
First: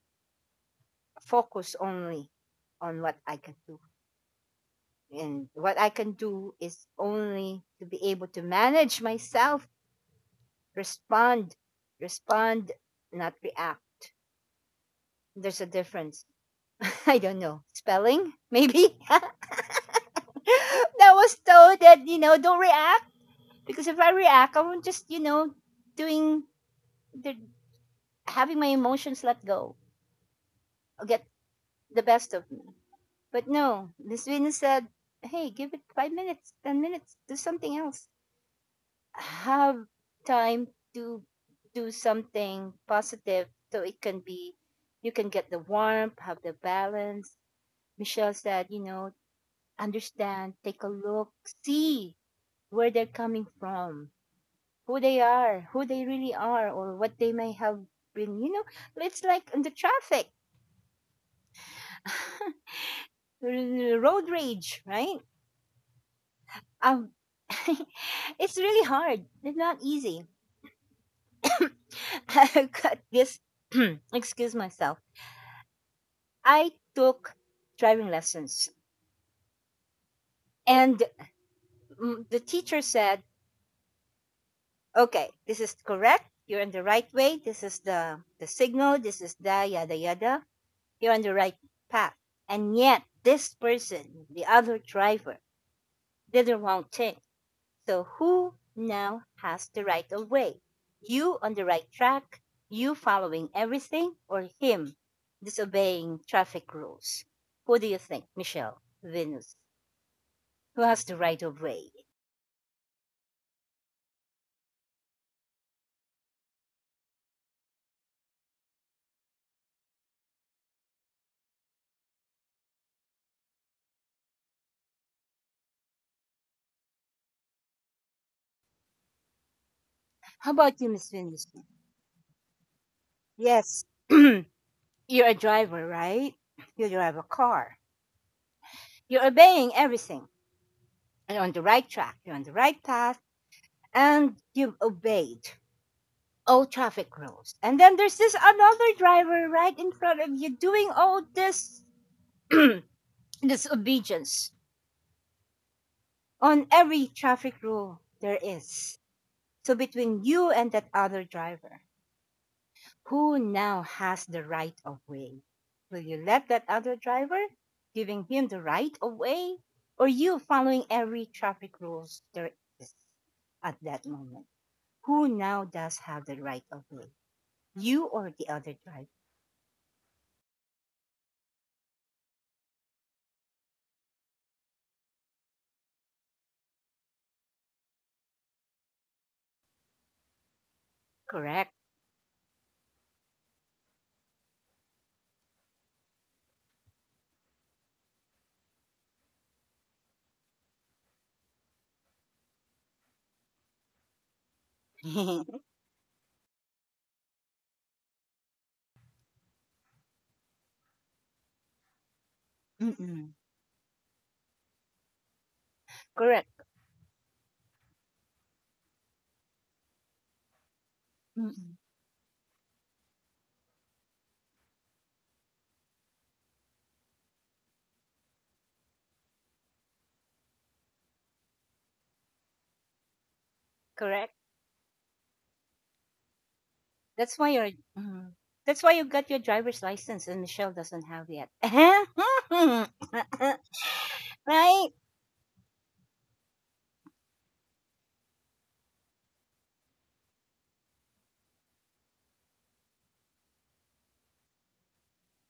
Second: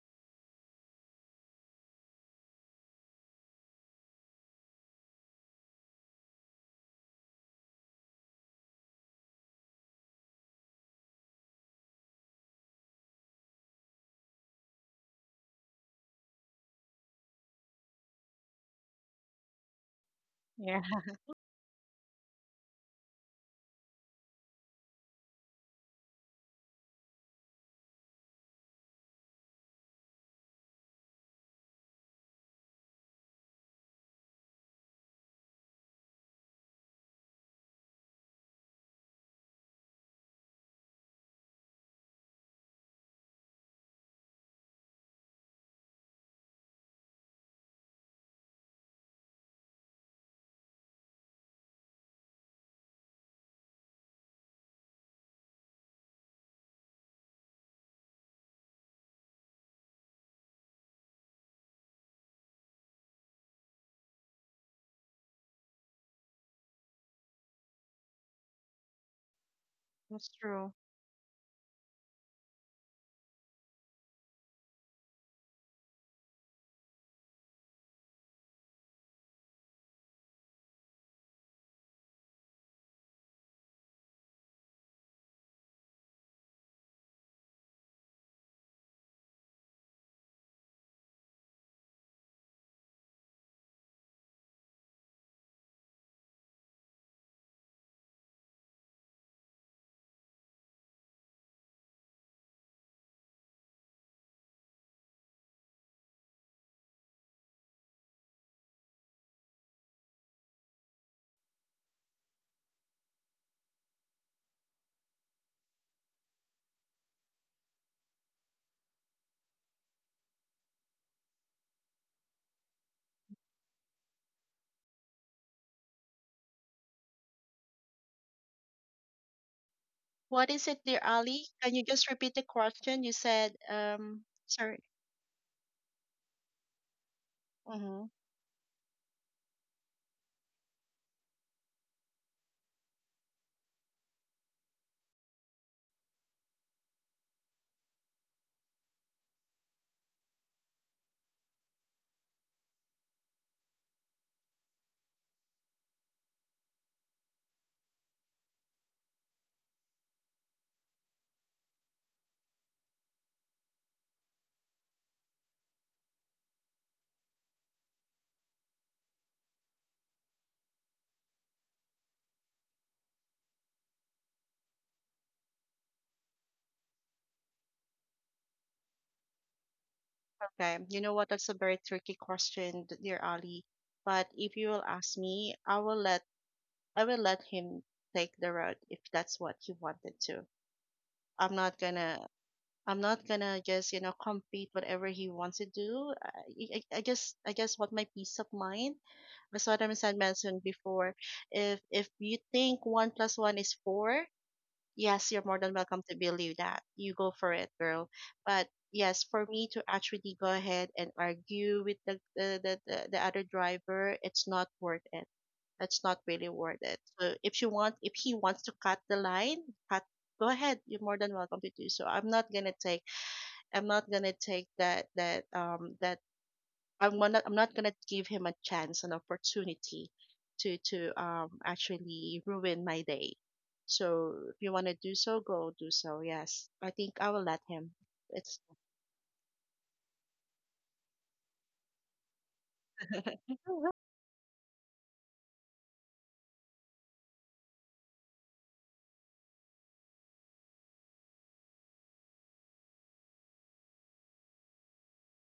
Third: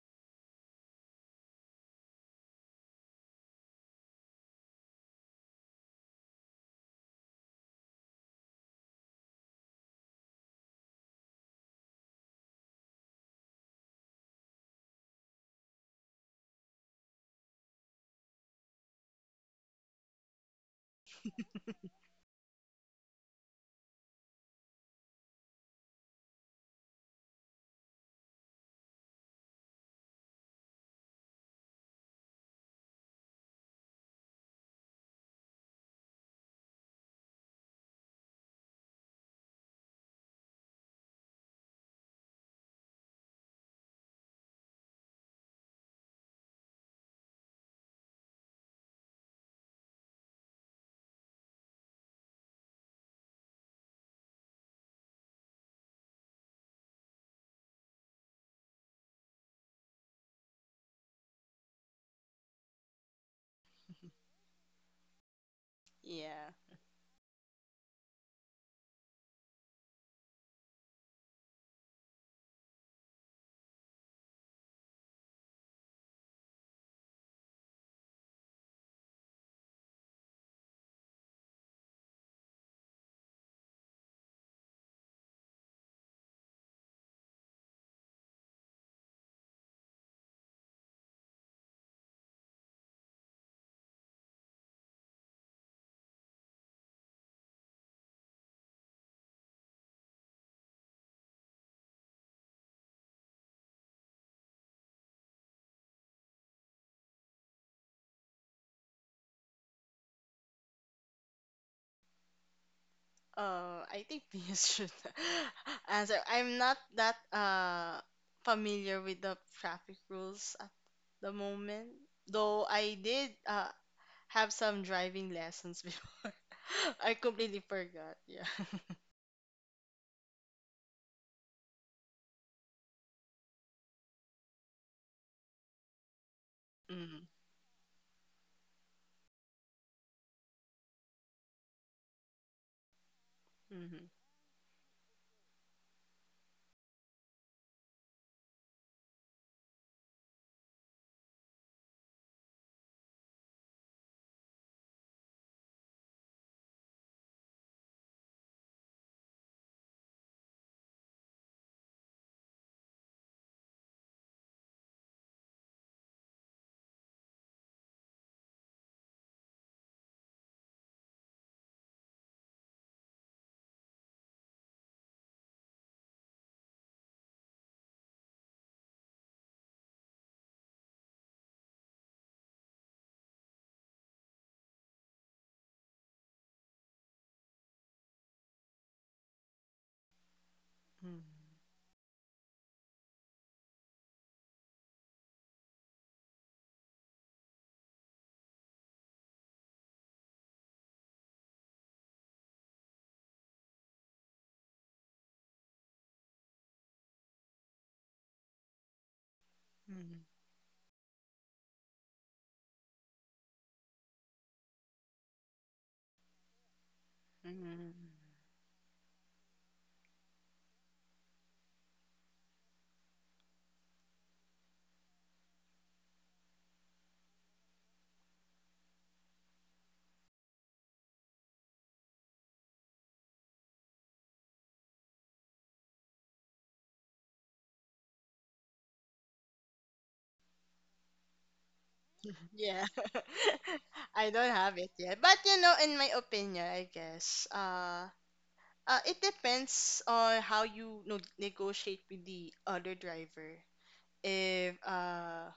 focus only on what I can do. And what I can do is only to be able to manage myself, respond, respond, not react. There's a difference. I don't know. Spelling, maybe?
Yeah.
That was told that, don't react because if I react, I won't just, doing the having my emotions let go or get the best of me. But no, Miss Venus said, hey, give it 5 minutes, 10 minutes, do something else. Have time to do something positive so it can be, you can get the warmth, have the balance. Michelle said, understand, take a look, see where they're coming from, who they are, who they really are, or what they may have been, it's like in the traffic. Road rage, right?
Yeah.
Um, it's really hard. It's not easy.
That's true.
I got this. Excuse myself. I took driving lessons, and mm, the teacher said, "Okay, this is correct. You're on the right way. This is the signal. This is the yada yada. You're on the right path." And yet, this person, the other driver, did the wrong thing. So who now has the right of way? You on the right track? You following everything? Or him disobeying traffic rules? Who do you think, Michelle? Venus. Who has the right of way?
I think Pius should answer. I'm not that familiar with the traffic rules at the moment, though I did have some driving lessons before. I completely forgot. Yeah.
What
How
is
about
it,
you,
dear
Miss Venus?
Ali? Can you just repeat the question? You said,
Yes. You're
sorry.
a driver, right? You drive a
Mhm,
car.
Mm-hmm.
You're obeying everything. You're on the right track. You're on the right path.
mhm,
And you've obeyed Oh, traffic rules. And then there's this another driver right in front of you doing all this disobedience on every traffic rule there is. So between you and that other driver, who now has the right of way? Will you let that other driver giving him the right of way or you following every traffic rules there is at that moment? Who now does have the right of way? You or the other driver?
Okay. You know what? That's a very tricky question, dear Ali. But if you will ask me, I will let him take the road if that's what he wanted to.
mhm,
I'm not
Correct.
gonna I'm not gonna just compete whatever he wants to do. I just want my peace of mind. That's what I'm saying, mentioned before. If you think one plus one is four, yes, you're more than welcome to believe that. You go for it, girl. But yes, for me to actually go ahead and argue with the
Mm.
other driver, it's not worth it. It's not really
Correct.
worth it. So
mhm, mhm.
if he wants to cut the line, cut go ahead. You're more than welcome to
Mm.
do so. I'm not gonna take that. I'm not gonna give him a chance, an opportunity to actually ruin my day.
Correct.
So if you wanna do so, go do so. Yes, I think I
That's
will
why
let
you're.
him.
Mhm.
It's
That's why you got your driver's license, and Michelle doesn't have yet.
Yeah.
Oh,
I don't have it
Right?
yet. But you know, in my opinion, I guess, it depends on how you no negotiate with the other driver. If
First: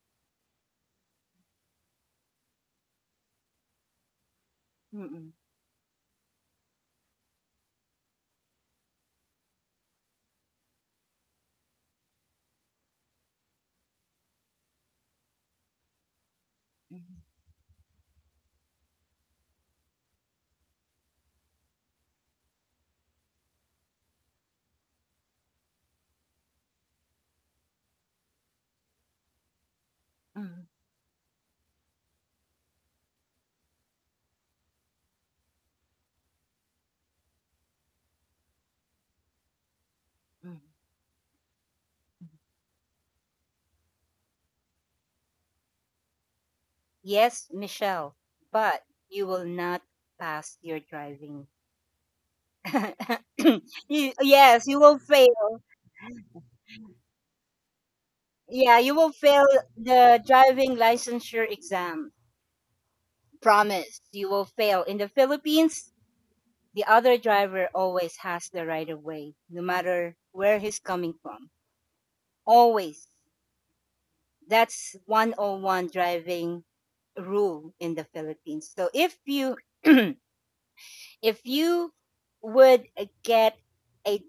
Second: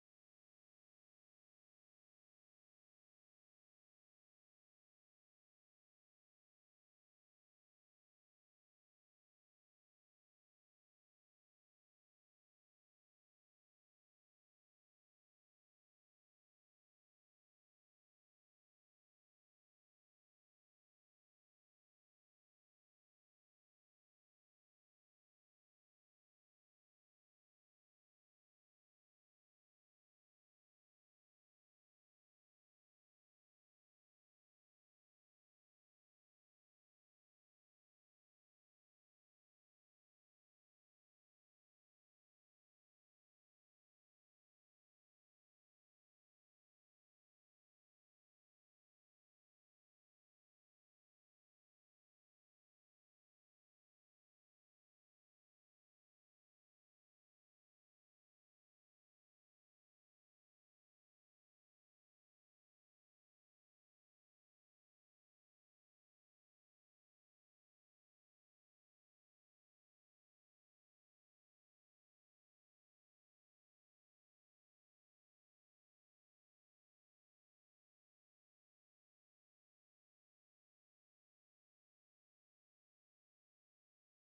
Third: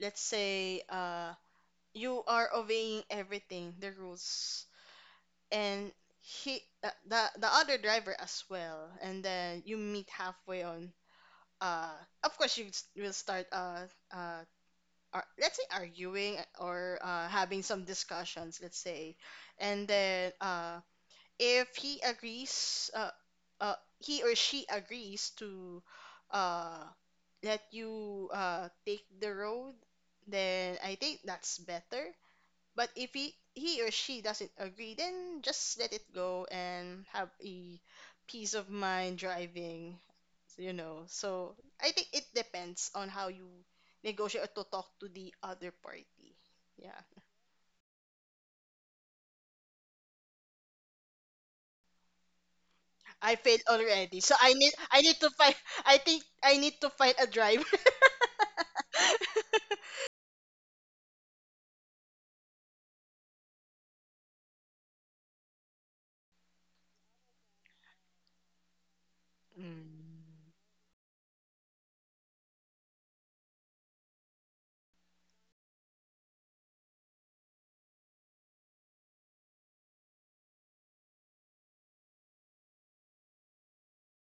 let's say you are obeying everything the rules
Mm-mm.
and he the other driver as well and then you meet halfway on uh of course you will start uh let's say arguing or
Mhm.
having some discussions, let's say, and then uh, if he agrees, he or she agrees to uh, let you take the road,
Mhm.
then I think that's better. But if he or she doesn't agree, then just let it go and have a peace of mind driving,
Mhm.
you know. So I think it depends on how you negotiate or to talk to the other party, yeah.
Yes, Michelle, but you will not pass your driving.
I failed
You,
already. So
yes, you will
I need to find
fail.
I think I need to find a driver.
Yeah, you will fail the driving licensure exam. Promise, you will fail in the Philippines. The other driver always has the right of way, no matter where he's coming from. Always. That's 101 driving rule in the Philippines. So if you if you would get a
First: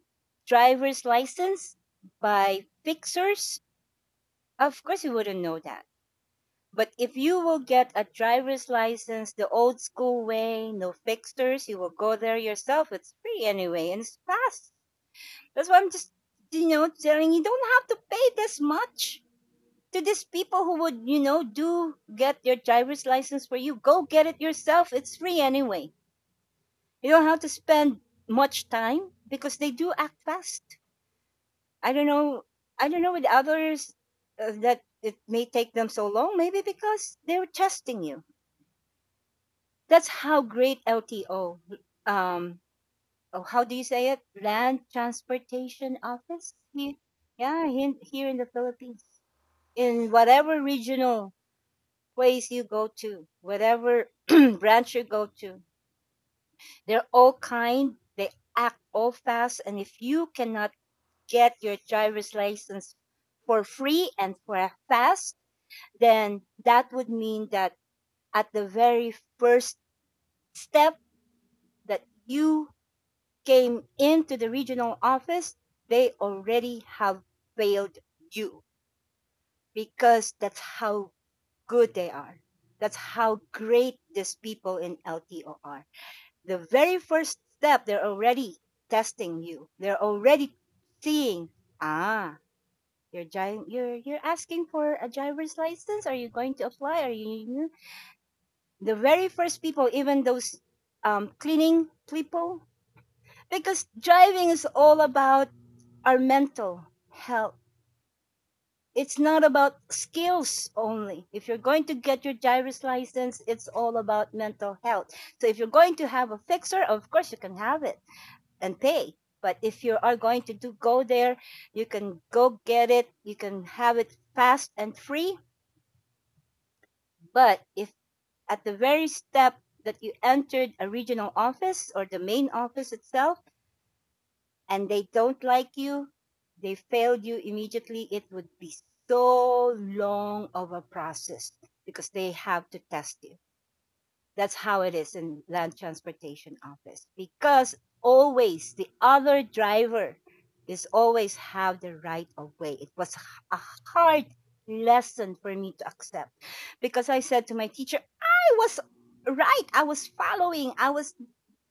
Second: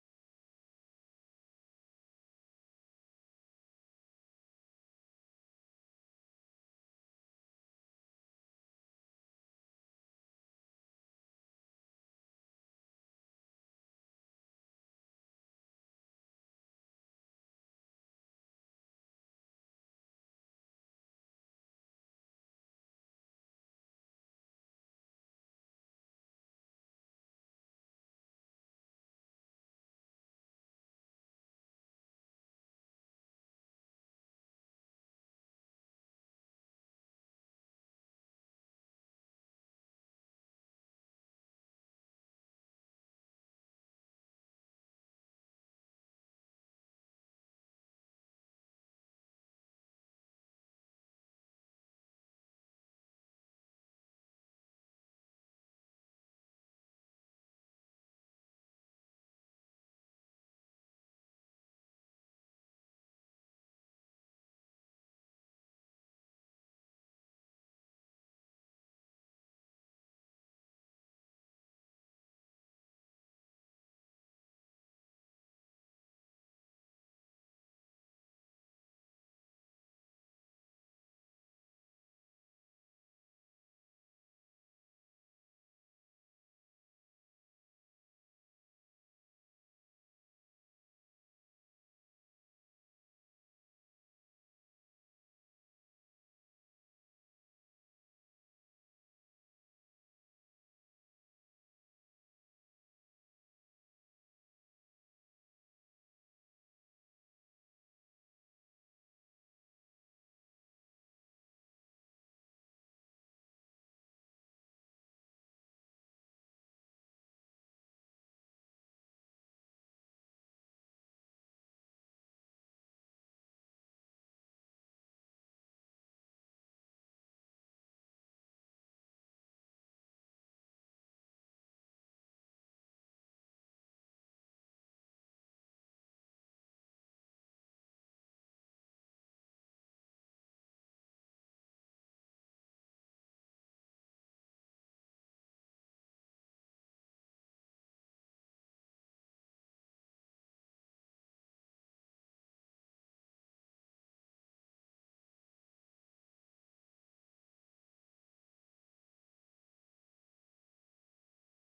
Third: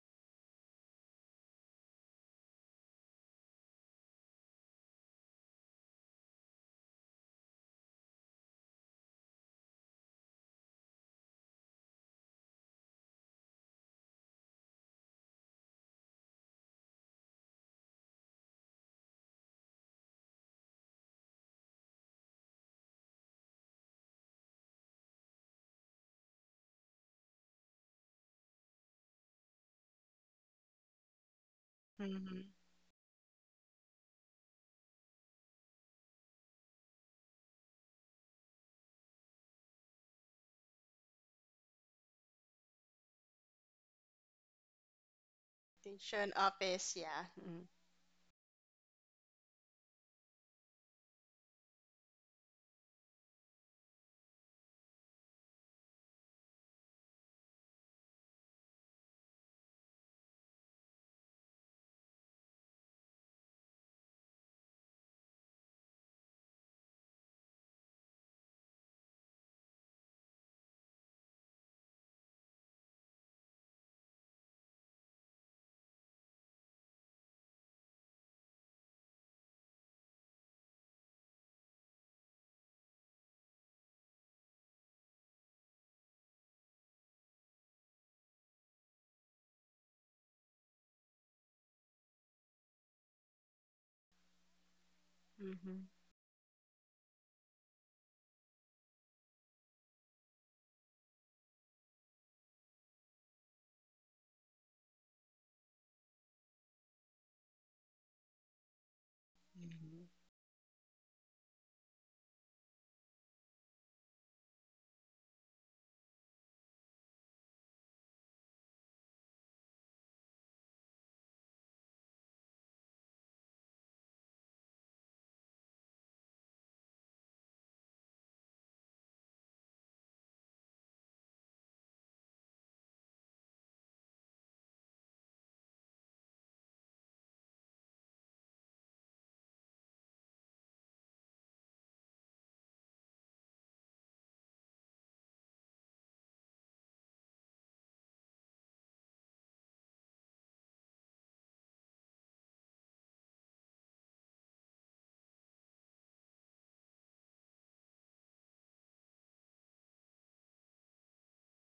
driver's license by fixers, of course you wouldn't know that. But if you will get a driver's license the old school way, no fixers, you will go there yourself. It's free anyway and it's fast. That's why I'm just, telling you don't have to pay this much to these people who would, do get your driver's license for you. Go get it yourself. It's free anyway. You don't have to spend much time because they do act fast. I don't
Mm-hmm.
know. I don't know with others that it may take them so long. Maybe because they're testing you. That's how great LTO, um, oh, how do you say it? Land Transportation
Station
Office.
office,
Here,
yeah. Mm-hmm.
yeah, here in the Philippines. In whatever regional place you go to, whatever branch you go to, they're all kind, they act all fast. And if you cannot get your driver's license for free and for fast, then that would mean that at the very first step that you came into the regional office, they already have failed you because that's how good they are. That's how great these people in LTO are. The very first step, they're already testing you. They're already seeing, ah, you're driving, you're asking for a driver's license. Are you going to apply? Are you the very first people, even those cleaning people? Because driving is all about our mental health, it's not about
Mm-hmm.
skills only. If you're going to get your driver's license, it's all about mental health. So if you're going to have a fixer, of course you can have it and pay. But if you are going to do go there, you can go get it. You can have it fast and free. But if at the very step that you entered a regional office or the main office itself, and they don't like you, they failed you immediately, it would be so long of a process because they have to test you. That's how it is in land transportation office because always the other driver is always have the right of way. It was a hard lesson for me to accept because I said to my teacher, I was right. I was following. I was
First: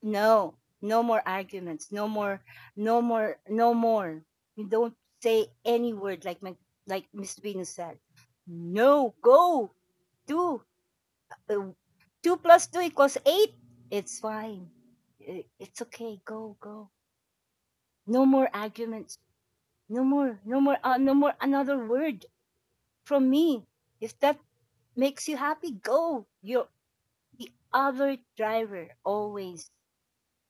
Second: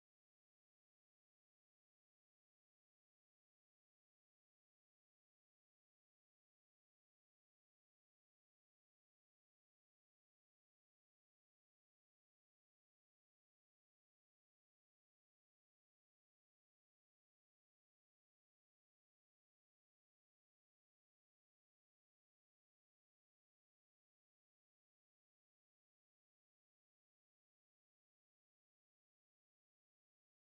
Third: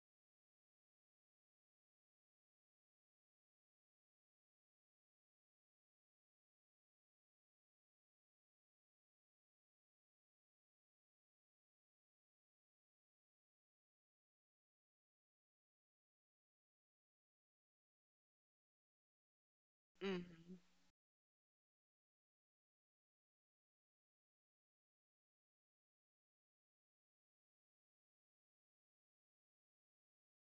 no, no more arguments. No more, no more. You don't say any word like my, like Miss Venus said. No, go, do. Uh, two plus two equals eight. It's fine. It's okay. Go, go. No more arguments. No more another word from me. If that makes you happy, go. You're the other driver always.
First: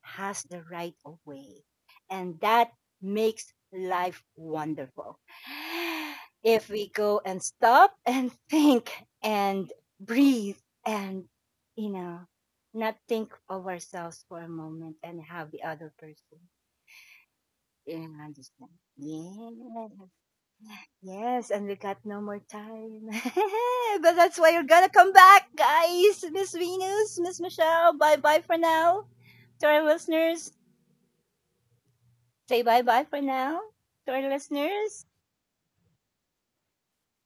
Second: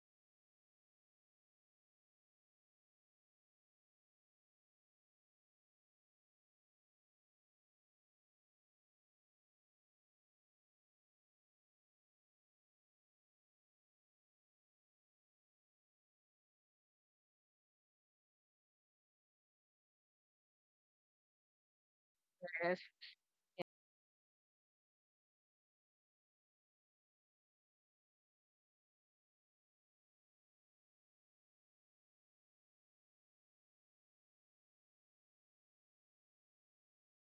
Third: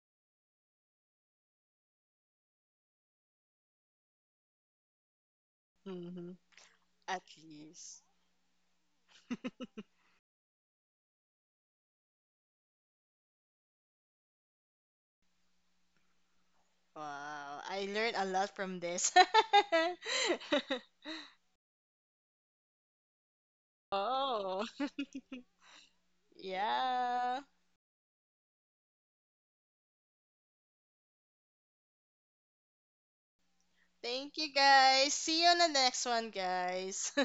Has the right of way. And that makes life wonderful.
Mm-hmm.
If we go
At
and
least.
stop and think and breathe and, you know, not think of ourselves for a moment and have the other person
Wow. I learned
in
a lot
understand.
from this.
Yeah. Yes, and we got no more
yes.
time. But that's why you're
Oh.
gonna come back, guys. Miss Venus, Miss
Yeah.
Michelle, bye bye for now to our listeners. Say bye bye for now to our
Thank you
listeners.
guys. See you on the next one, guys.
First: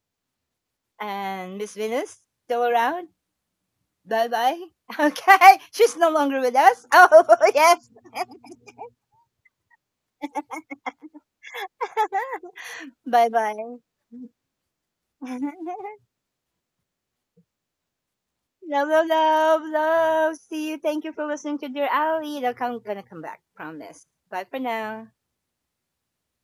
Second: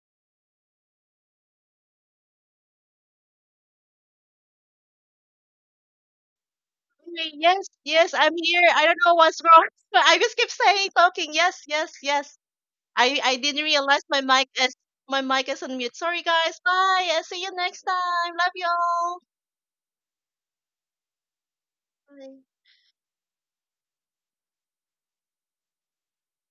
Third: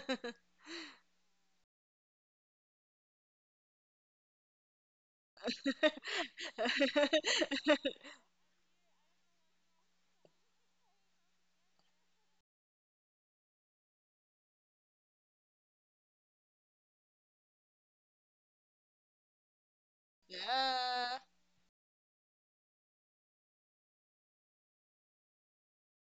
And Miss Venus, still around. Bye bye. Okay. She's no longer with us.
Okay,
Oh,
yes,
yes.
yes, I'm here. I don't know what's wrong. I just keep saying talking. Yes, yes, yes. I
Bye
I didn't
bye.
realize my mic is on mute. Sorry guys. Bye. I'll see you next time. Love
Love, love,
y'all.
love, love. See you. Thank you
Yeah.
for listening to Dear
Bye.
Ali. I'm gonna come back. Promise. Bye for now.